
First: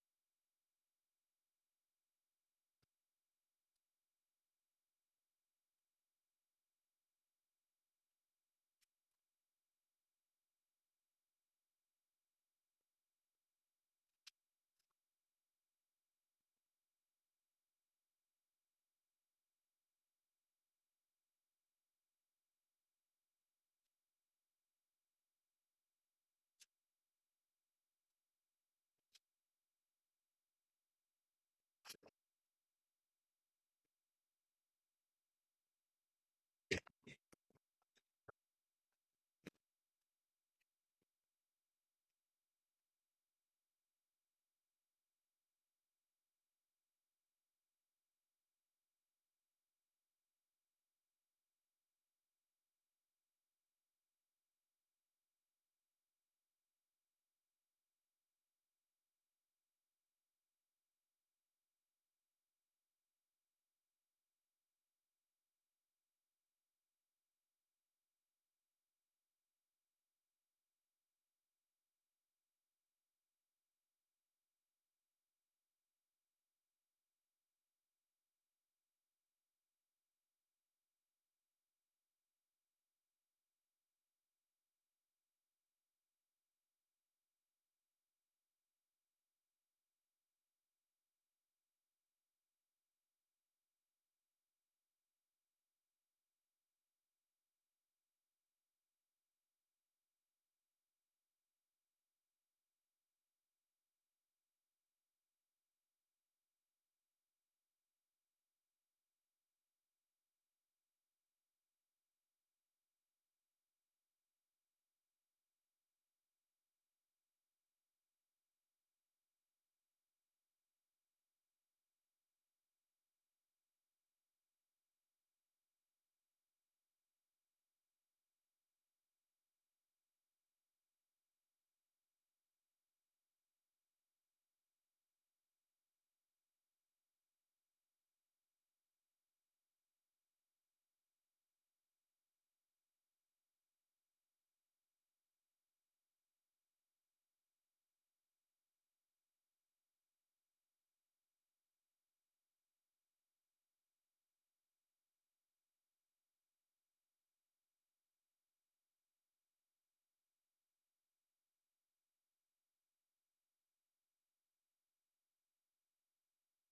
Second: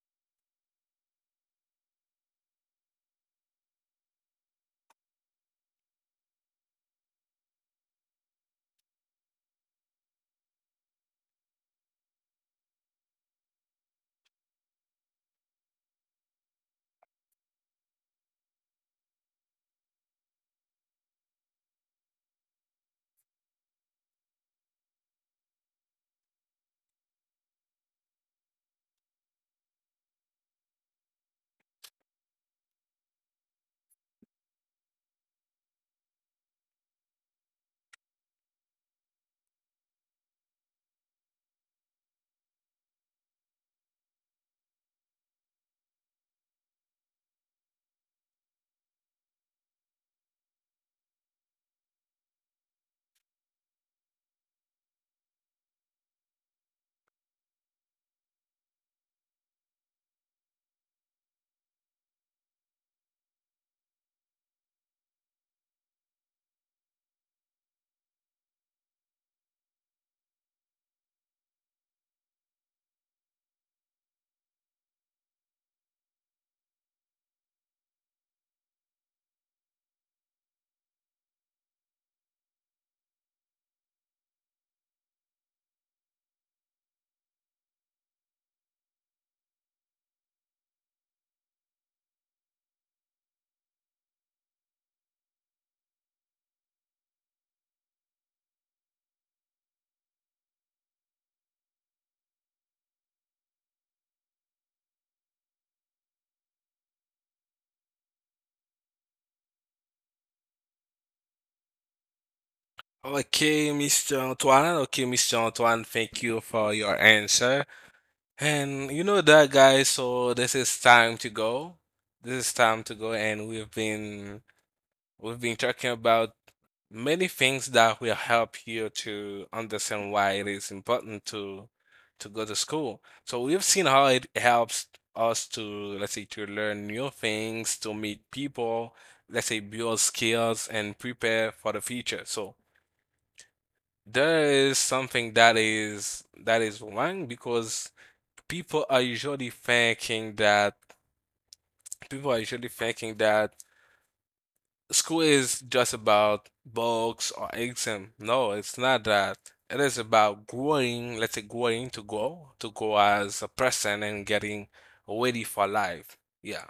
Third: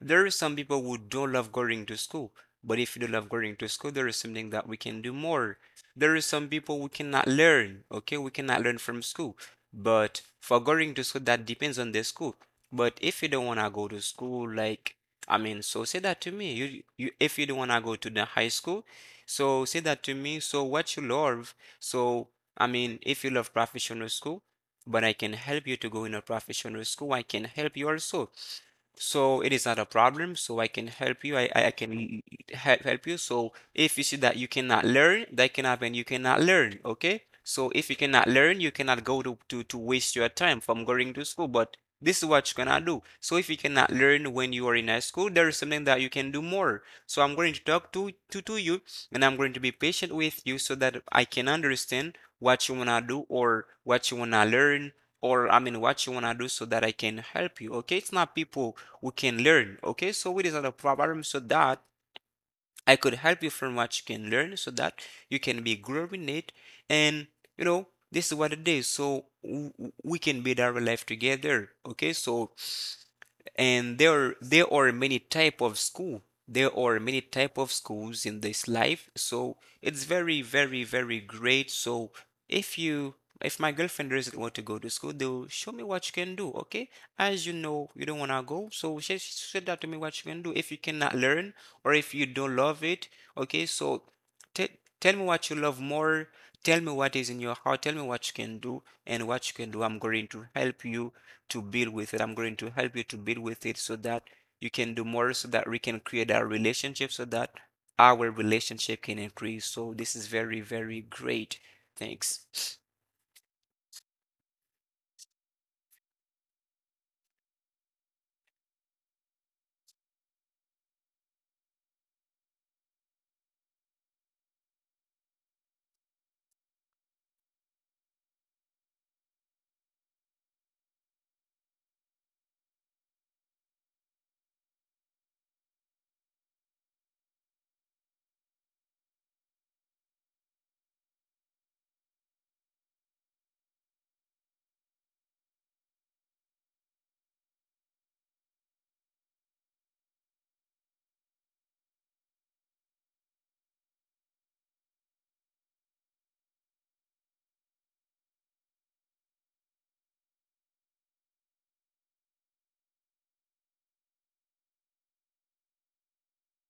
Speaker 2: there are some people who don't love going to school. But if you don't love going to school, there is something that we can do more. There are some people who cannot learn, okay? We cannot learn from school. But for going to school, that depends on the school. But if you don't want to go to school, like, I mean, so say that to me. You, you, if you don't want to go to the high school, so say that to me. So what you love, so I mean, if you love professional school, but I can help you to go in a professional school. I can help you also. So it is not a problem. So I can help you. I, I can help, help you. So if you see that you cannot learn, that can happen. You cannot learn. Okay. So if you cannot learn, you cannot go to, to, to waste your time from going to school. But this is what you cannot do. So if you cannot learn when you are in high school, there is something that you can do more. So I'm going to talk to, to, to you and I'm going to be patient with you so that I can understand what you wanna do or what you wanna learn or I mean what you wanna do so that I can help you. Okay, it's not people who can learn. Okay, so it is not a problem so that I could help you from what you can learn so that you can be growing it and, you know, this is what it is. So we can build our life together. Okay, so and there there are many type of school, there are many type of schools in this life, so it's very very very great. So if you, if my girlfriend doesn't want to go to school, they'll show me what you can do. Okay, as you know, you don't want to go, so she she said that to me, what you can do if you cannot learn or if you don't love it. Okay, so te- tell me what you love more, tell me what is in your heart, tell me what you can do. And what you can do, I'm going to help you to build with it. I'm going to help you to build with it so that you can do more, so that we can create our relationship, so that our relationship can increase. So this is very, very great. Thanks.
Speaker 1: Okay, mister Antoine. Okay, mister Antoine, thank you for your answer. And you know that, guys, so this is time to go. This is time to go, and we've been we've been talking about many things that will help you to understand why it is important to to go to school. So we've seen how it helps us to, let's say, to learn new things, to meet people, let's say, build skills and prepare for the future. So there is something that is that is wrong because people are usually thinking that people are usually thinking that school is just about books or exam. No, it's not that. It is about growing, let's say growing to grow, to grow as a person and getting ready for life. Yeah,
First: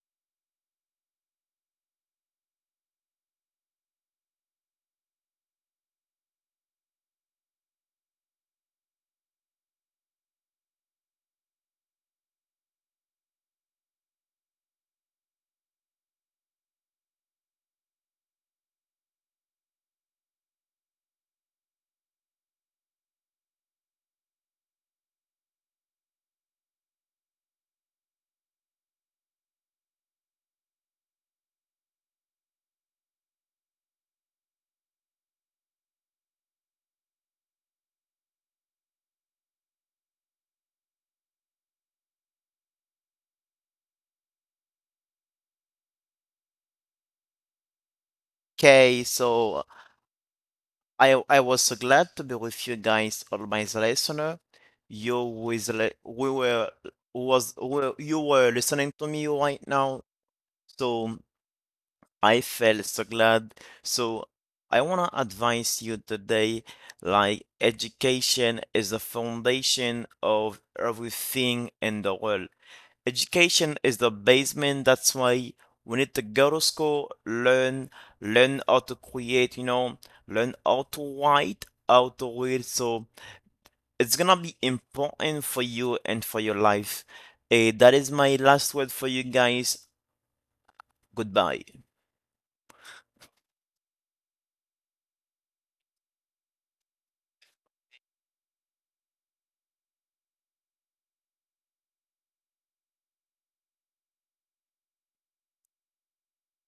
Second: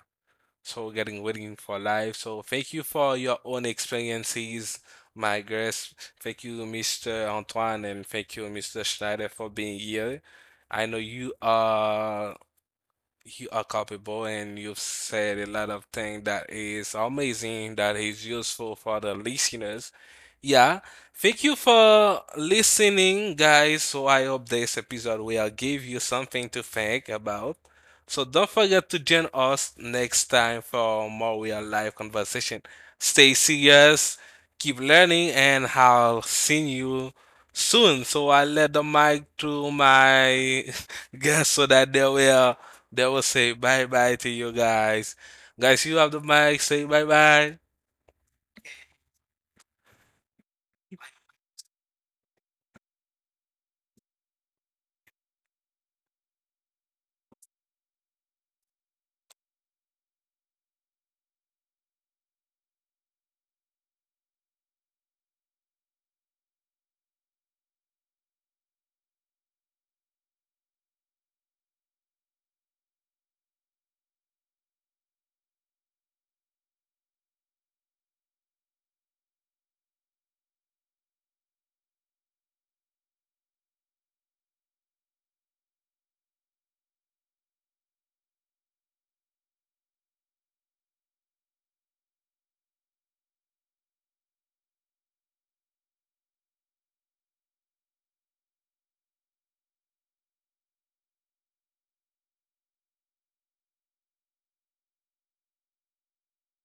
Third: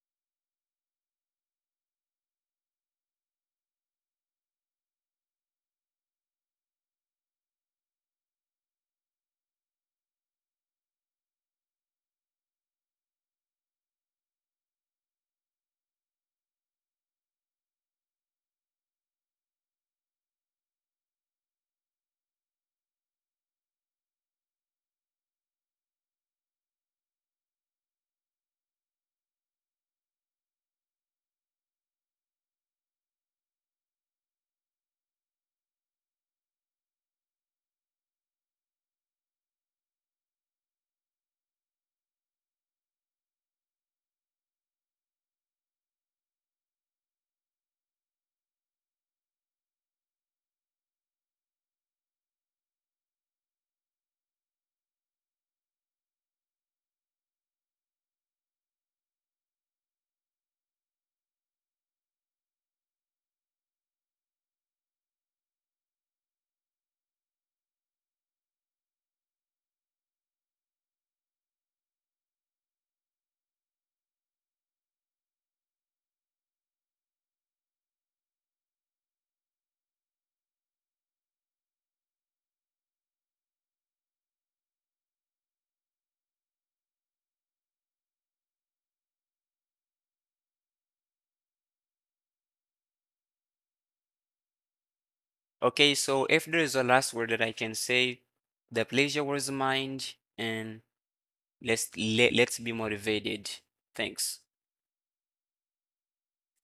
Speaker 1: so getting waiting for life. So thank you for your own experiences, my guest. Thank you, mister Antoine, and thank you, mister Schneider, for being here. I know you are you are capable, and you've said a lot of things that is amazing, that is useful for the listeners. Yeah, thank you for listening, guys. So I hope this episode will give you something to think about. So don't forget to join us next time for more real life conversation. Stay serious, keep learning, and I'll see you soon. So I let the mic to my guests so that they will they will say bye bye to you guys. Guys, you have the mic. Say bye bye.
Speaker 3: Okay, so I I was so glad to be with you guys, all my listener. You with le- we were was were, you were listening to me right now, so I felt so glad. So I wanna advise you today, like, education is the foundation of everything in the world. Education is the basement. That's why we need to go to school, learn, learn how to create, you know, learn how to write, how to read. So it's gonna be important for you and for your life. Eh, that is my last word for you guys. Goodbye.
Speaker 2: Okay, so if there is a last word that I can say, the pleasure was mine, and let's let, let's be motivated. Thanks.